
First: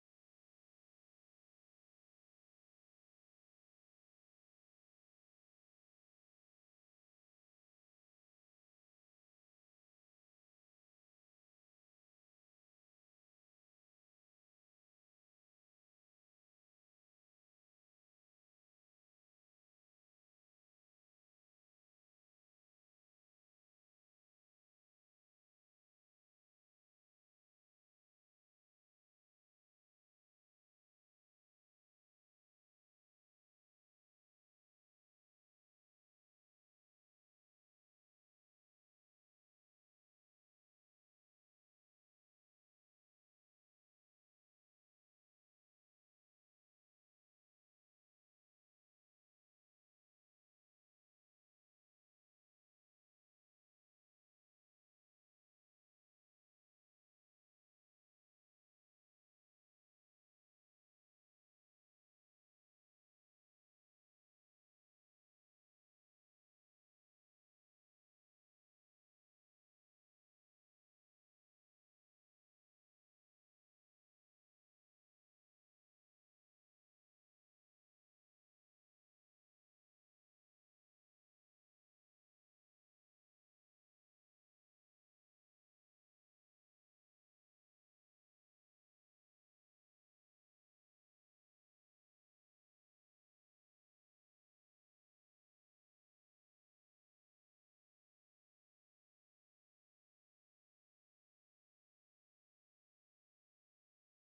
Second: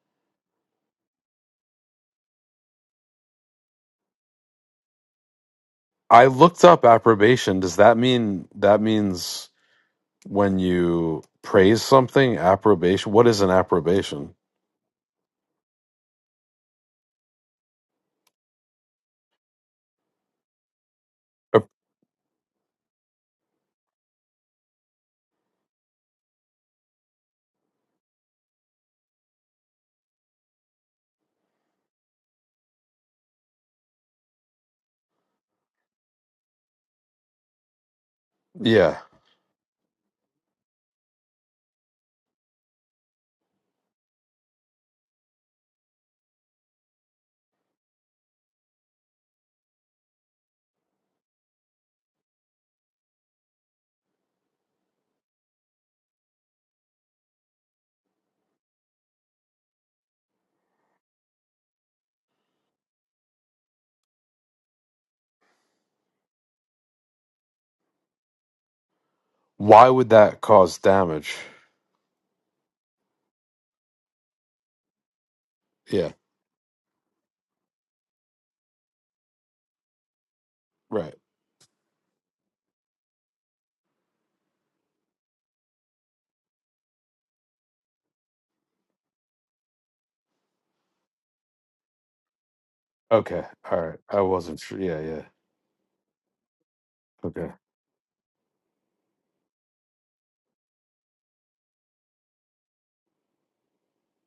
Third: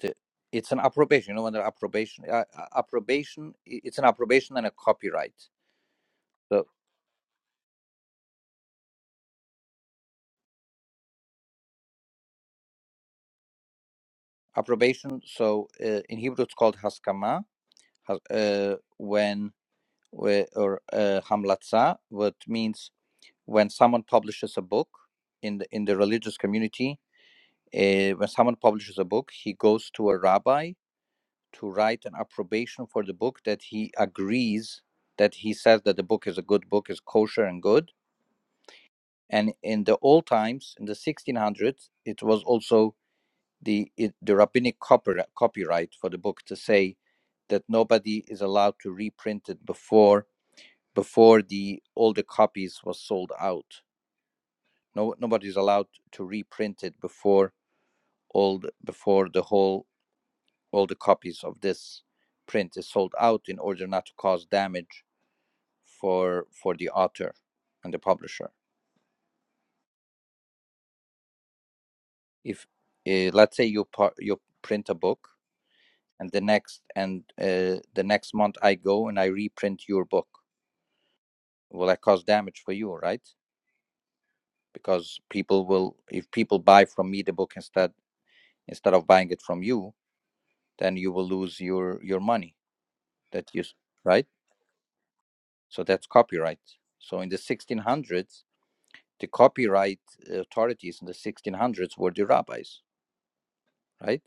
The, it's an approbation. You know, under approbation, uh, uh, approbation. i- It's an approbation and a copyright.
I looked
So
up approbation. Does that mean that means when you praise something, approbation? What is an approbation?
approbation. So uh, in Hebrew, it's called haskama, has, uh, when whe- or uh,
Ap-
hamlatza, what means when someone publishes a book in the in the religious community. Uh, when someone publishes a book, he goes to a rabbi to write an approbation for the book that he agrees that he says that the book is a good book, is kosher and good.
yeah.
And in the old times, in the 1600s, it was also the it, the rabbinic copyri- copyright for the book to say that nobody is allowed to reprint it before before the all the copies was sold out. No nobody's allowed to reprint it before all the, before the whole all the copies of this print is sold out in order not to cause damage for for the author and the publisher.
Why would that cause damage?
If uh, let's say you par- you print a book
Yeah,
and the next and uh, the next month I go and I reprint your book
right.
will I cause damage for you, right? Because people will, if people buy from me the book instead instead of buying it from you, then you will lose your your money
Okay.
that you
All right. I
right.
wasn't sure. Yeah, yeah.
So that's copyright. So in the
Okay.
1600s, the copyright authorities in the 1600s were the rabbis, right?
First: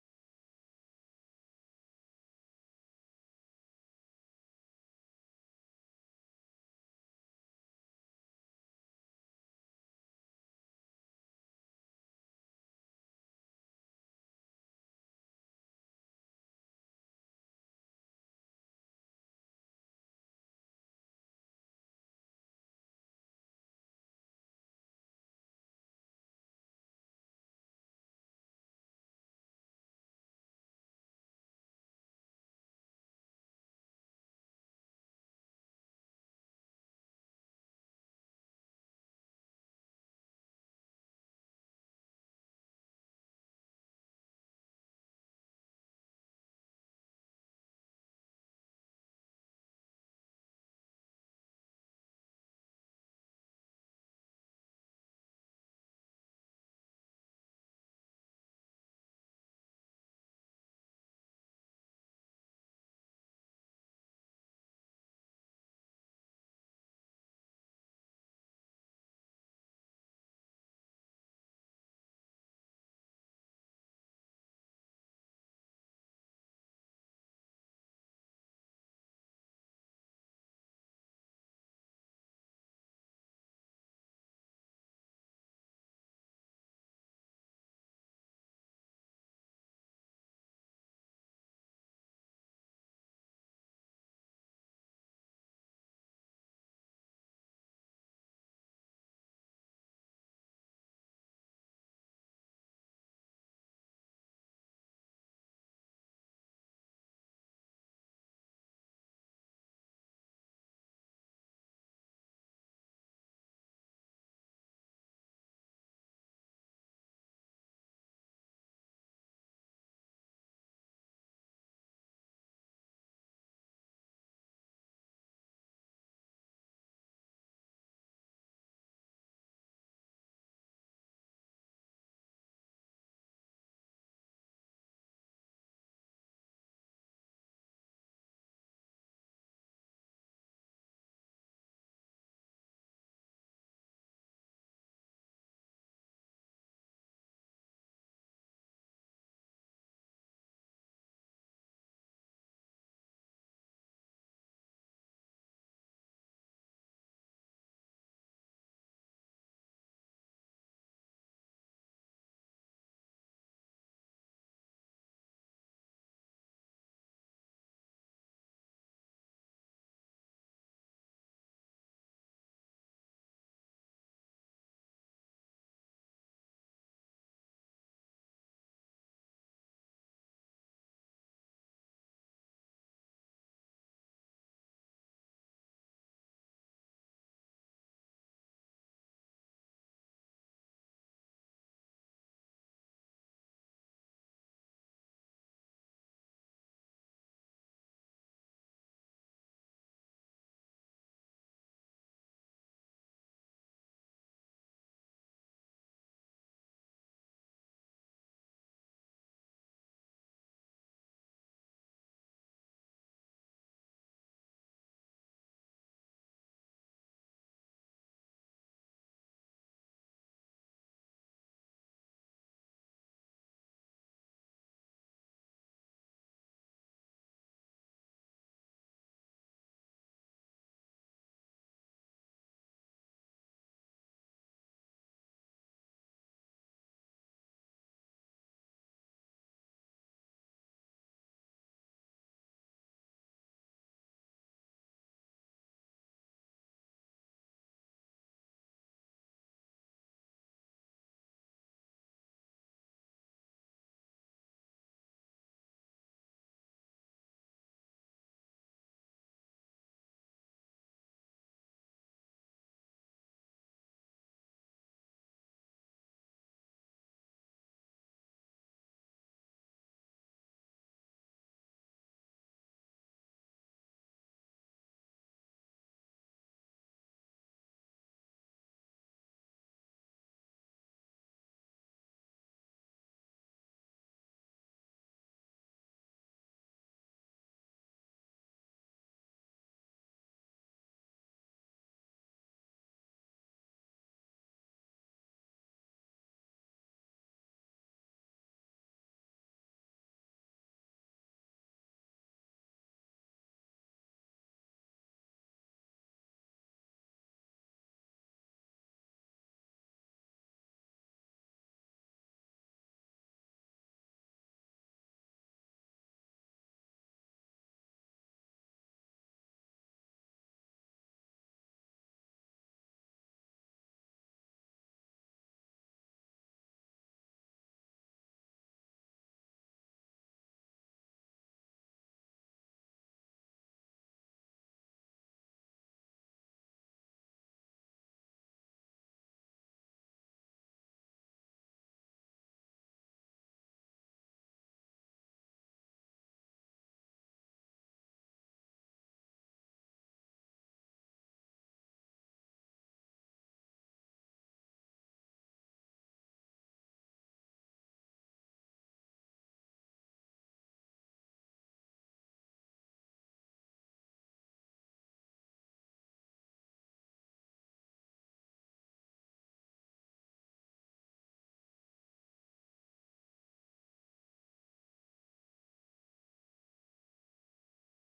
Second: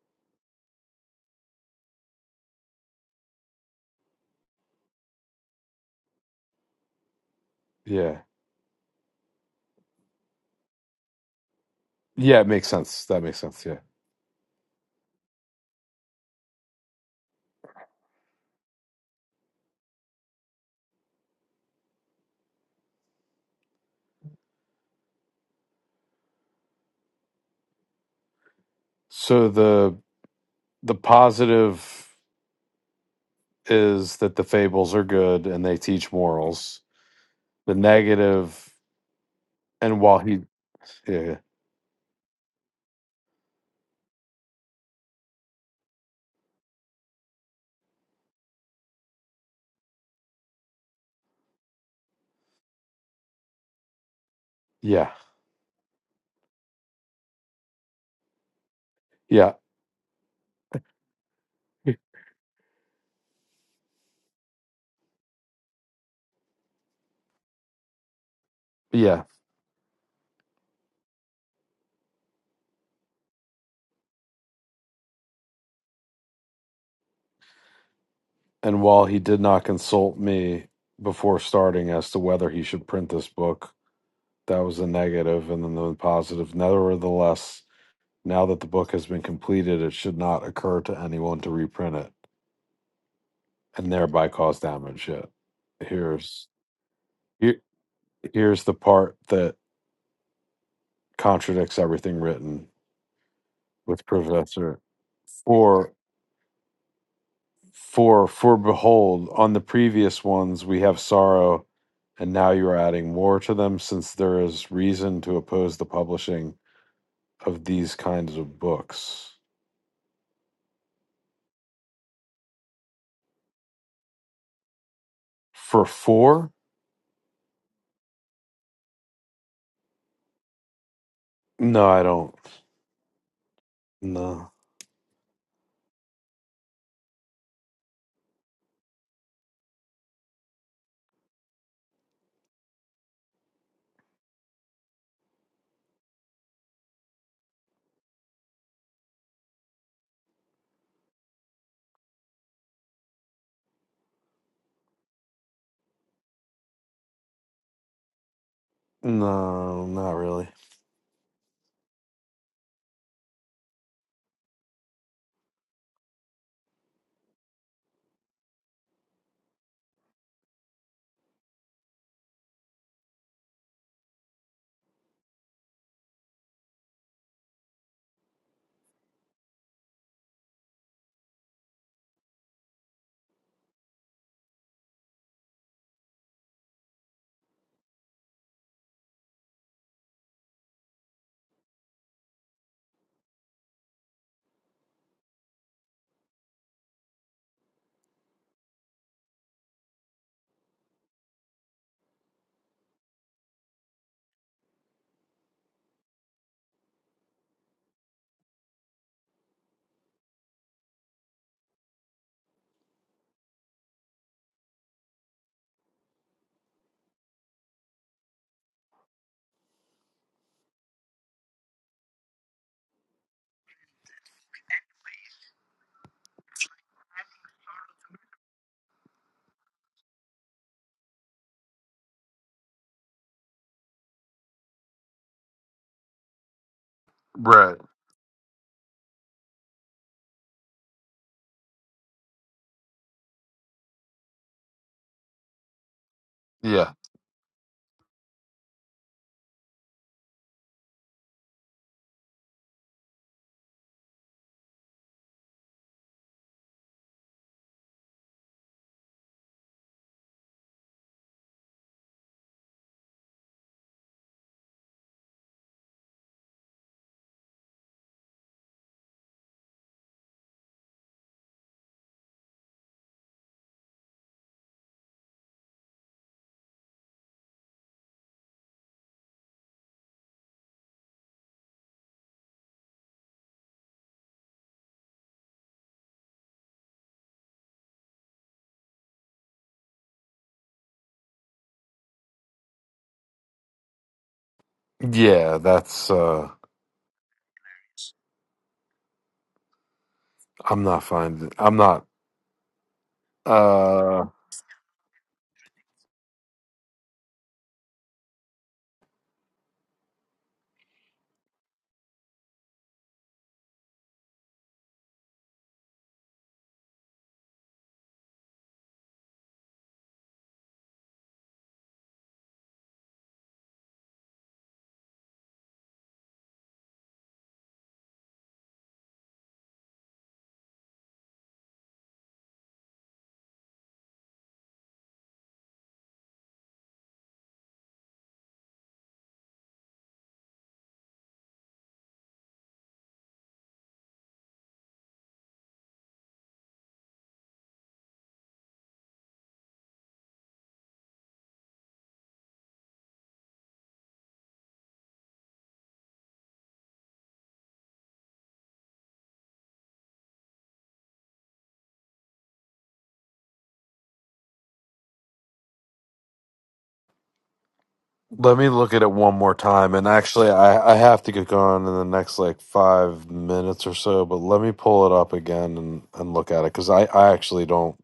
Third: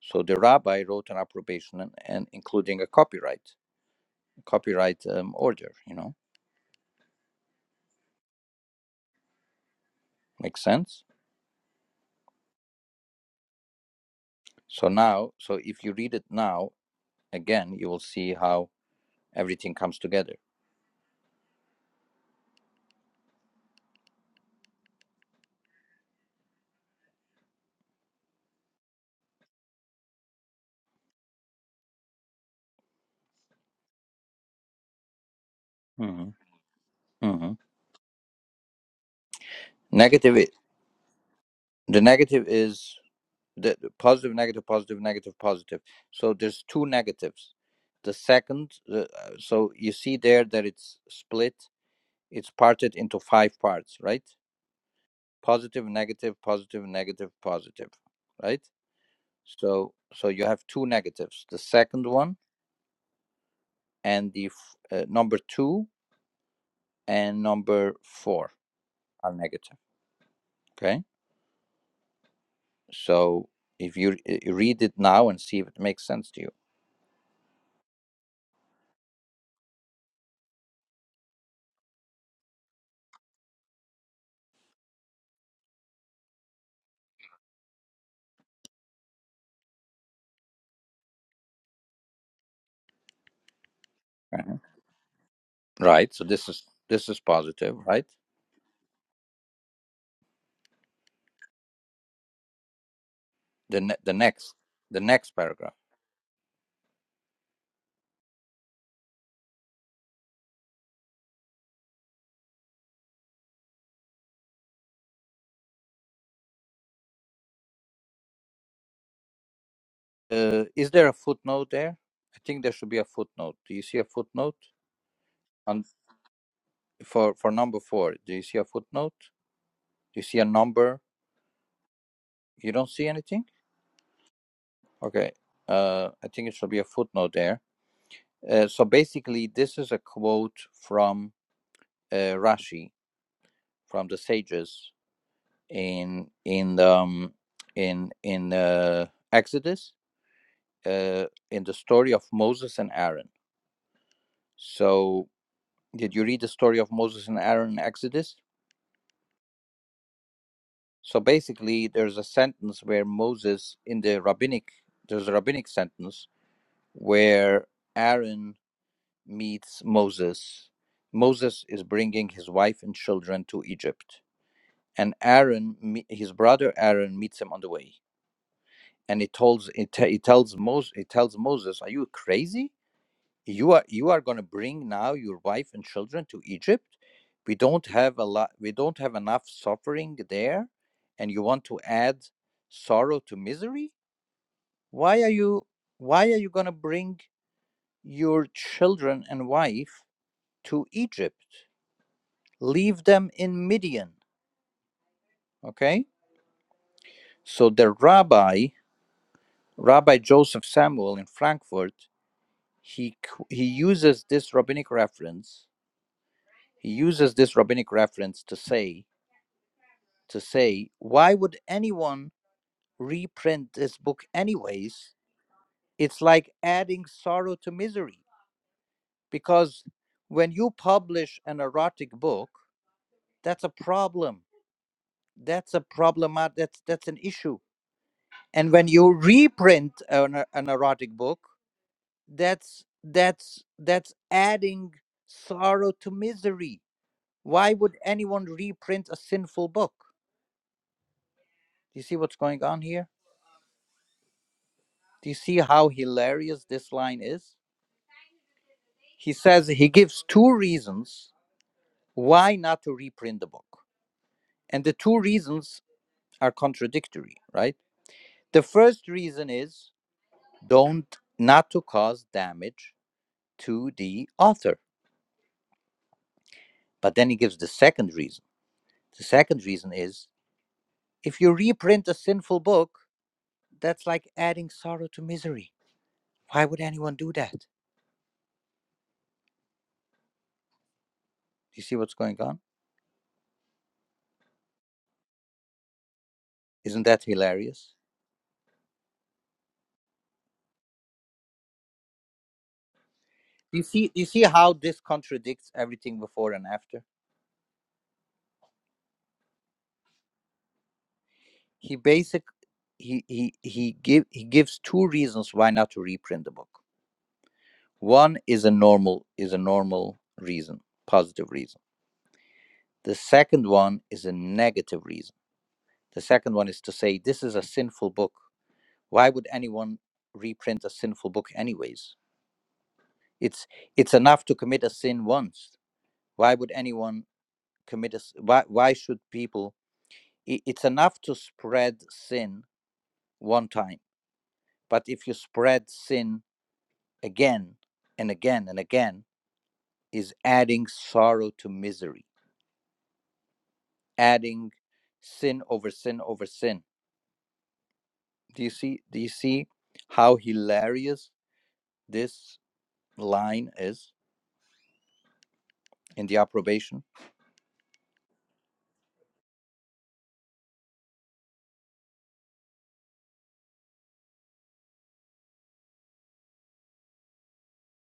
So the rabbi wrote an approbation and, and including a copyright copyright um, order. You know,
Yeah.
makes sense.
Yeah, it makes sense. That makes sense. Yeah.
So now, so if you read it now again, you will see how everything comes together
So the the positive is that the fables are good and they teach
hmm
morals.
hmm
The negative, and while
Negative.
he,
i-
yeah,
The negative is the the positive, negative, positive, negative, positive. So there's two negatives. The second, uh, uh, so you see there that it's split. It's parted into five parts, right?
yeah,
Positive, negative, positive, negative, positive, right?
yeah,
So so you have two negatives. The second one and the f- uh, number two and number four
yeah,
are negative. Okay. So if you uh, read it now and see if it makes sense to you.
and while he did not consult me before starting as to whether he should print this book, that was a negative, and then the positive. Nevertheless, now that the book has been completed, it should not occur to anyone to reprint it and thereby
Right.
cause damage. Yet,
Right. So
here's
this is this is
here,
positive, right?
here's the part that contradicts everything written
The ne-
with
the next
professor
the next paragraph.
for for for behold on the previous ones we have sorrow and now you are adding more to them since there is reason to oppose the publishing of these kinds of books
Uh, is there a footnote there? I think there should be a footnote. Do you see a footnote on
for four
for for number four? Do you see a footnote? Do you see a number?
no i don't
You don't see anything.
no
Okay. Uh, I think it should be a footnote there. Uh, so basically, this is a quote from uh, Rashi from the sages in in the, um, in in uh, Exodus uh, in the story of Moses and Aaron. So, did you read the story of Moses and Aaron in Exodus?
no not really
So, basically, there's a sentence where Moses, in the rabbinic, there's a rabbinic sentence where Aaron meets Moses. Moses is bringing his wife and children to Egypt, and Aaron, me- his brother Aaron, meets him on the way. And he tells, he, t- tells Moses, he tells Moses, "Are you crazy? you are you are going to bring now your wife and children to egypt we don't have a lot we don't have enough suffering there and you want to add sorrow to misery why are you why are you going to bring your children and wife to egypt leave them in midian okay so the rabbi rabbi joseph samuel in frankfurt he qu- he uses this rabbinic reference he uses this rabbinic reference to say to say, why would anyone reprint this book anyways? It's like adding sorrow to misery. Because when you publish an erotic book, that's a problem. That's a problem. That's that's an issue. And when you reprint an, e- an erotic book, that's that's that's adding sorrow to
yeah
misery. Why would anyone reprint a sinful book? Do you see what's going on here? Do you see how hilarious this line is? he says he gives two reasons why not to reprint the book and the two reasons are contradictory right the first reason is don't not to cause damage to the author but then he gives the second reason the second reason is if you reprint a sinful book that's like adding sorrow to misery why would anyone do that do you see what's going on
yeah that's uh
isn't that hilarious
i'm not finding i'm not
do you see
uh
do you see how this contradicts everything before and after he basic he he he give he gives two reasons why not to reprint the book. One is a normal is a normal reason, positive reason. The second one is a negative reason. The second one is to say this is a sinful book. Why would anyone reprint a sinful book anyways? It's it's enough to commit a sin once. Why would anyone commit a s- why why should people i- it's enough to spread sin one time. But if you spread sin again and again and again is adding sorrow to misery adding sin over sin over sin do you see do you see how hilarious this line is in the approbation
Let me look at it one more time. And actually, I, I have to get going in the next like five minutes or so, but let me pull it up again and, and look at it because I, I actually don't,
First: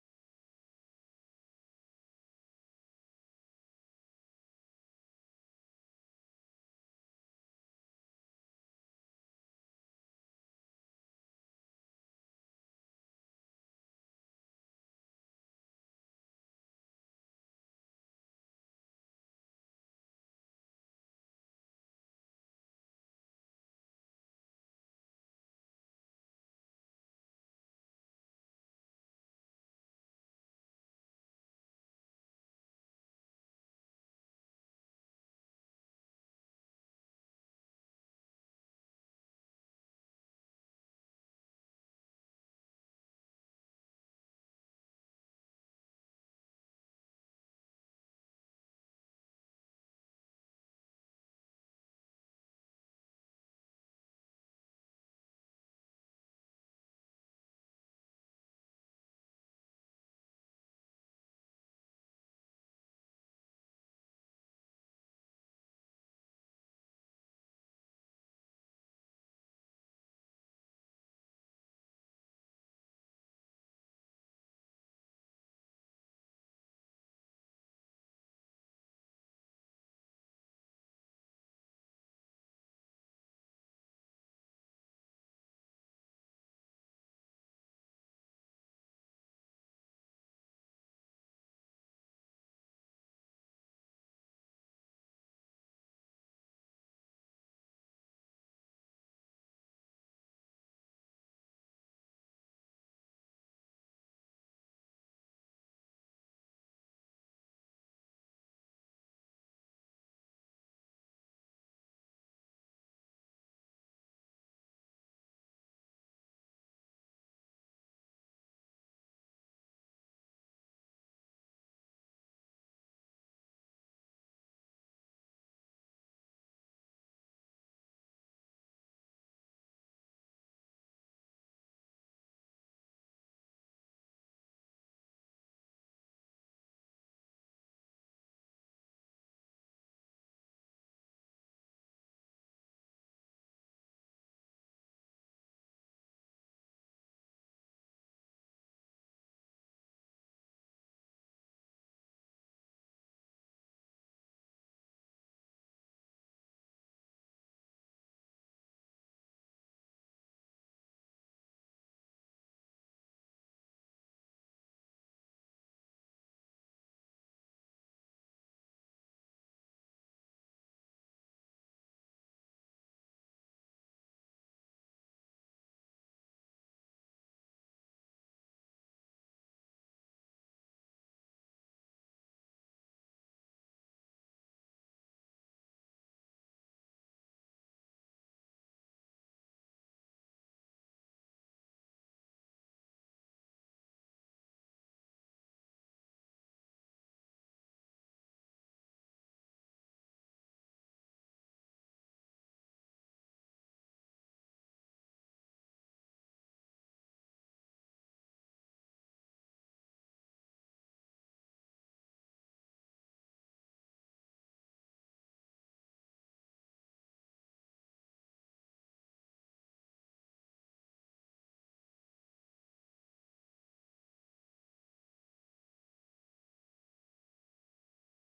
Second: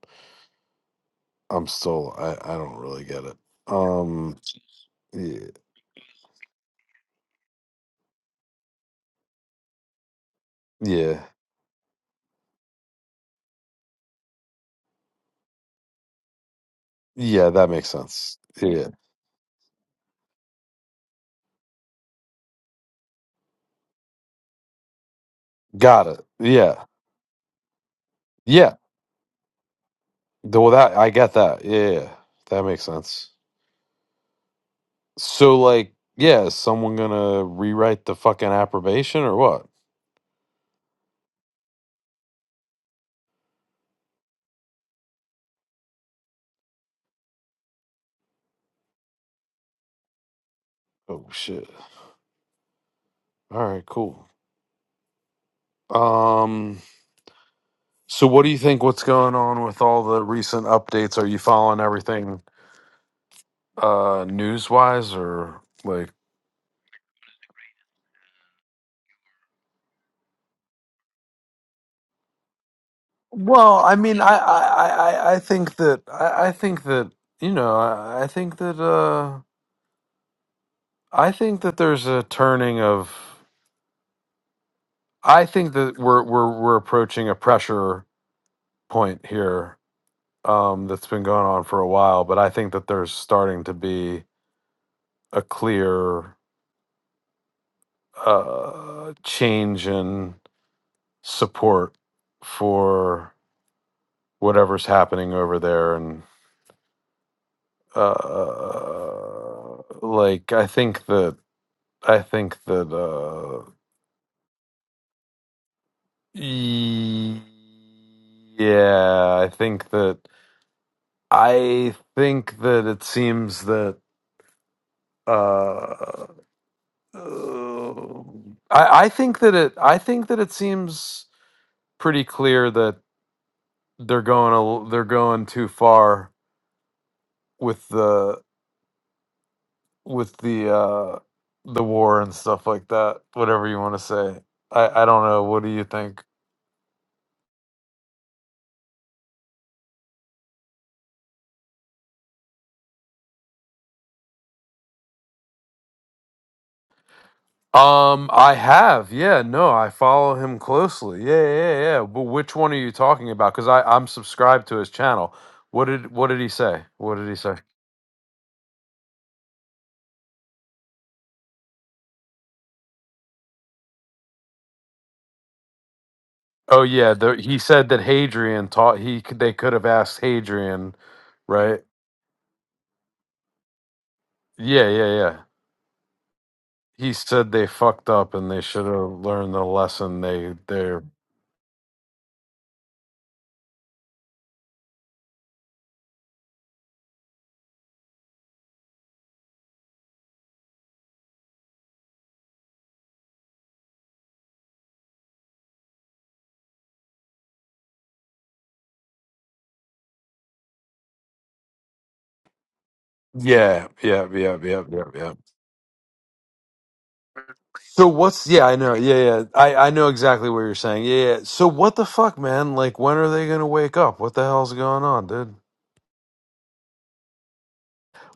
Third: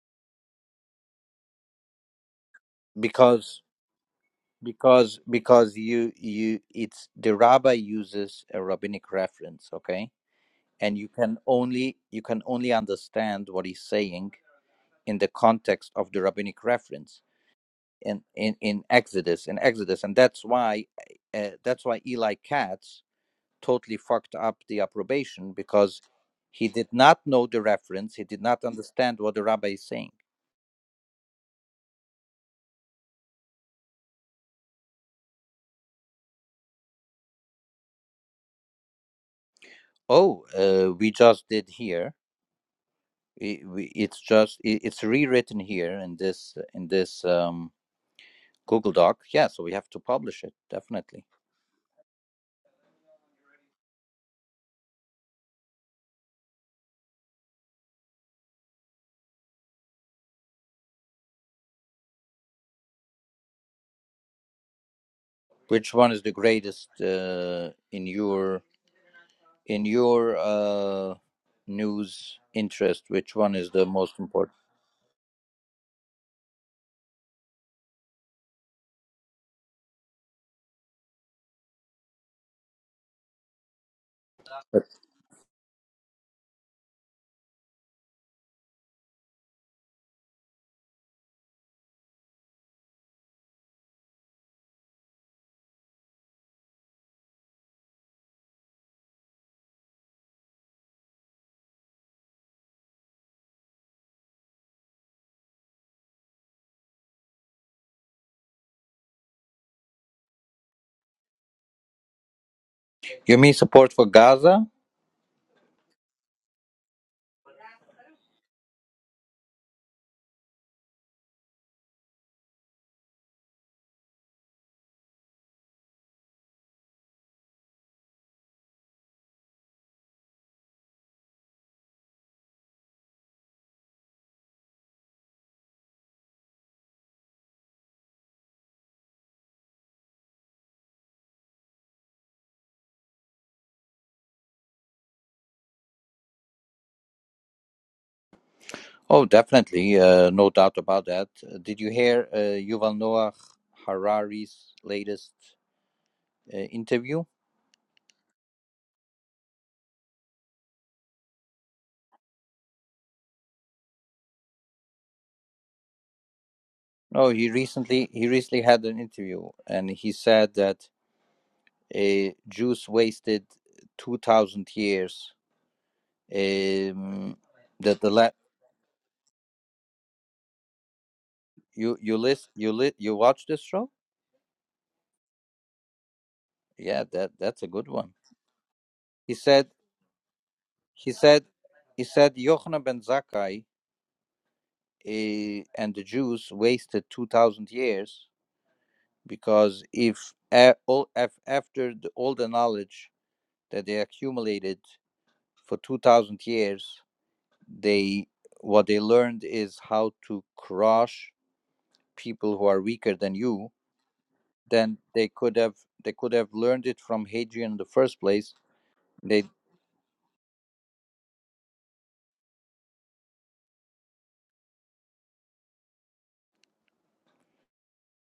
I'm still, I, I don't really get it.
because
Um,
because
yeah,
because you you it's the rabbi uses a rabbinic reference okay and you
yeah,
can only you can only understand what he's saying in the context of the rabbinic reference
yeah, that makes
in
sense.
in in
Yeah,
Exodus in Exodus, and that's why uh, that's why Eli Katz totally fucked up the approbation because
got it.
he
Yeah,
did not know the reference. He did not
yeah.
understand what the rabbi is saying.
The- Well, that I get that. Yeah, yeah, yeah, that makes sense. So, like, yeah, is someone gonna rewrite the fucking approbation or what?
Oh, uh, we just did here. i- we- It's just i- it's rewritten here in this in this um, Google Doc. Yeah, so we have to publish it definitely.
Oh shit. All right, cool. Um so what do you think what's going on with all the recent updates? Are you following everything uh news-wise or
Which
like
one is the greatest uh, in your? in your uh, news interest, which one is
Well,
the
I
most
mean, I,
important?
I, I, I I think that I, I think that you know, I, I think that uh, I think that there's a turning of. I think that we're we're we're approaching a pressure point here um, that's been going on for a while, but I think that there's starting to be a clear uh, change in support for whatever's happening over there, and uh, like I think that I think that
You mean
uh,
support for Gaza?
y- yeah, I think that I think that it seems that uh, uh, I, I think that it I think that it seems pretty clear that they're going a, l- they're going too far with the with the uh, the war and stuff like that. Whatever you want to say, I I don't know. What do you think?
Oh, definitely, uh, no doubt about that. Uh, Did you hear uh, Yuval Noah Harari's latest uh, interview?
Um, I have, yeah, no, I follow him closely. Yeah, yeah, yeah. yeah. But which one are you talking about? Because I I'm subscribed to his channel. What did what did he say? What did
No,
he
he
say?
recently he recently had an interview, and he said that uh, Jews wasted two thousand years.
Oh yeah, the,
Um,
he said
that
that
the la-
Hadrian taught he could- they could have asked Hadrian, right?
you you list you lit you watch this show
Yeah, yeah, yeah.
yeah
He
that
said
that's
they
a good
fucked
one
up and they should have
he
learned the
said
lesson. They they're
he said he said yochanan ben zakkai eh, and the jews wasted 2000 years because if, a- all, if after the, all the knowledge that they accumulated for 2000 years they what they learned is how to crush people who are weaker than you
yeah, yeah, yeah, yeah,
then
yeah,
they
yeah.
could have they could have learned it from hadrian in the
So
first
what's
place
yeah, I know. Yeah,
They.
yeah. I I know exactly what you're saying. Yeah, yeah. So what the fuck, man? Like when are they going to wake up? What the hell's going on, dude?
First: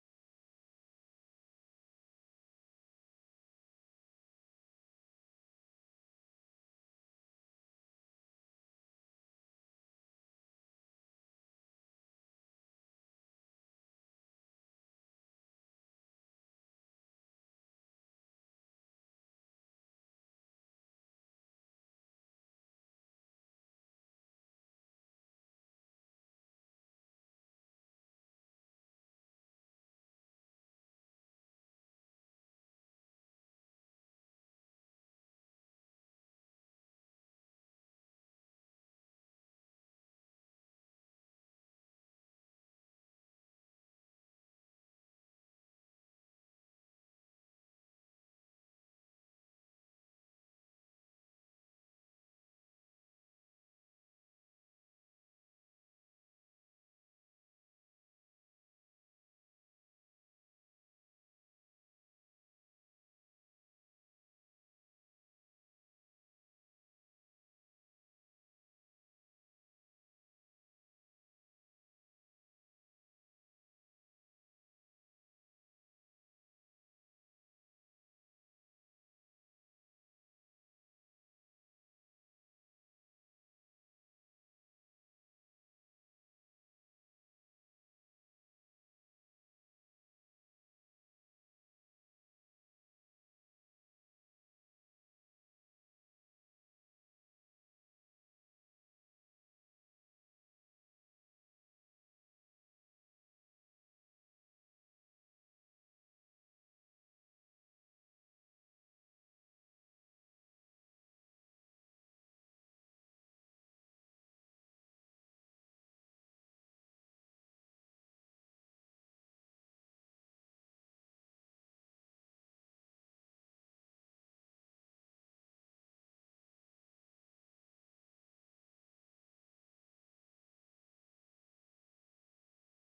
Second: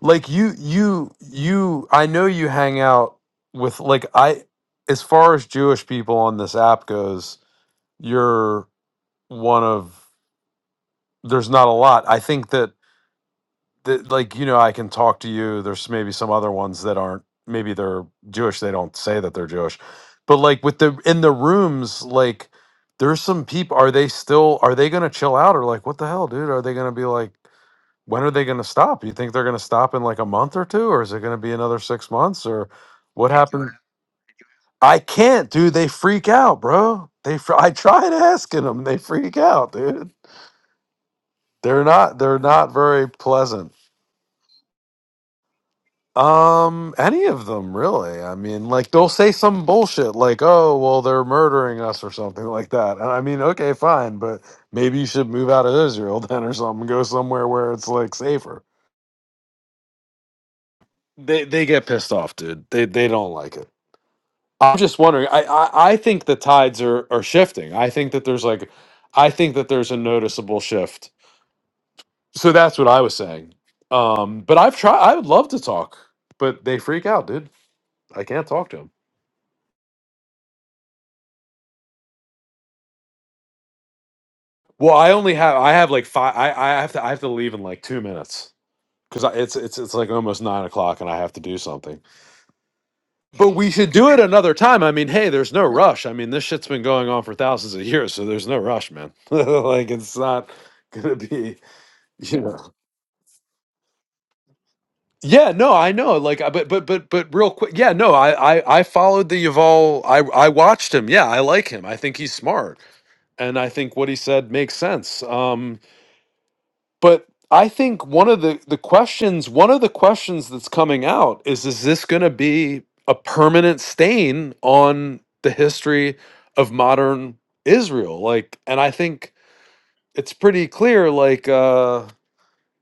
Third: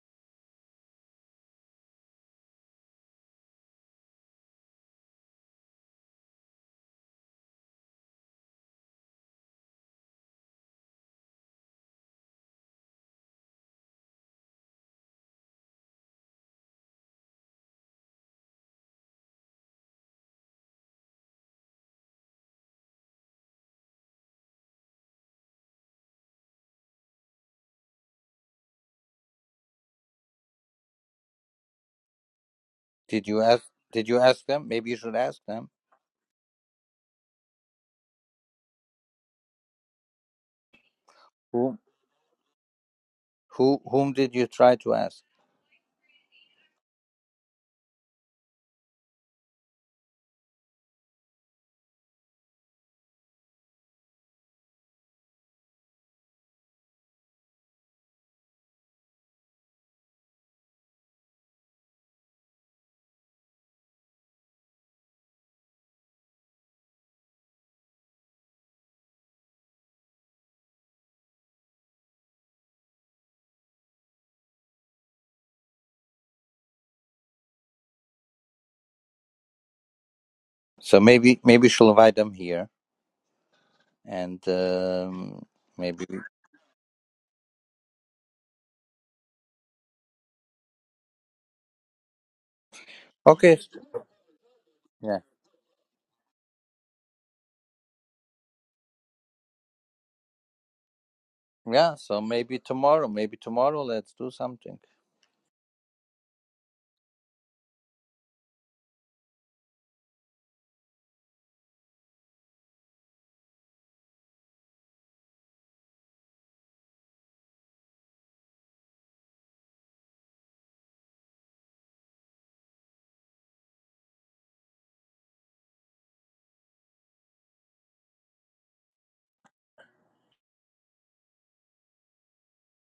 Like you you you I know you hang out with like I as far as Jewish people on this app goes, you're one of there's not a lot. I think that that like you know I can talk to you. There's maybe some other ones that aren't maybe they're Jewish. They don't say that they're Jewish, but like with the in the rooms like there's some people. Are they still are they gonna chill out or like what the hell, dude? Are they gonna be like when are they gonna stop? You think they're gonna stop in like a month or two, or is it gonna be another six months or
Did
what
you ask?
happened?
Did you ask them? Maybe you
I
should ask
can't,
them.
dude. They freak out, bro. They fr- I tried asking them. They freak out, dude.
Who?
They're not they're not very pleasant.
Who? Whom did you try to ask?
Um any of them really. I mean, like they'll say some bullshit like, "Oh, well they're murdering us or something like that." And I mean, okay, fine, but maybe you should move out of Israel then or something, go somewhere where it's like safer. They they get pissed off, dude. They they don't like it. I'm just wondering. I I, I think the tides are are shifting. I think that there's like I think that there's a noticeable shift. So that's what I was saying. Um but I've tried I would love to talk, but they freak out, dude. I can't talk to him.
So maybe maybe she'll invite them here, and
Well, I only
um,
have I have like
maybe
five. I, I have to I have to leave in like two minutes because it's it's it's like almost nine o'clock and I have to do something. But
okay,
we should do it another time. I mean,
yeah,
hey, there's no rush. I mean, this shit's been going on for thousands of years, so there's no rush, man. like it's not gonna be
yeah. So
you
maybe
know.
tomorrow, maybe tomorrow, let's do something.
Yeah, no, I know. Like, I- but but but but real quick. Yeah, no, I I I followed the Yuval. I I watched him. Yeah, I like him. I think he's smart and I think what he said makes sense. Um, but I think one of the the questions one of the questions that's coming out is is this going to be a permanent stain on the history of modern Israel like and I think it's pretty clear like uh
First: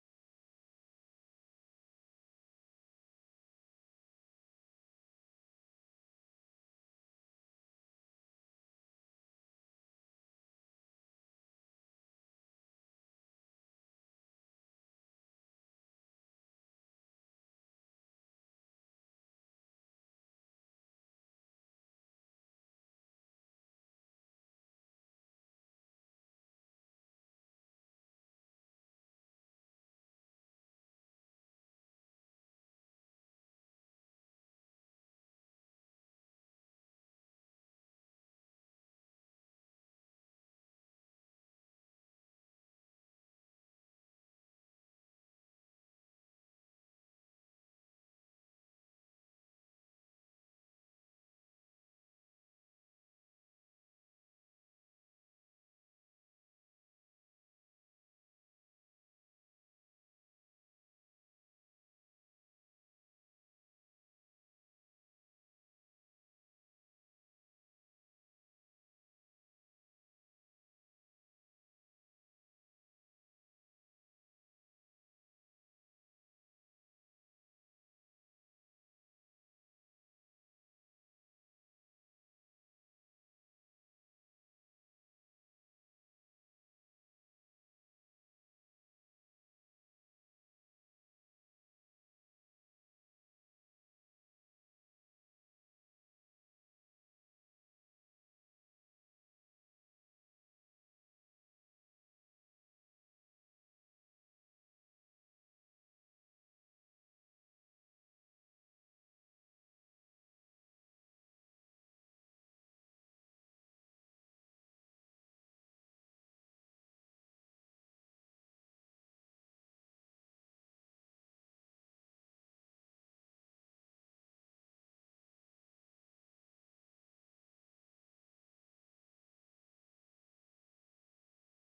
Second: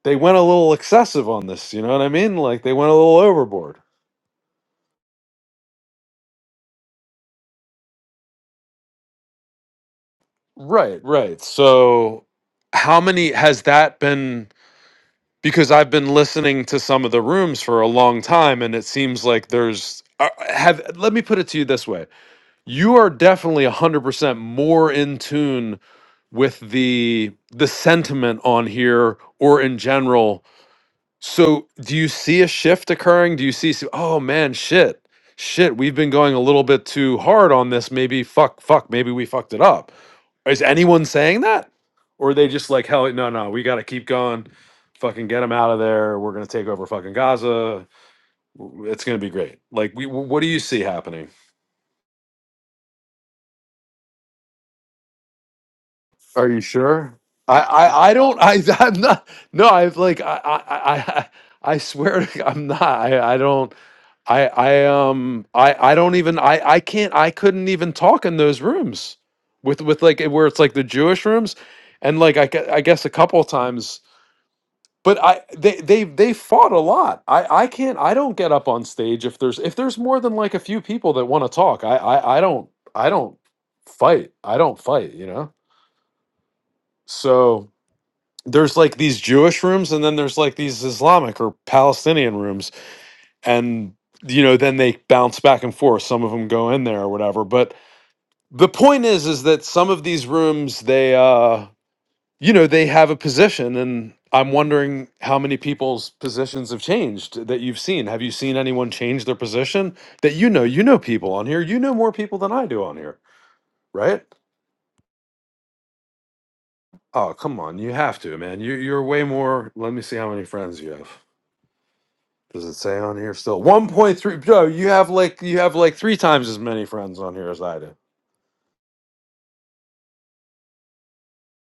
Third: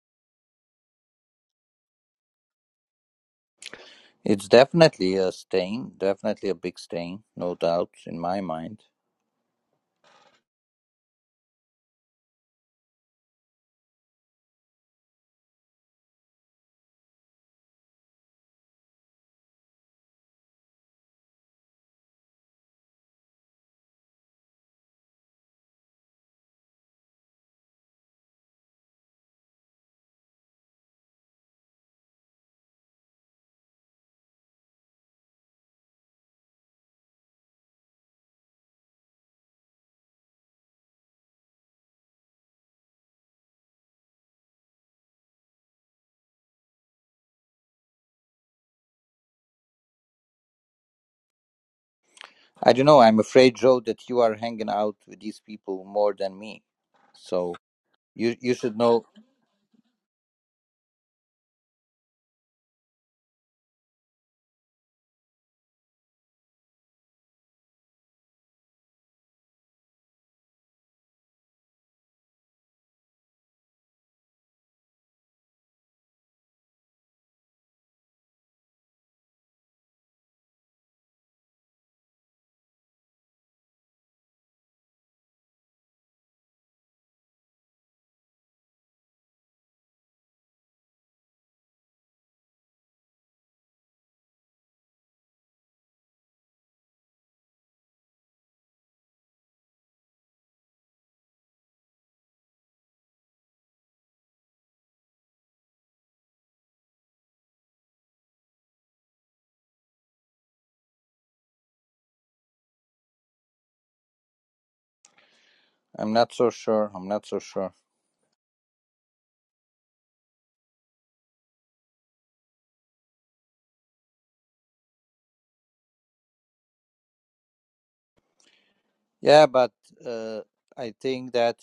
they went a little excessive on this you know what I mean like they went a little overboard
It's definitely a stain, definitely a big stain, no doubt in my mind.
right right so how many has that been because I've been listening to some of the rooms for a long time and it seems like there's uh, have let me put it to you this way you are definitely 100% more in tune with the the sentiment on here or in general so do you see a shift occurring do you see see- oh man shit shit we've been going a little bit too hard on this maybe fuck fuck maybe we fucked it up is anyone saying that or are they just like hell no no we got to keep going fucking get them out of there we're going to take over fucking gaza w- it's going to be great like we, wh- what do you see happening
I don't know. I'm afraid, Joe, that you are hanging out with these people more than
Are you
me.
sure?
So
I, I, I
you
don't
you
I
should
I'm
know.
not no I've like I I I, I I swear to God, I'm not I, I don't I I um I I don't even I I can't I couldn't even talk in those rooms with with like where it's like the Jewish rooms and like I, gue- I guess a couple of times but I they they they fought a lot I I can't I don't get up on stage if there's if there's more than like a few people that want to talk I, I I don't I don't fight I don't fight you know so there's like these Jewish rooms and then there's like these Islamic or Palestinian rooms and you know then they bounce back and forth some of them go in there or whatever but the point is is that some of these rooms they uh you know they have a position and I'm wondering how many people's positions have changed that you've seen have you seen anyone change their position that you know you know people on here you know more people than I do on here right
I'm not so sure. I'm not
oh
so
come
sure.
on you have to man you you're way more let me see how many friends you have Does it say on here still? 1.3 Joe, you have like you have like three times as many friends on here as I do.
Yeah, but uh, I think that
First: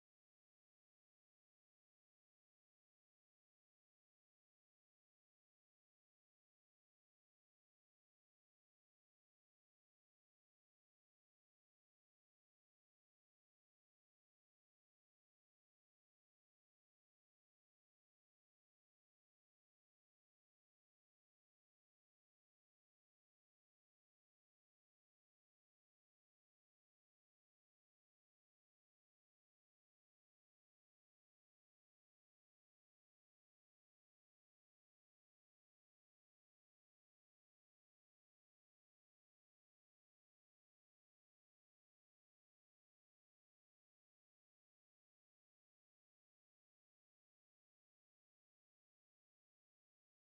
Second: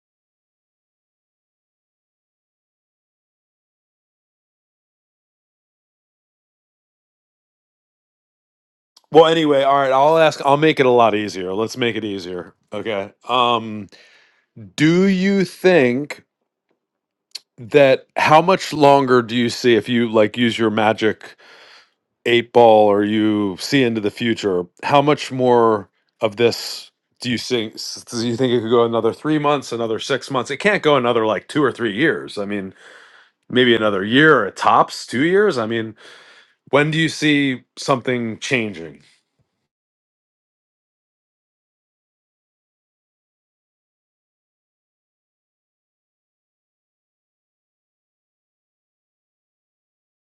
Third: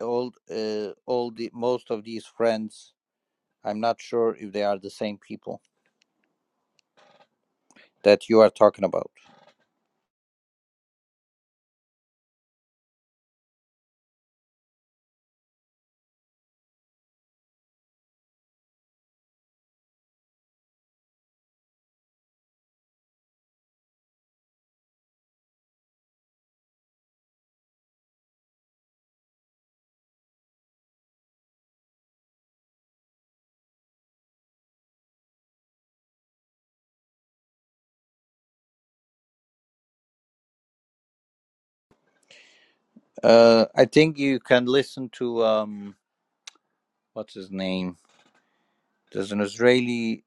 all uh, all the most of these friends, I'm not sure if they are the same people that you are talking about.
Well, anyway, all right, I'll ask I'll make it a lot easier. Let's make it easier. Okay. Um do you think that how much longer do you see if you like use your magic eight ball or you see into the future, how much more of this do you think s- do you think it could go another 3 months, another 6 months? It can't go another like 2 or 3 years. I mean, maybe another year at tops, 2 years. I mean, When do you see something changing?
Uh, I think you can listen to um, what's his name? There's an Israeli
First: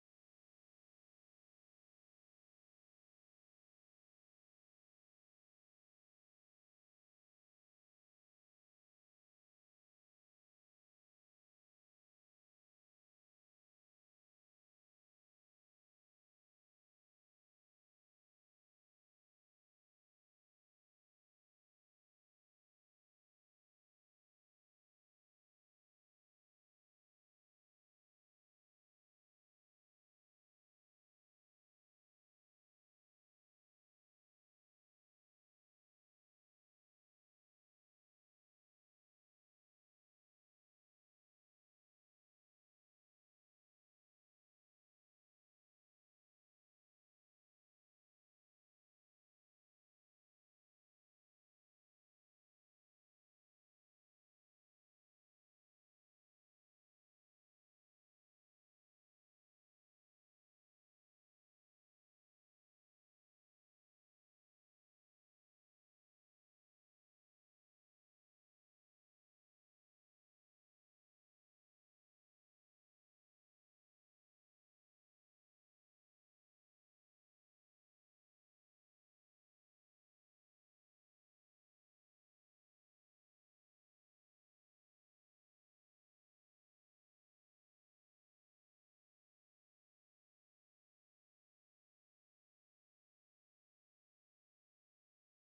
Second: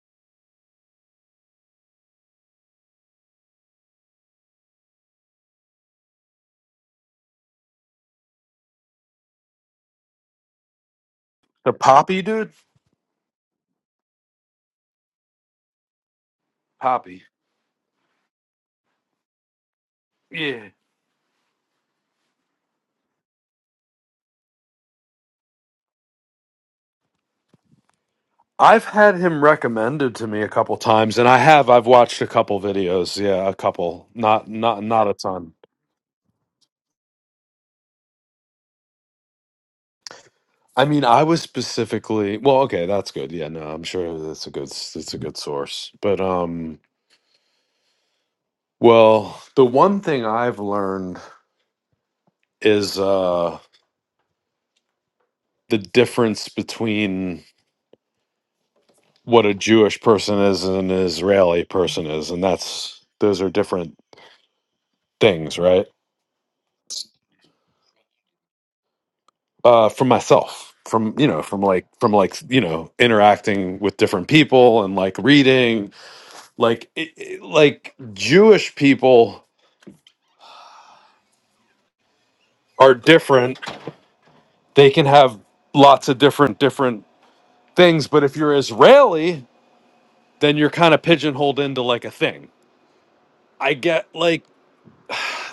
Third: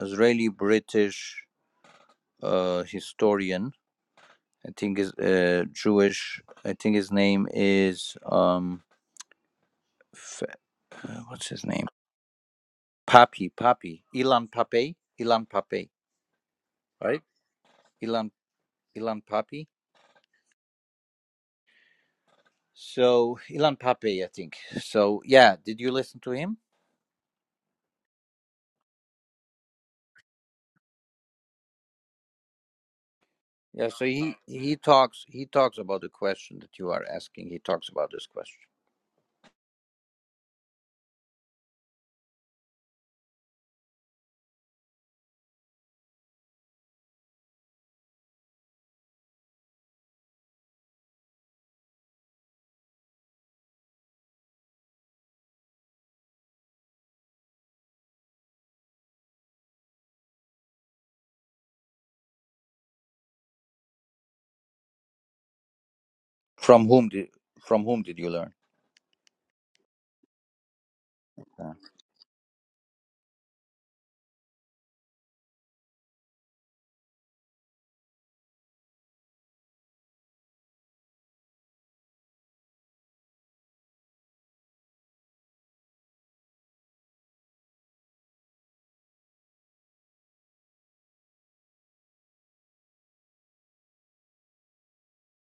Israeli British uh, historian. I think is uh, Jewish. I think his name is um, F- uh, what's his
The
name?
Poppy dude?
Papi Papi Ilan Pape Ilan Pape right?
Poppy.
Ilan Ilan Papi.
Yeah.
So Ilan Pape, I think. So yeah, did you listen to him?
I've had him recommended to me a couple times, and I have. I've watched a couple videos. Yeah, a
Yeah. So
couple.
he
Not
he
not not a
talks he
ton.
talks about the question that you are asking. He talks about this question.
I mean, I was specifically well. Okay, that's good. Yeah, no, I'm sure that's a good That's a good source. But um, well, the one thing I've learned is uh the difference between what a Jewish person is and an Israeli person is, and that's those are different things right
From whom did from whom did you learn?
uh from myself from you know from
Yeah.
like from like you know interacting with different people and like reading like it, it- like jewish people are different they can have lots of different different things but if you're israeli then you're kind of pigeonholed into like a thing i get like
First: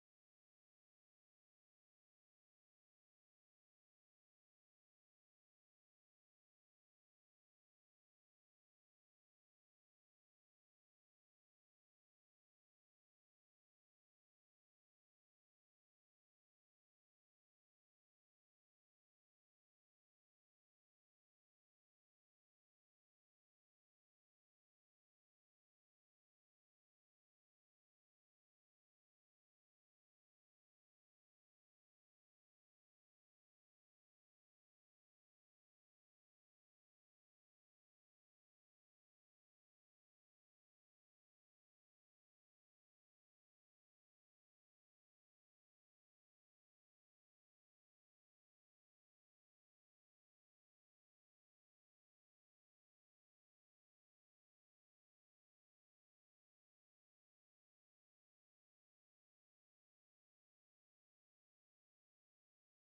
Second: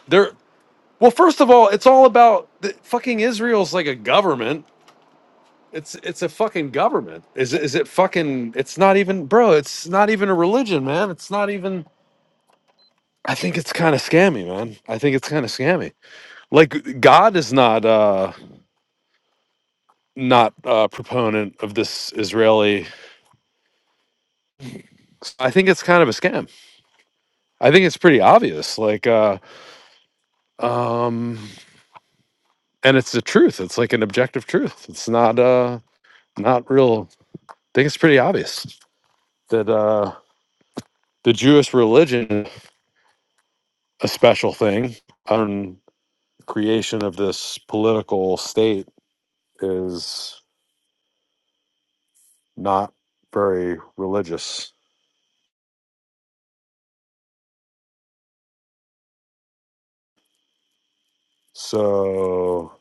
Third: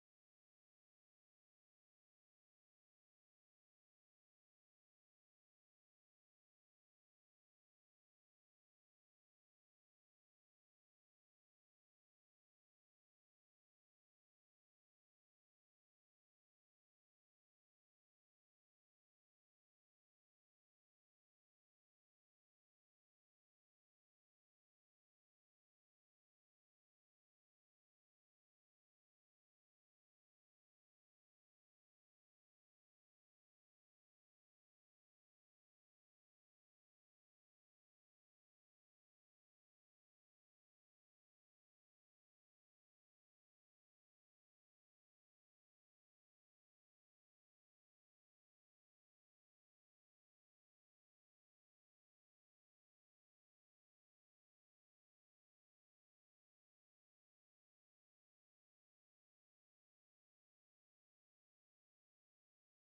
there well first of all it's all about the, fucking israel's like a government It's it's a fucking government. Is it, is it fucking? It's not even, bro. It's not even a religion, man. It's not even. I think it's kind of scammy, man. I think it's kind of scammy. Like God is not uh not a proponent of this Israeli. I think it's kind of a scam. I think it's pretty obvious. Like uh um, and it's the truth. It's like an objective truth. It's not uh not real. I think it's pretty obvious that uh the Jewish religion is a special thing. creation of this political state is not very religious. So,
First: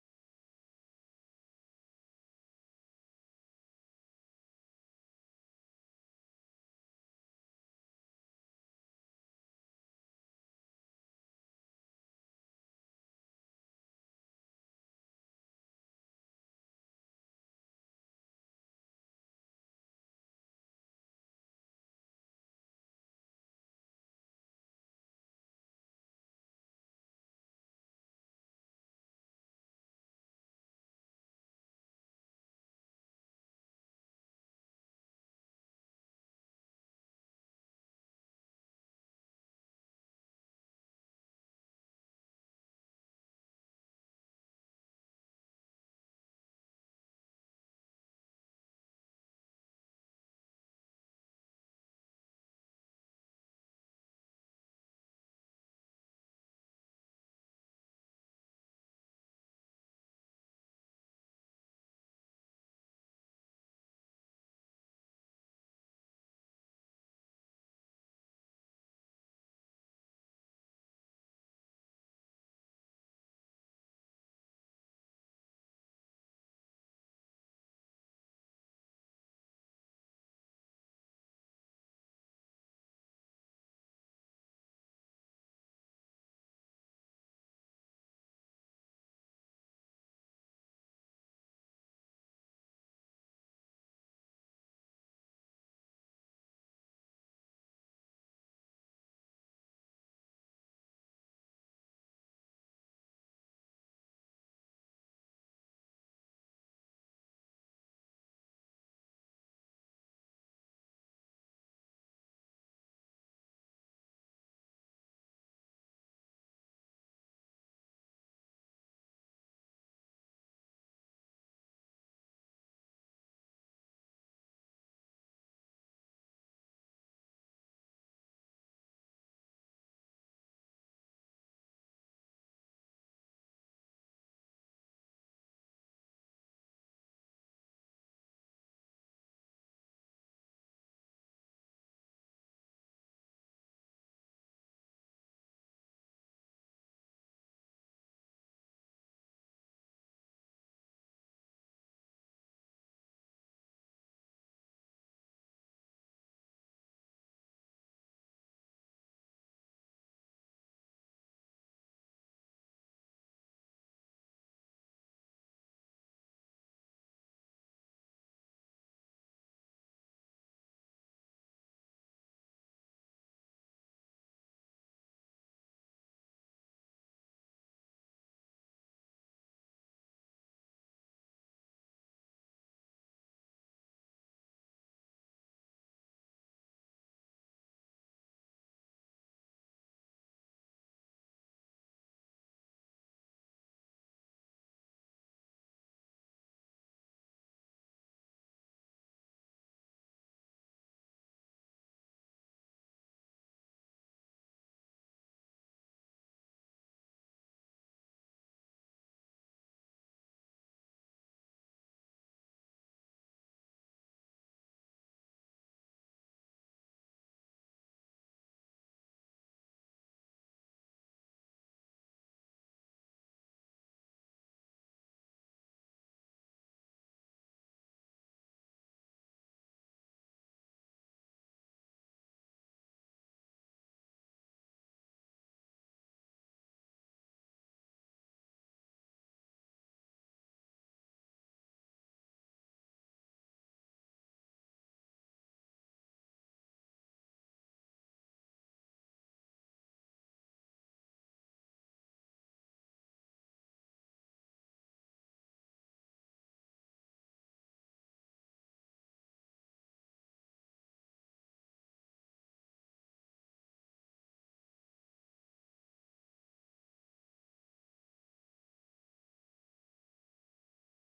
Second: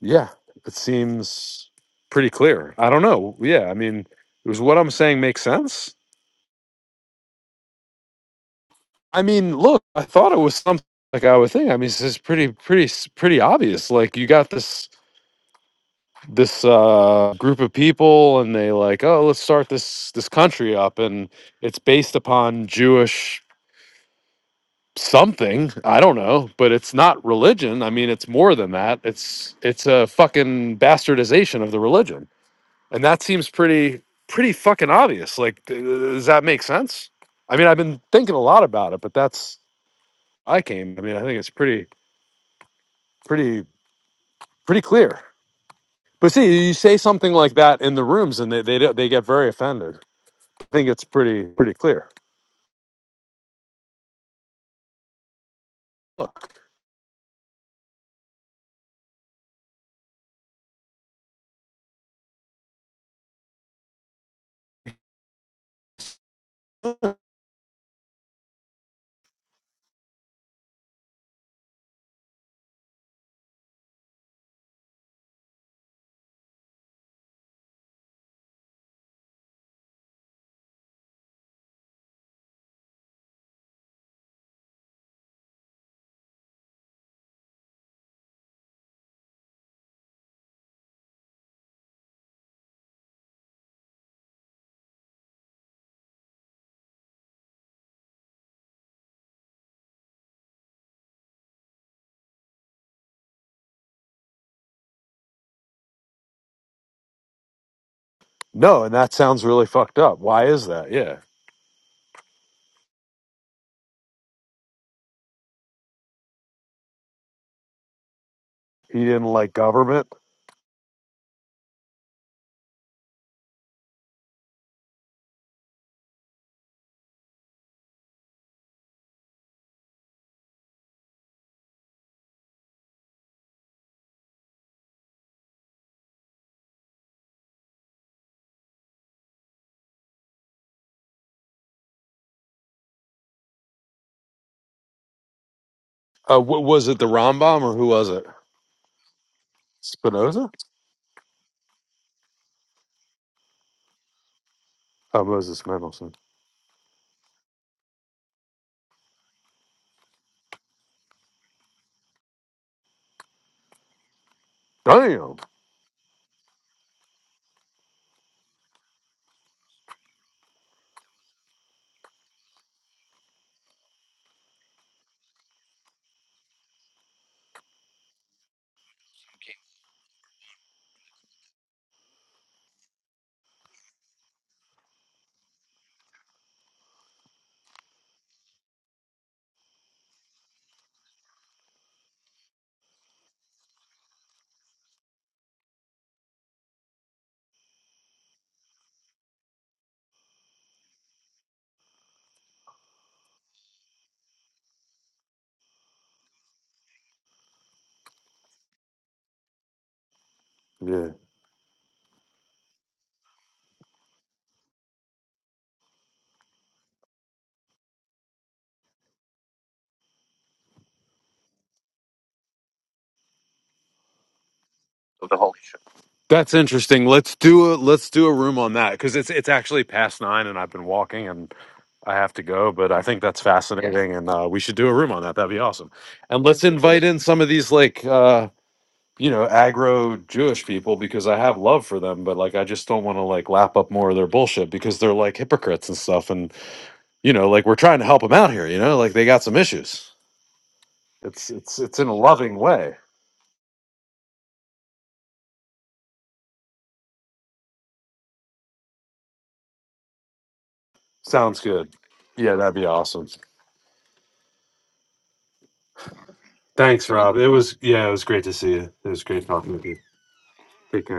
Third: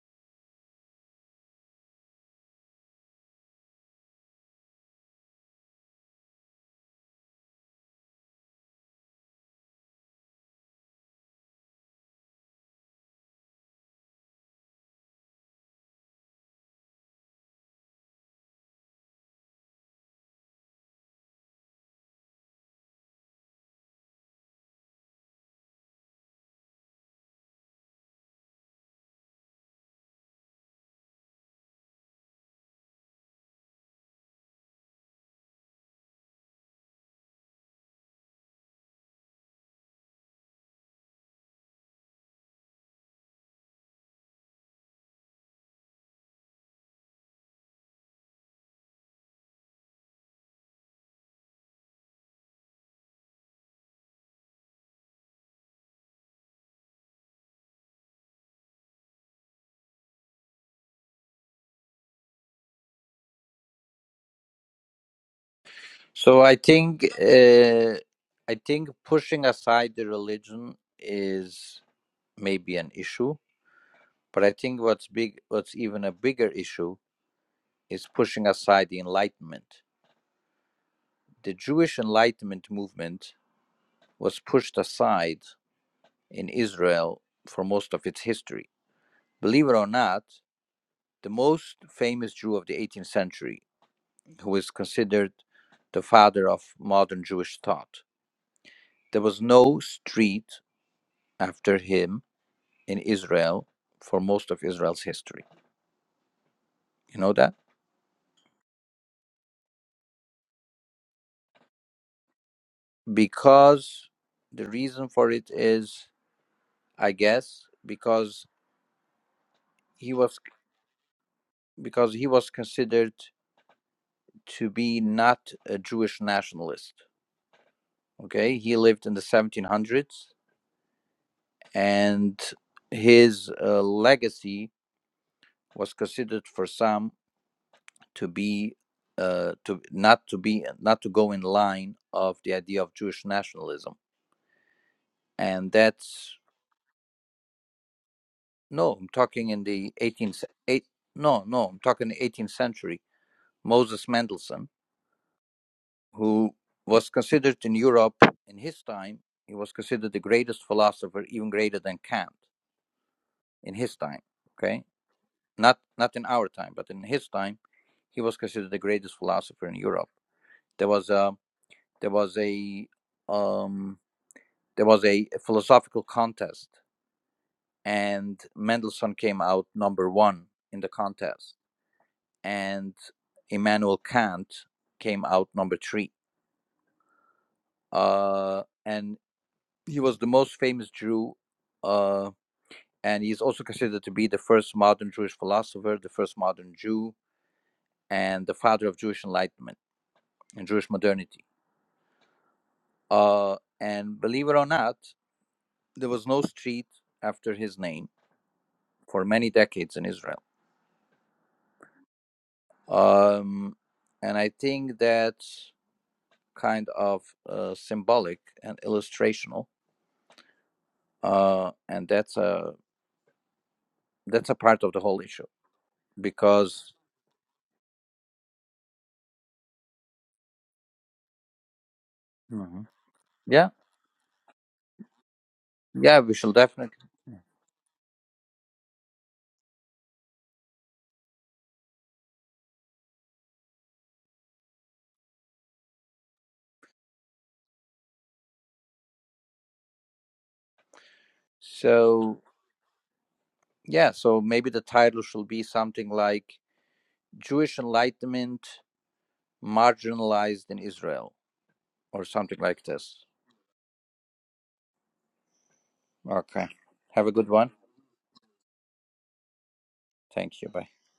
yeah, it seems pretty clear. I don't know. Yeah, I mean, is what I'm saying makes sense? I mean, look, I thought it was something like I would think. I mean, this is pretty, pretty, pretty obvious. Like you got this this uh group of people and they like oh let's start this this country up and it's based upon jewish something i don't know but it's not religion i mean it's more than that it's it's a fucking bastardization of the religion and that seems pretty pretty fucking obvious like th- does that make sense i mean i've been thinking a lot about it but that's i came i mean i think it's pretty pretty pretty clear but see you say something like that in the rooms and they they, don't- they get very offended i think it's pretty pretty clear Look,
So I think uh, I think pushing aside the religion is maybe an issue, but I think what's big, what's even a bigger issue is pushing aside the Enlightenment. The Jewish Enlightenment movement was pushed aside in Israel for most of its history. Believe it or not, the most famous Jew of the 18th century, who is considered the father of modern Jewish thought, There was no street after him in Israel for most of Israel's history. You know that?
no and that sounds really fucked up why is that yeah
Because the reason for it is, I guess, because
he didn't like government
he was because he was considered to be not a Jewish nationalist. Okay, he lived in the 1700s, and his uh, legacy was considered for some to be uh, to not to be not to go in line of the idea of Jewish nationalism, and that's
Uh, wa- was it the Rambam or who was it?
no. I'm talking in the 18th
Spinoza?
eight, no no. I'm talking the 18th century. Moses Mendelssohn,
Oh, Moses Mendelssohn.
who was considered in Europe in his time, he was considered the greatest philosopher, even greater than Kant in his time. Okay,
Damn.
not not in our time, but in his time, he was considered the greatest philosopher in Europe. There was a there was a um, There was a philosophical contest, and Mendelssohn came out number one in the contest, and Immanuel Kant came out number three. Uh, and he was the most famous Jew, uh, and he's also considered to be the first modern Jewish philosopher, the first modern Jew, and the father of Jewish enlightenment and Jewish modernity. Uh, and believe it or not, there was no street after his name for many decades in Israel.
Yeah.
Um, and I think that's kind of uh, symbolic and illustrational. Uh, and that's a that's a part of the whole issue
That's
because
interesting. Let's do a let's do a room on that because it's it's actually past nine and I've been walking and I have to go,
Mhm.
but I think that's
yeah,
fascinating and uh, we should do a room on that. That'd be awesome.
yeah, we
And
shall
let's
definitely.
invite in some of these like uh, you know agro Jewish people because I have love for them, but like I just don't want to like lap up more of their bullshit because they're like hypocrites and stuff. And you know like we're trying to help them out here. You know like they got some issues. It's it's it's in a
So
loving way.
yeah, so maybe the title should be something like Jewish Enlightenment marginalized in Israel
Sounds good.
or
Yeah,
something
that'd
like
be
this.
awesome.
Okay.
Thanks,
Have a
Rob.
good
It
one.
was yeah, it was great to see you. It was great talking with you.
Thank you. Bye.
Take care.